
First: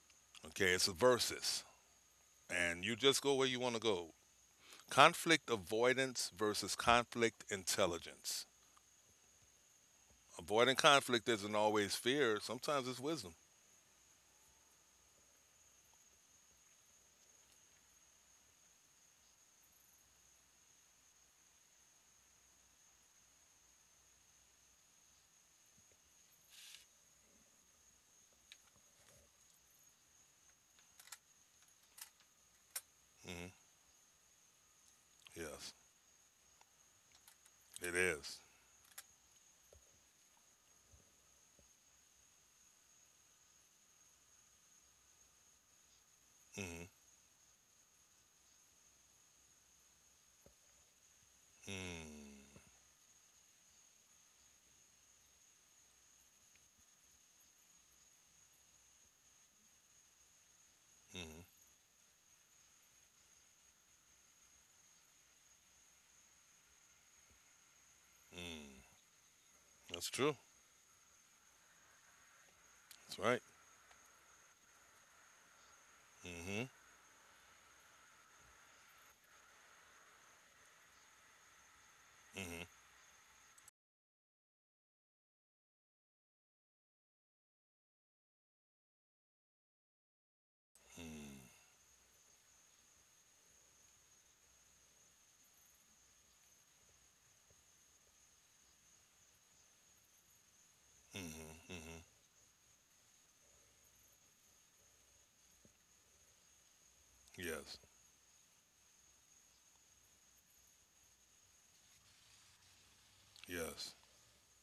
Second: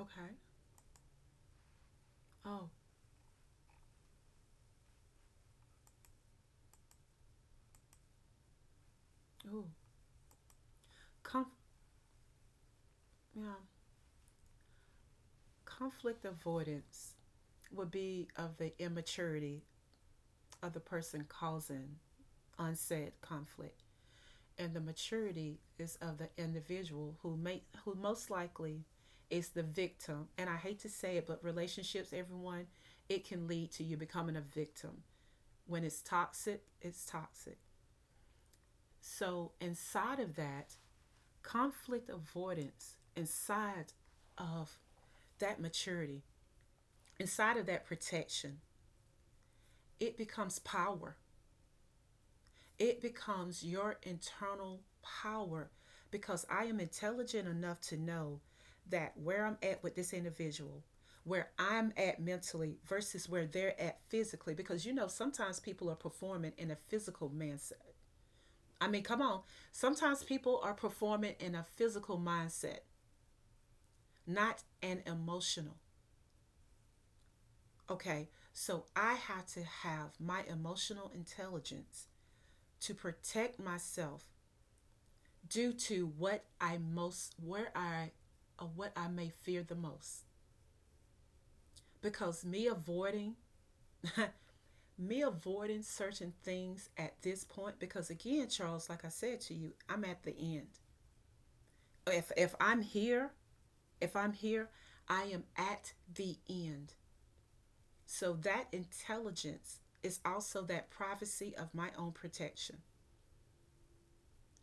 Speaker 2: Okay.
Speaker 1: Okay, it's a versus,
Speaker 2: Oh.
Speaker 1: and you just go where you want to go. Conflict avoidance versus conflict intelligence.
Speaker 2: Ooh.
Speaker 1: Avoiding conflict
Speaker 2: Conf-
Speaker 1: isn't always fear, sometimes it's wisdom.
Speaker 2: yeah. Conflict avoidance would be of the immaturity of the person causing unsaid conflict, and the maturity is of the individual who most likely is the victim. And I hate to say it, but relationships, everyone, it can
Speaker 1: Hmm.
Speaker 2: lead to you becoming a victim.
Speaker 1: Yes,
Speaker 2: When it's toxic, it's toxic.
Speaker 1: it is.
Speaker 2: So inside of that conflict avoidance, inside of that maturity,
Speaker 1: Mm-hmm.
Speaker 2: inside of that protection, it becomes power.
Speaker 1: Mm-hmm.
Speaker 2: It becomes your internal power because I am intelligent enough to know that where I'm at with this individual, where I'm at mentally versus where they're at physically. Because sometimes people are performing in a physical mindset. I
Speaker 1: Mm-hmm.
Speaker 2: mean, come on.
Speaker 1: That's
Speaker 2: Sometimes
Speaker 1: true.
Speaker 2: people are performing in a physical mindset,
Speaker 1: That's right.
Speaker 2: not an emotional.
Speaker 1: Mm-hmm.
Speaker 2: Okay, so I had to have my emotional intelligence
Speaker 1: Mm-hmm.
Speaker 2: to protect myself due to what I may fear the most.
Speaker 1: Mm-hmm.
Speaker 2: Because me avoiding, (laughs) me avoiding certain things at this point, because again, Charles, like I said to you, I'm at the end.
Speaker 1: Mm-hmm. Mm-hmm.
Speaker 2: If I'm here, if I'm here, I am at the end.
Speaker 1: Yes.
Speaker 2: So that intelligence is also that privacy of my own protection,
Speaker 1: Yes.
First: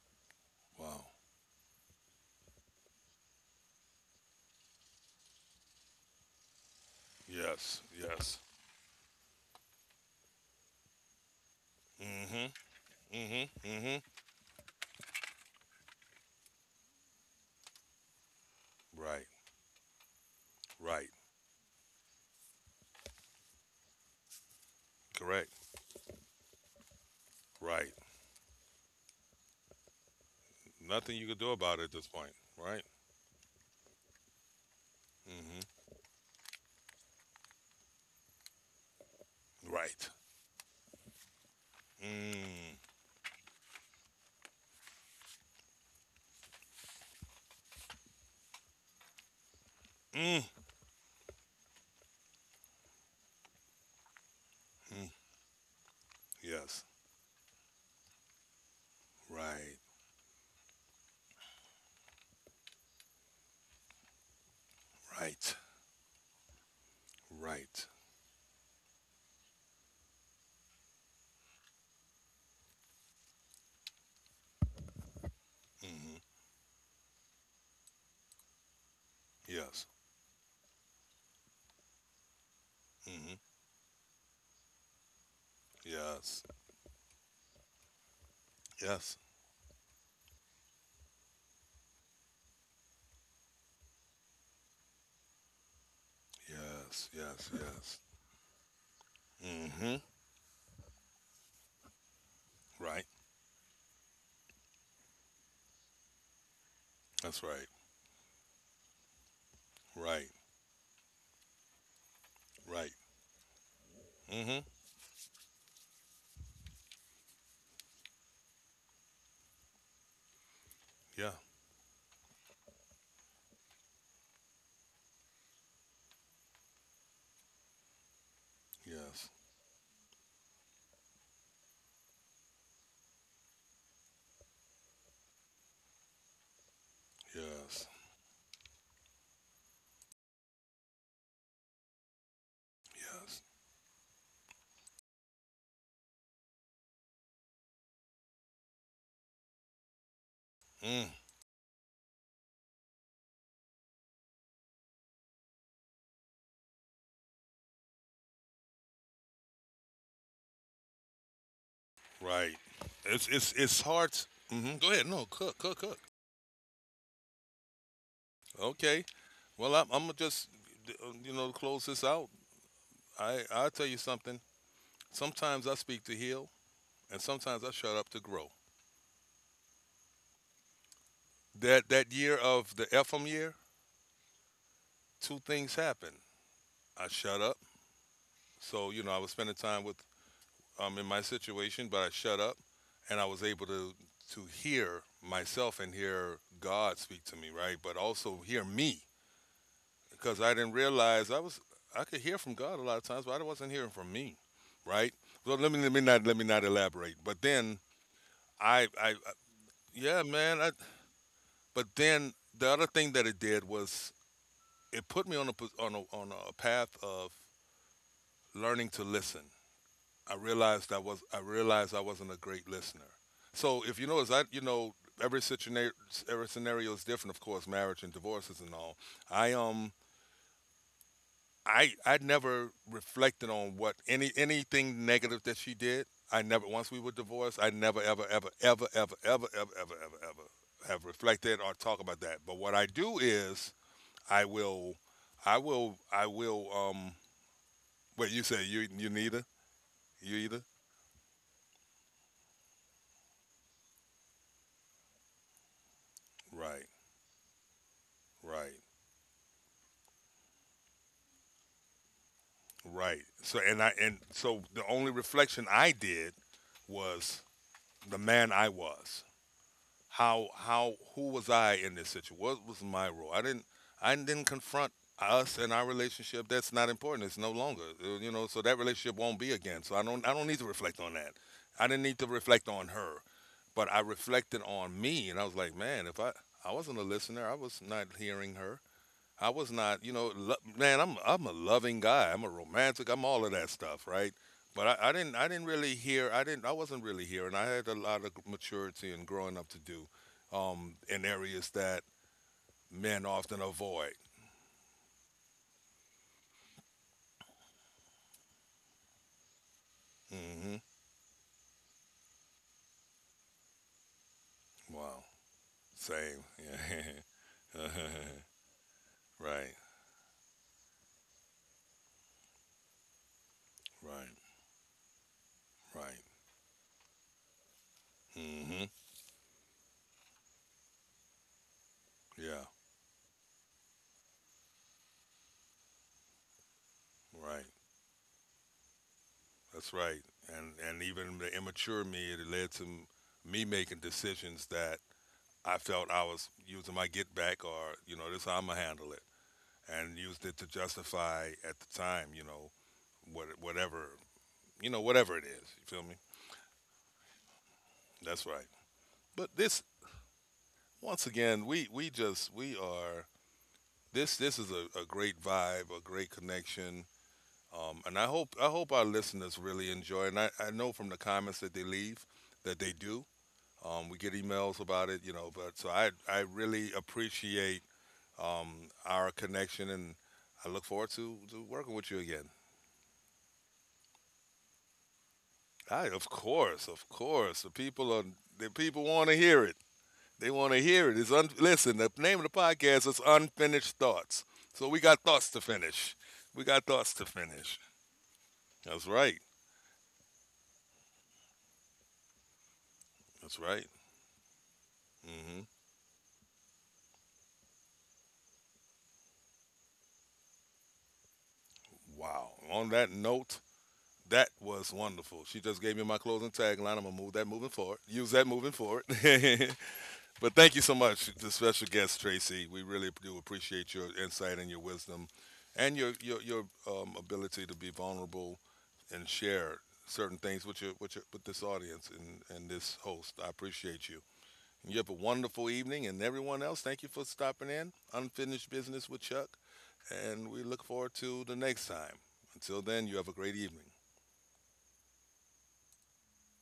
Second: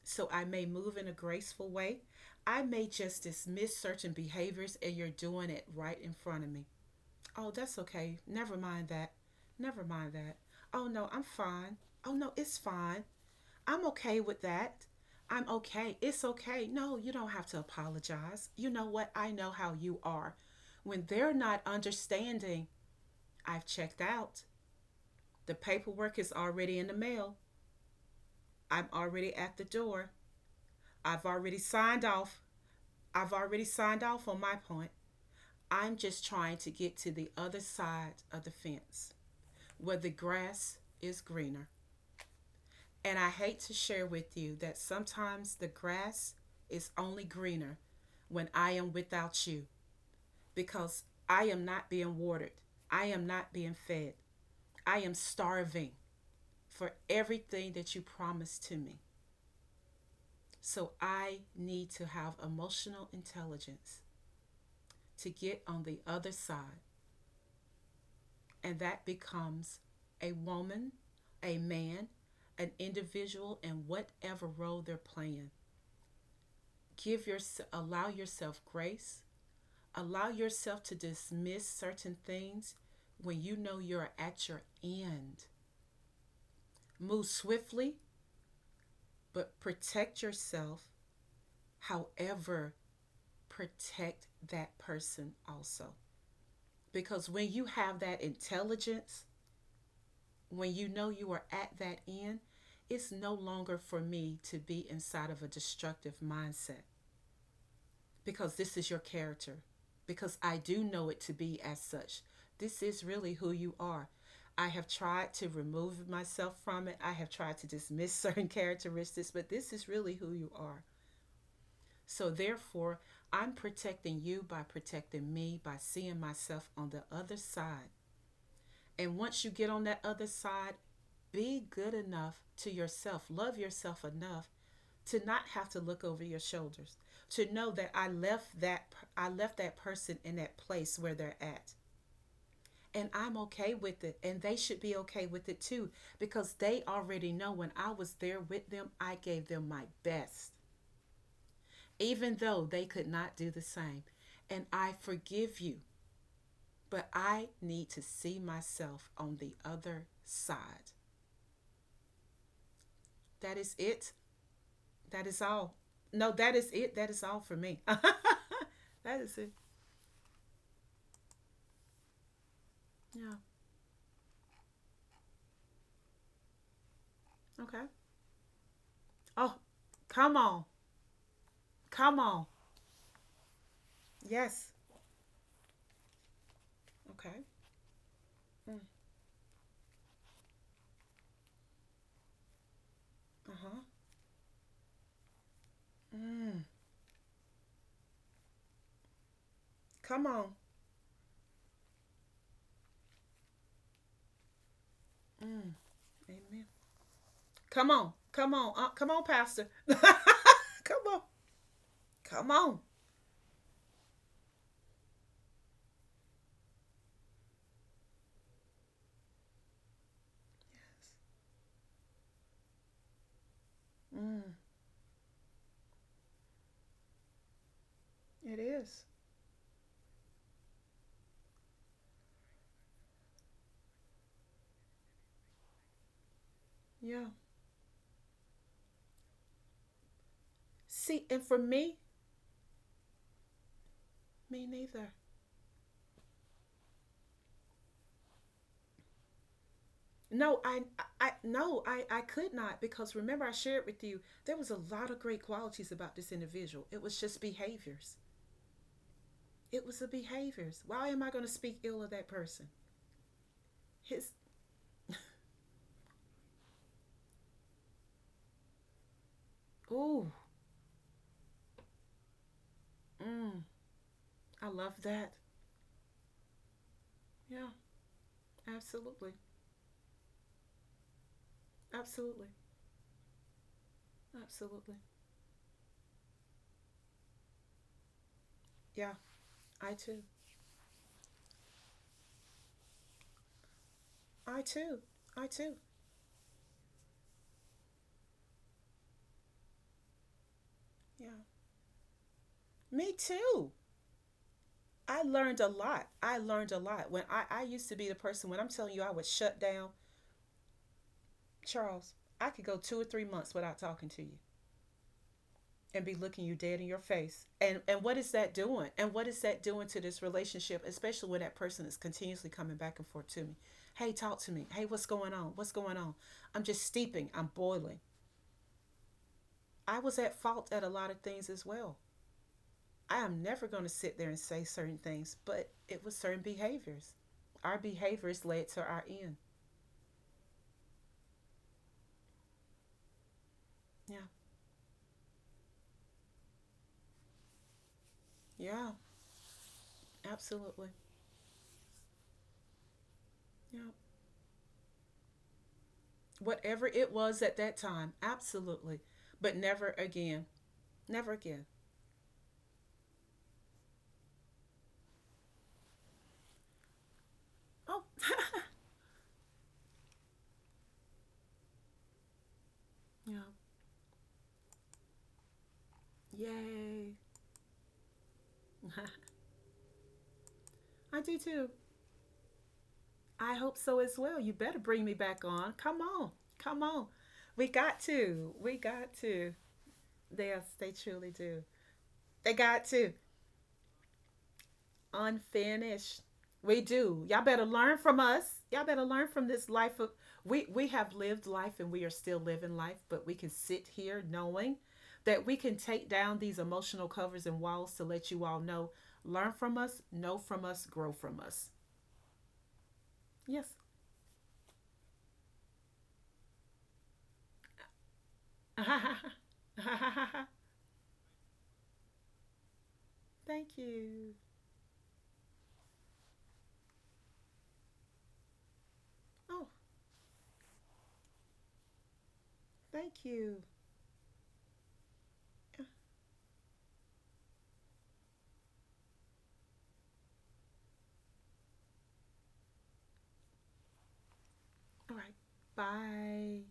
Speaker 2: so I may move in
Speaker 1: Wow.
Speaker 2: a graceful way. I may just dismiss certain behaviors and you're doing it right in front of me. Oh, that's
Speaker 1: Yes.
Speaker 2: okay.
Speaker 1: Yes.
Speaker 2: Never mind that. Never mind that. Oh, no, I'm fine. Oh, no,
Speaker 1: Mm-hmm.
Speaker 2: it's fine.
Speaker 1: Mm-hmm.
Speaker 2: I'm
Speaker 1: Mm-hmm.
Speaker 2: okay with that. I'm okay. It's okay. No, you don't have to apologize. You know what?
Speaker 1: Right.
Speaker 2: I know how you are. When
Speaker 1: Right.
Speaker 2: they're not understanding, I've checked out.
Speaker 1: Correct.
Speaker 2: The paperwork is already in the mail.
Speaker 1: Right.
Speaker 2: I'm already at the door.
Speaker 1: Nothing
Speaker 2: I've
Speaker 1: you could do
Speaker 2: already
Speaker 1: about it at
Speaker 2: signed
Speaker 1: this point,
Speaker 2: off
Speaker 1: right?
Speaker 2: I've already signed off on my point.
Speaker 1: Hmm.
Speaker 2: I'm just trying to get to the other side of the fence where
Speaker 1: Right.
Speaker 2: the grass is greener.
Speaker 1: Mm.
Speaker 2: And I hate to share with you that sometimes the grass is only greener when I am without you
Speaker 1: Mm.
Speaker 2: because I am not being watered. I am not being fed. I
Speaker 1: Mm.
Speaker 2: am starving
Speaker 1: Yes.
Speaker 2: for everything that you promised to me.
Speaker 1: Right.
Speaker 2: So I need to have emotional intelligence to
Speaker 1: Right.
Speaker 2: get on the other side,
Speaker 1: Right.
Speaker 2: and that becomes a woman, a man, an individual in whatever role they're playing.
Speaker 1: Hmm.
Speaker 2: Give your Allow yourself grace.
Speaker 1: Yes.
Speaker 2: Allow yourself to dismiss certain things
Speaker 1: Hmm.
Speaker 2: when you know you're at your end.
Speaker 1: Yes.
Speaker 2: Move swiftly,
Speaker 1: Yes.
Speaker 2: but protect yourself. However, protect that person also.
Speaker 1: Yes.
Speaker 2: Because
Speaker 1: Yes.
Speaker 2: when you have
Speaker 1: Yes.
Speaker 2: that intelligence,
Speaker 1: Hmm.
Speaker 2: when you know you are at that end,
Speaker 1: Right.
Speaker 2: it's no longer for me to be inside of a destructive mindset
Speaker 1: That's right.
Speaker 2: because this is your character,
Speaker 1: Right.
Speaker 2: because I do know it to be as such. This
Speaker 1: Right.
Speaker 2: is really who you are.
Speaker 1: Hmm.
Speaker 2: I have tried to remove myself from it. I have tried to dismiss (laughs) certain characteristics, but this is really who you are.
Speaker 1: Yeah.
Speaker 2: So, therefore, I'm protecting you by protecting me, by seeing myself on the other side, and
Speaker 1: Yes.
Speaker 2: once you get on that other side, be good enough to yourself, love yourself enough to not have to look over your shoulders, to know
Speaker 1: Yes.
Speaker 2: that I left that person in that place where they're at. And I'm
Speaker 1: Yes.
Speaker 2: okay with it, and they should be okay with it too because they already know when I was there with them, I gave them my best,
Speaker 1: Mm.
Speaker 2: even though they could not do the same. And I forgive you, but I need to see myself on the other side.
Speaker 1: Right. It's it's
Speaker 2: That is
Speaker 1: it's
Speaker 2: it.
Speaker 1: hard. Hmm. Go ahead.
Speaker 2: That
Speaker 1: No.
Speaker 2: is
Speaker 1: Cook.
Speaker 2: all.
Speaker 1: Cook. Cook.
Speaker 2: No, that is it. That is all for me. (laughs)
Speaker 1: Okay.
Speaker 2: That is it.
Speaker 1: Well, I'm gonna just you know close this out.
Speaker 2: Yeah.
Speaker 1: I'll tell you something. Sometimes I speak to heal, and sometimes I
Speaker 2: Okay.
Speaker 1: shut up to grow.
Speaker 2: Oh, come on.
Speaker 1: That
Speaker 2: Come
Speaker 1: year
Speaker 2: on.
Speaker 1: of the Ephraim year,
Speaker 2: Yes.
Speaker 1: two things happened. I shut
Speaker 2: Okay.
Speaker 1: up,
Speaker 2: Mm.
Speaker 1: so you know I was spending time with in my situation, but I shut up, and I was
Speaker 2: Uh
Speaker 1: able
Speaker 2: huh.
Speaker 1: to hear myself and hear
Speaker 2: Mm.
Speaker 1: God speak to me, right? But also hear me
Speaker 2: Come
Speaker 1: because
Speaker 2: on.
Speaker 1: I didn't realize I was I could hear from God a lot of times, but I wasn't hearing from me, right? So
Speaker 2: Mm.
Speaker 1: let me
Speaker 2: Amen.
Speaker 1: not elaborate. But then
Speaker 2: Come on. Come on. Uh, come
Speaker 1: I
Speaker 2: on, Pastor.
Speaker 1: yeah man I.
Speaker 2: (laughs) Come on.
Speaker 1: But then
Speaker 2: Come
Speaker 1: the
Speaker 2: on.
Speaker 1: other thing that it did was it put me on on on a path of learning to listen. I realized I wasn't a great listener. So if you notice, I
Speaker 2: Mm.
Speaker 1: you know every situation every scenario is different. Of course, marriage and
Speaker 2: It
Speaker 1: divorces and all.
Speaker 2: is.
Speaker 1: I um I never reflected on what any anything negative that she did. I never once we were
Speaker 2: Yeah.
Speaker 1: divorced. I never ever ever ever ever ever ever ever ever ever have
Speaker 2: See, and for
Speaker 1: reflected or
Speaker 2: me,
Speaker 1: talk about that. But what I do is I
Speaker 2: me
Speaker 1: will,
Speaker 2: neither.
Speaker 1: I will. Wait, you say you neither, you
Speaker 2: No,
Speaker 1: either,
Speaker 2: I, no, I could not because remember I shared with you there was a lot of great qualities about this individual.
Speaker 1: right,
Speaker 2: It was just behaviors.
Speaker 1: right,
Speaker 2: It was the behaviors. Why am I going to speak ill of that person?
Speaker 1: right. So and I and
Speaker 2: His
Speaker 1: so the only reflection I did was the man I was.
Speaker 2: Ooh,
Speaker 1: How who was I in this situation? What was my role?
Speaker 2: mm,
Speaker 1: I didn't
Speaker 2: I
Speaker 1: confront
Speaker 2: love that.
Speaker 1: us and our relationship. That's not important. It's no
Speaker 2: Yeah,
Speaker 1: longer you know. So that relationship
Speaker 2: absolutely,
Speaker 1: won't be again. So I don't need to reflect on that. I didn't need to
Speaker 2: absolutely,
Speaker 1: reflect on her, but I reflected
Speaker 2: absolutely.
Speaker 1: on me and I was like, man, if I I wasn't a listener, I was not hearing her.
Speaker 2: Yeah,
Speaker 1: I was
Speaker 2: I
Speaker 1: not, you
Speaker 2: too,
Speaker 1: know, lo- man. I'm a loving guy. I'm a romantic. I'm all of that stuff, right?
Speaker 2: I too,
Speaker 1: But
Speaker 2: I
Speaker 1: I didn't
Speaker 2: too.
Speaker 1: really hear. I wasn't really hearing. I had a lot of maturity and growing up to do in
Speaker 2: Yeah,
Speaker 1: areas that
Speaker 2: me
Speaker 1: men often
Speaker 2: too.
Speaker 1: avoid.
Speaker 2: I learned a lot. I learned a lot when I used to be the person when I'm telling you I would shut down.
Speaker 1: Hmm.
Speaker 2: Charles, I could go 2 or 3 months without talking to you
Speaker 1: Wow.
Speaker 2: and be looking
Speaker 1: Same.
Speaker 2: you dead in your face. And
Speaker 1: Yeah.
Speaker 2: and what is
Speaker 1: (laughs)
Speaker 2: that doing? And what is that
Speaker 1: right.
Speaker 2: doing to this relationship, especially when that person is continuously coming back and forth to me? Hey,
Speaker 1: Right.
Speaker 2: talk to me. Hey, what's going on? What's going on?
Speaker 1: Right.
Speaker 2: I'm just steeping. I'm boiling.
Speaker 1: Hmm.
Speaker 2: I was at fault at a lot of things as well.
Speaker 1: Yeah.
Speaker 2: I am never going to sit there and say certain things, but it was certain behaviors.
Speaker 1: Right.
Speaker 2: Our behaviors led to our end.
Speaker 1: That's right. And even the immature me, it led to me making
Speaker 2: Yeah.
Speaker 1: decisions that I felt I was using my get back or, you know, this is how I'm going to
Speaker 2: Yeah,
Speaker 1: handle it. And used it to
Speaker 2: absolutely.
Speaker 1: justify at the time, you know, what,
Speaker 2: Yeah.
Speaker 1: whatever, you know, whatever it is. You feel me?
Speaker 2: Whatever it was at that time.
Speaker 1: That's right.
Speaker 2: Absolutely.
Speaker 1: But
Speaker 2: But
Speaker 1: this,
Speaker 2: never again.
Speaker 1: once
Speaker 2: Never
Speaker 1: again,
Speaker 2: again.
Speaker 1: we are, this is a great vibe, a great connection.
Speaker 2: Oh,
Speaker 1: And
Speaker 2: (laughs)
Speaker 1: I hope our listeners really enjoy. It. And I know from the comments that they leave that they do.
Speaker 2: yeah.
Speaker 1: We get emails about it, you know, but so I really
Speaker 2: Yay.
Speaker 1: appreciate our
Speaker 2: (laughs)
Speaker 1: connection, and I look forward
Speaker 2: I
Speaker 1: to,
Speaker 2: do too.
Speaker 1: working with you again.
Speaker 2: I hope so as well. You better bring me back on. Come on. Come
Speaker 1: Of
Speaker 2: on.
Speaker 1: course,
Speaker 2: We got to.
Speaker 1: the
Speaker 2: We
Speaker 1: people
Speaker 2: got
Speaker 1: want to
Speaker 2: to.
Speaker 1: hear it. They
Speaker 2: Yes,
Speaker 1: want to
Speaker 2: they
Speaker 1: hear it. It's
Speaker 2: truly
Speaker 1: un-
Speaker 2: do.
Speaker 1: listen. The name of the
Speaker 2: They got
Speaker 1: podcast
Speaker 2: to.
Speaker 1: is Unfinished Thoughts. So we got thoughts to
Speaker 2: Unfinished.
Speaker 1: finish. We
Speaker 2: We
Speaker 1: got thoughts
Speaker 2: do.
Speaker 1: to
Speaker 2: Y'all better
Speaker 1: finish.
Speaker 2: learn from us. Y'all better
Speaker 1: That's
Speaker 2: learn from
Speaker 1: right.
Speaker 2: this life of we have lived life and we are still living life, but we can
Speaker 1: That's
Speaker 2: sit
Speaker 1: right.
Speaker 2: here knowing that we
Speaker 1: Hmm.
Speaker 2: can take down these emotional covers and walls to let you all know, learn from us, know from us, grow from us.
Speaker 1: Wow. On that note,
Speaker 2: Yes.
Speaker 1: that was wonderful. She just gave me my closing tagline. I'm gonna move that moving forward. Use that moving forward.
Speaker 2: (laughs)
Speaker 1: (laughs) But thank you so much to special guest Tracy. We really do
Speaker 2: Thank
Speaker 1: appreciate your
Speaker 2: you.
Speaker 1: insight and your wisdom, and your ability to be vulnerable and
Speaker 2: Oh,
Speaker 1: share certain things with your with this audience and this
Speaker 2: thank
Speaker 1: host. I
Speaker 2: you.
Speaker 1: appreciate you. You have a wonderful evening, and everyone else, thank you for stopping in. Unfinished business with Chuck, and we look forward to the next time. Until then, you have a great evening.
Speaker 2: All right. Bye.